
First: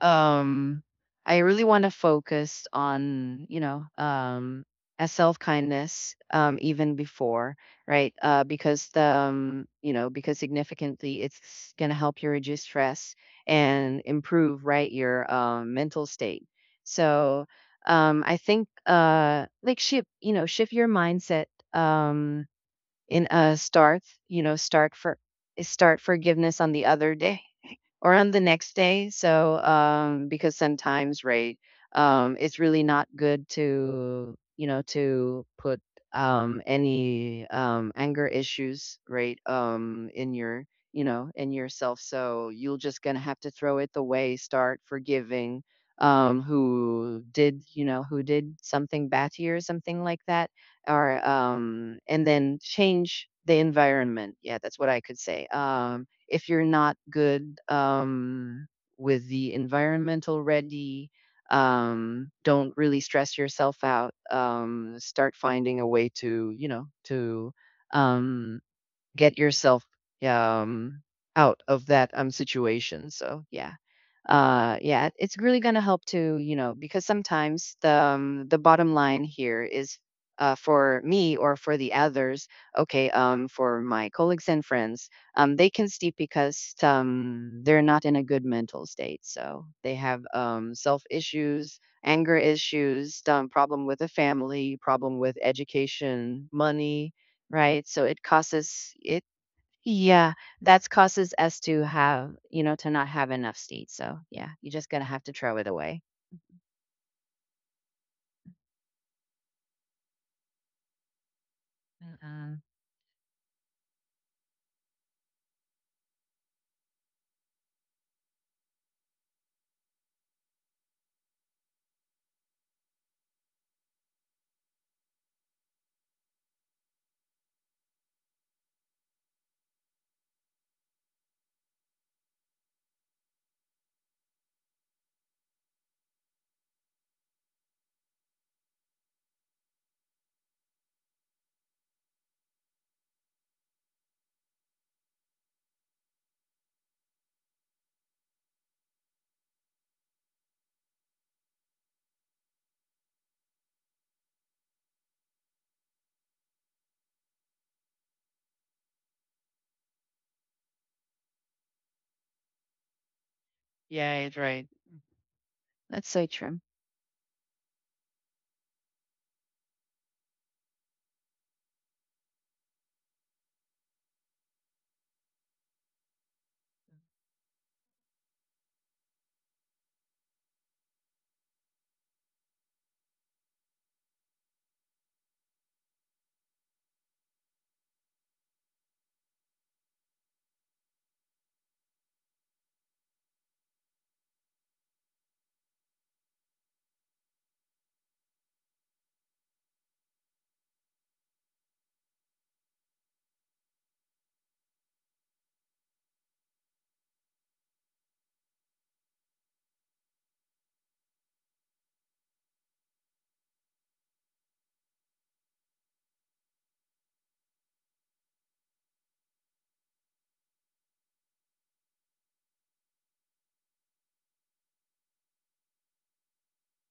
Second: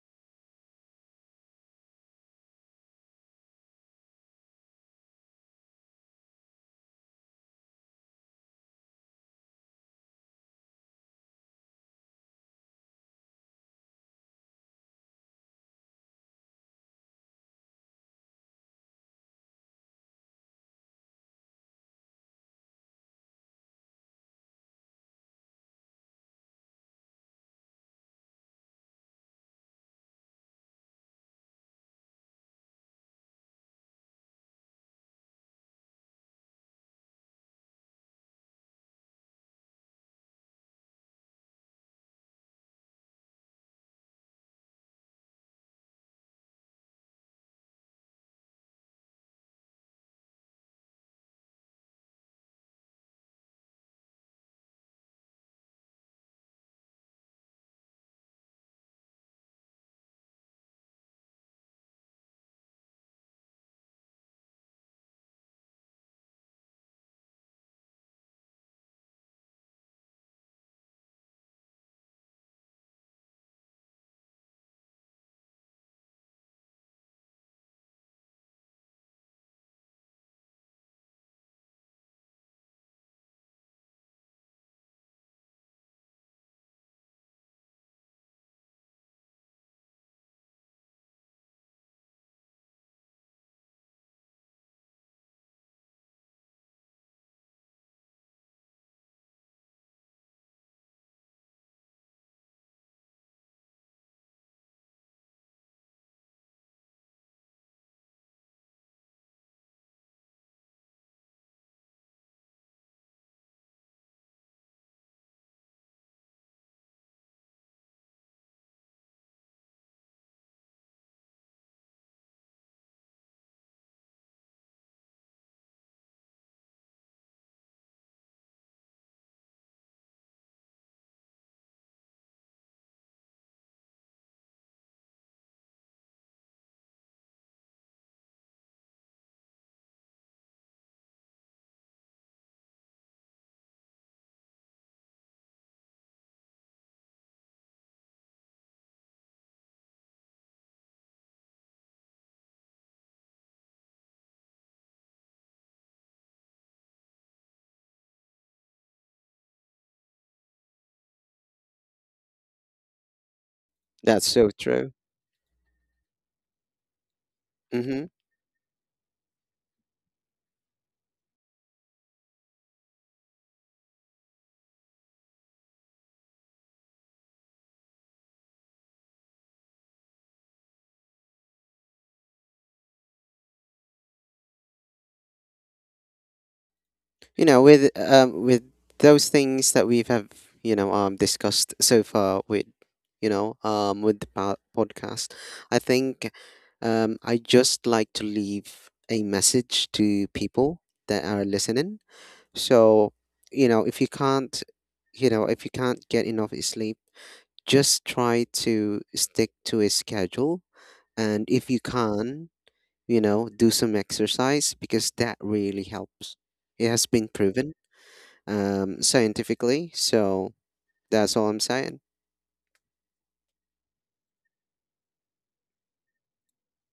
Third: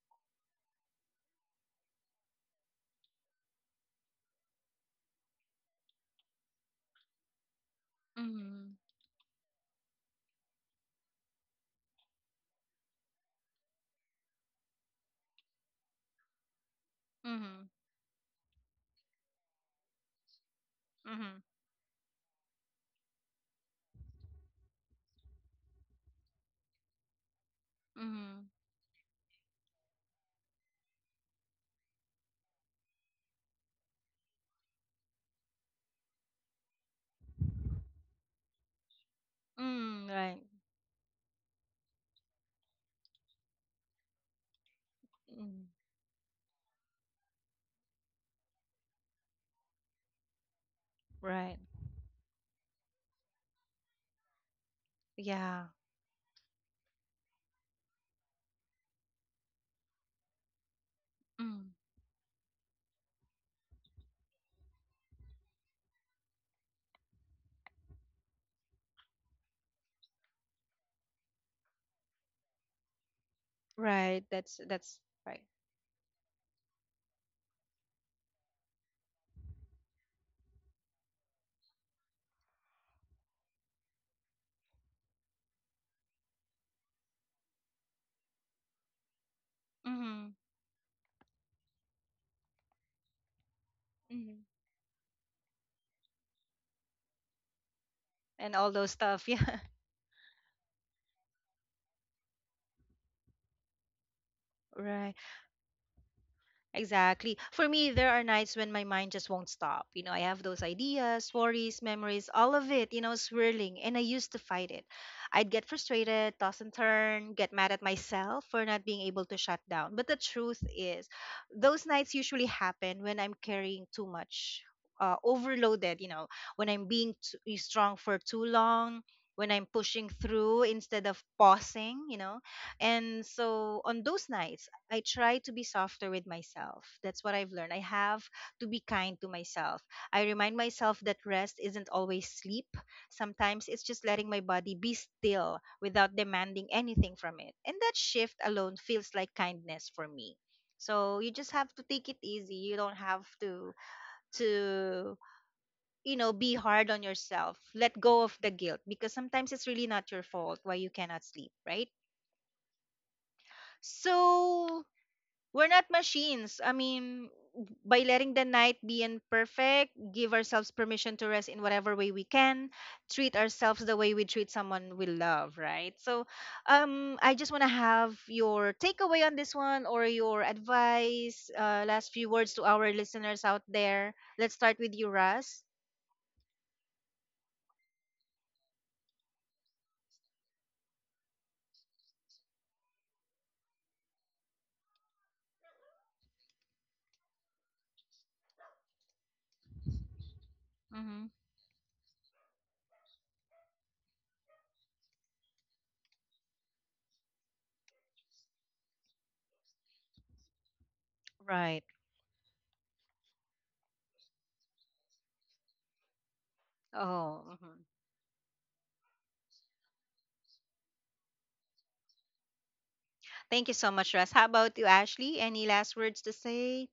um I really want to focus on, you know, a self-kindness even before, right? Mhm. Because the you know, because significantly it's going to help you reduce stress and improve, right, your mental state. So, Mhm. I think like shift, you know, shift your Mhm. mindset um in a start for start forgiveness on the other day or on the Mhm. next day. So, because sometimes, right, it's really not good to, you know, to put any anger issues, right, Mm, in right. your, you know, in yourself. So you will just gonna have to throw it away. Start forgiving Mm, who did you know who did something bad to you or something like that, or right. um and then change the environment. Yeah, that's what I could say. Yeah. If you're not good with the environmental ready, Mm, don't really stress yourself out. Start finding a way to, you know, to um, get yourself um, out of that situation. So, yeah, right. That's yeah, it's right. really going to help to, you know, because sometimes the bottom line here is, for me or for the others, okay, for my colleagues and friends, they can sleep because they're not in a good mental state, so they have Mhm. Self issues, anger issues, problem with the Mhm. family, problem with education, money, right, so it And all those causes it. stuff. Yeah. Yeah, that causes us to have, you know, to not have enough seeds. So yeah, you're just gonna Right. have to throw it away. Exactly. For me, there are nights when my mind just won't stop. You know, I have those ideas, worries, memories, all Mm-mm. of it, you know, swirling, and I used to fight it. I'd get frustrated, toss and turn, get mad at myself for not being able to shut down. But the truth is, those nights usually happen when I'm carrying too much, overloaded, you know, when I'm being too, eh, strong for too long. When I'm pushing through instead of pausing, you know, and so on those nights, I try to be softer with myself. That's what I've learned. I have to be kind to myself. I remind myself that rest isn't always sleep. Sometimes it's just letting my body be still without demanding anything from it. And that shift alone feels like kindness for me. So you just have to take it easy. You don't have to, you know, be hard on yourself. Let go of the guilt because sometimes it's really not your fault why you cannot sleep, right? Yeah, That's it's so right. So true. we're not That's so true. machines. I mean, by Mhm. letting the night be imperfect, give ourselves permission to rest in whatever way we can, treat ourselves the way we treat someone we love, right? So, I just want to have your takeaway on this one, or your advice, last few words to our listeners out there. Let's start with you, Russ. You know, with those things that we've have discussed so far with with the podcast, I think, I just like to leave a message to people that Mm-hmm. are listening. So if you can't if you can't get enough sleep, just try to stick to a schedule. And if you Right. can, do some exercise, because that really helps. It has been Oh, proven mhm. Scientifically. So that's all I'm saying. Thank you so much, Russ. How about you, Ashley? Any last words to say?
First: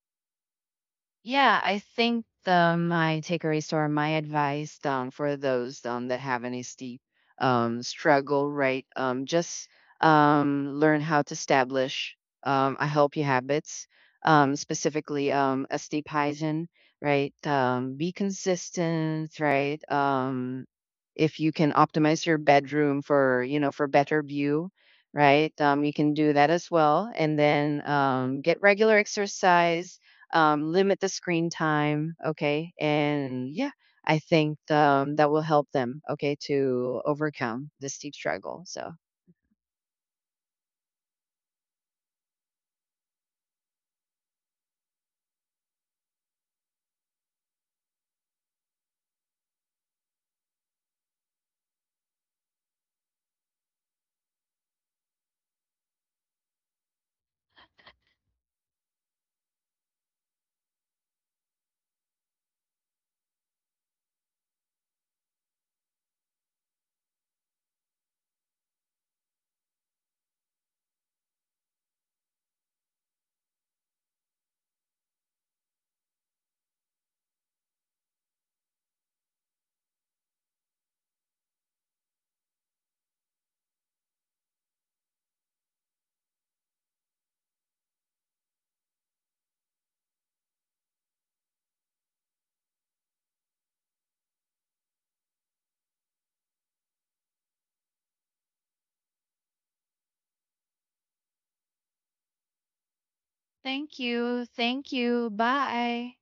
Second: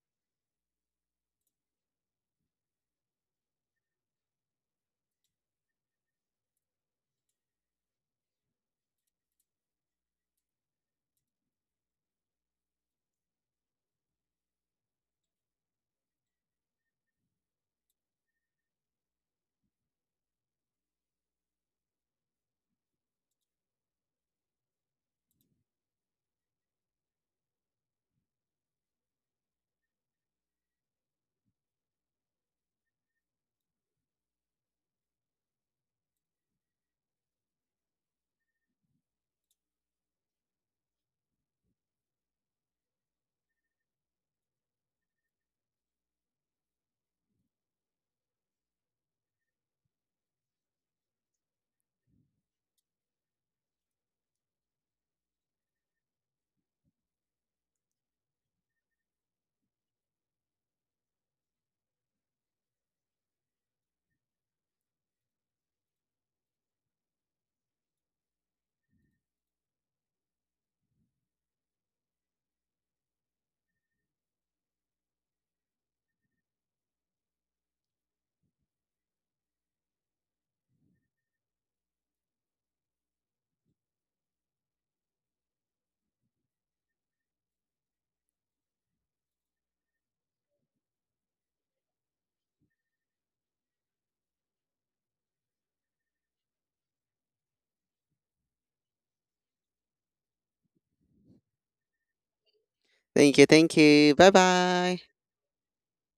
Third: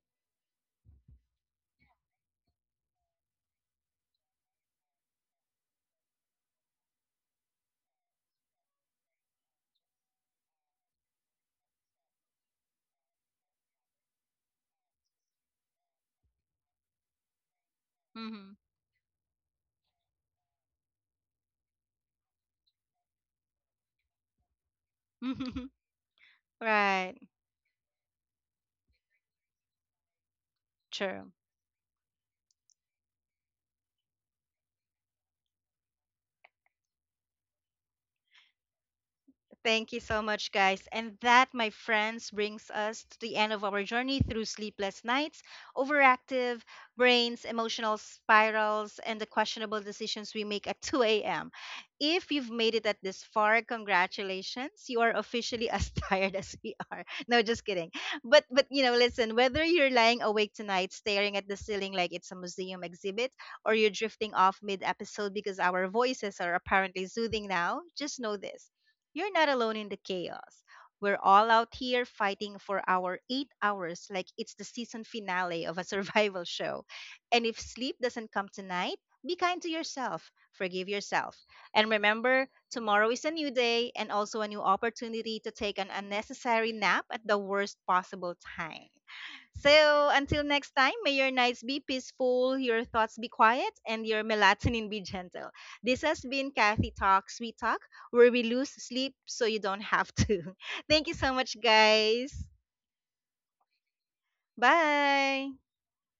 Yeah, I think the my takeaways or my advice, for those that have any steep struggle, right? Just learn how to establish a healthy habits, specifically a steep hygiene, right? Be Mm-hmm. consistent, right? If you can optimize your bedroom for you know for better view, right? You can do that as well, Right, and then get regular exercise, limit the sure. screen time. Okay. And yeah, I think that will help them. Okay. To overcome this steep struggle. So, Thank you so much, guys. And that, my friends, brings us to the end of our journey through sleepless nights, overactive brains, emotional spirals, and the questionable decisions we make at 2 a.m. If you've made it at this far, congratulations. You are officially as tired as we are. No, just kidding. But you know, listen, whether you're lying awake tonight staring at the ceiling like it's a museum exhibit, or you're drifting off mid-episode because our voices are apparently soothing now, just know this, you're not alone in the chaos. We're all out here fighting for our 8 hours like it's the season finale of a survival show. And if sleep doesn't come tonight, be kind to yourself, forgive yourself. And remember, tomorrow is a new day, and also a new opportunity to take an unnecessary nap at the worst possible time. So until next time, may your nights be peaceful, your thoughts be quiet, and your melatonin be gentle. This has been Kathy Talk, Sweet Talk, where we lose sleep so you don't have to. Thank you so much, guys. Thank you. Thank thank you. Bye you. Thank bye. you. Bye. Bye.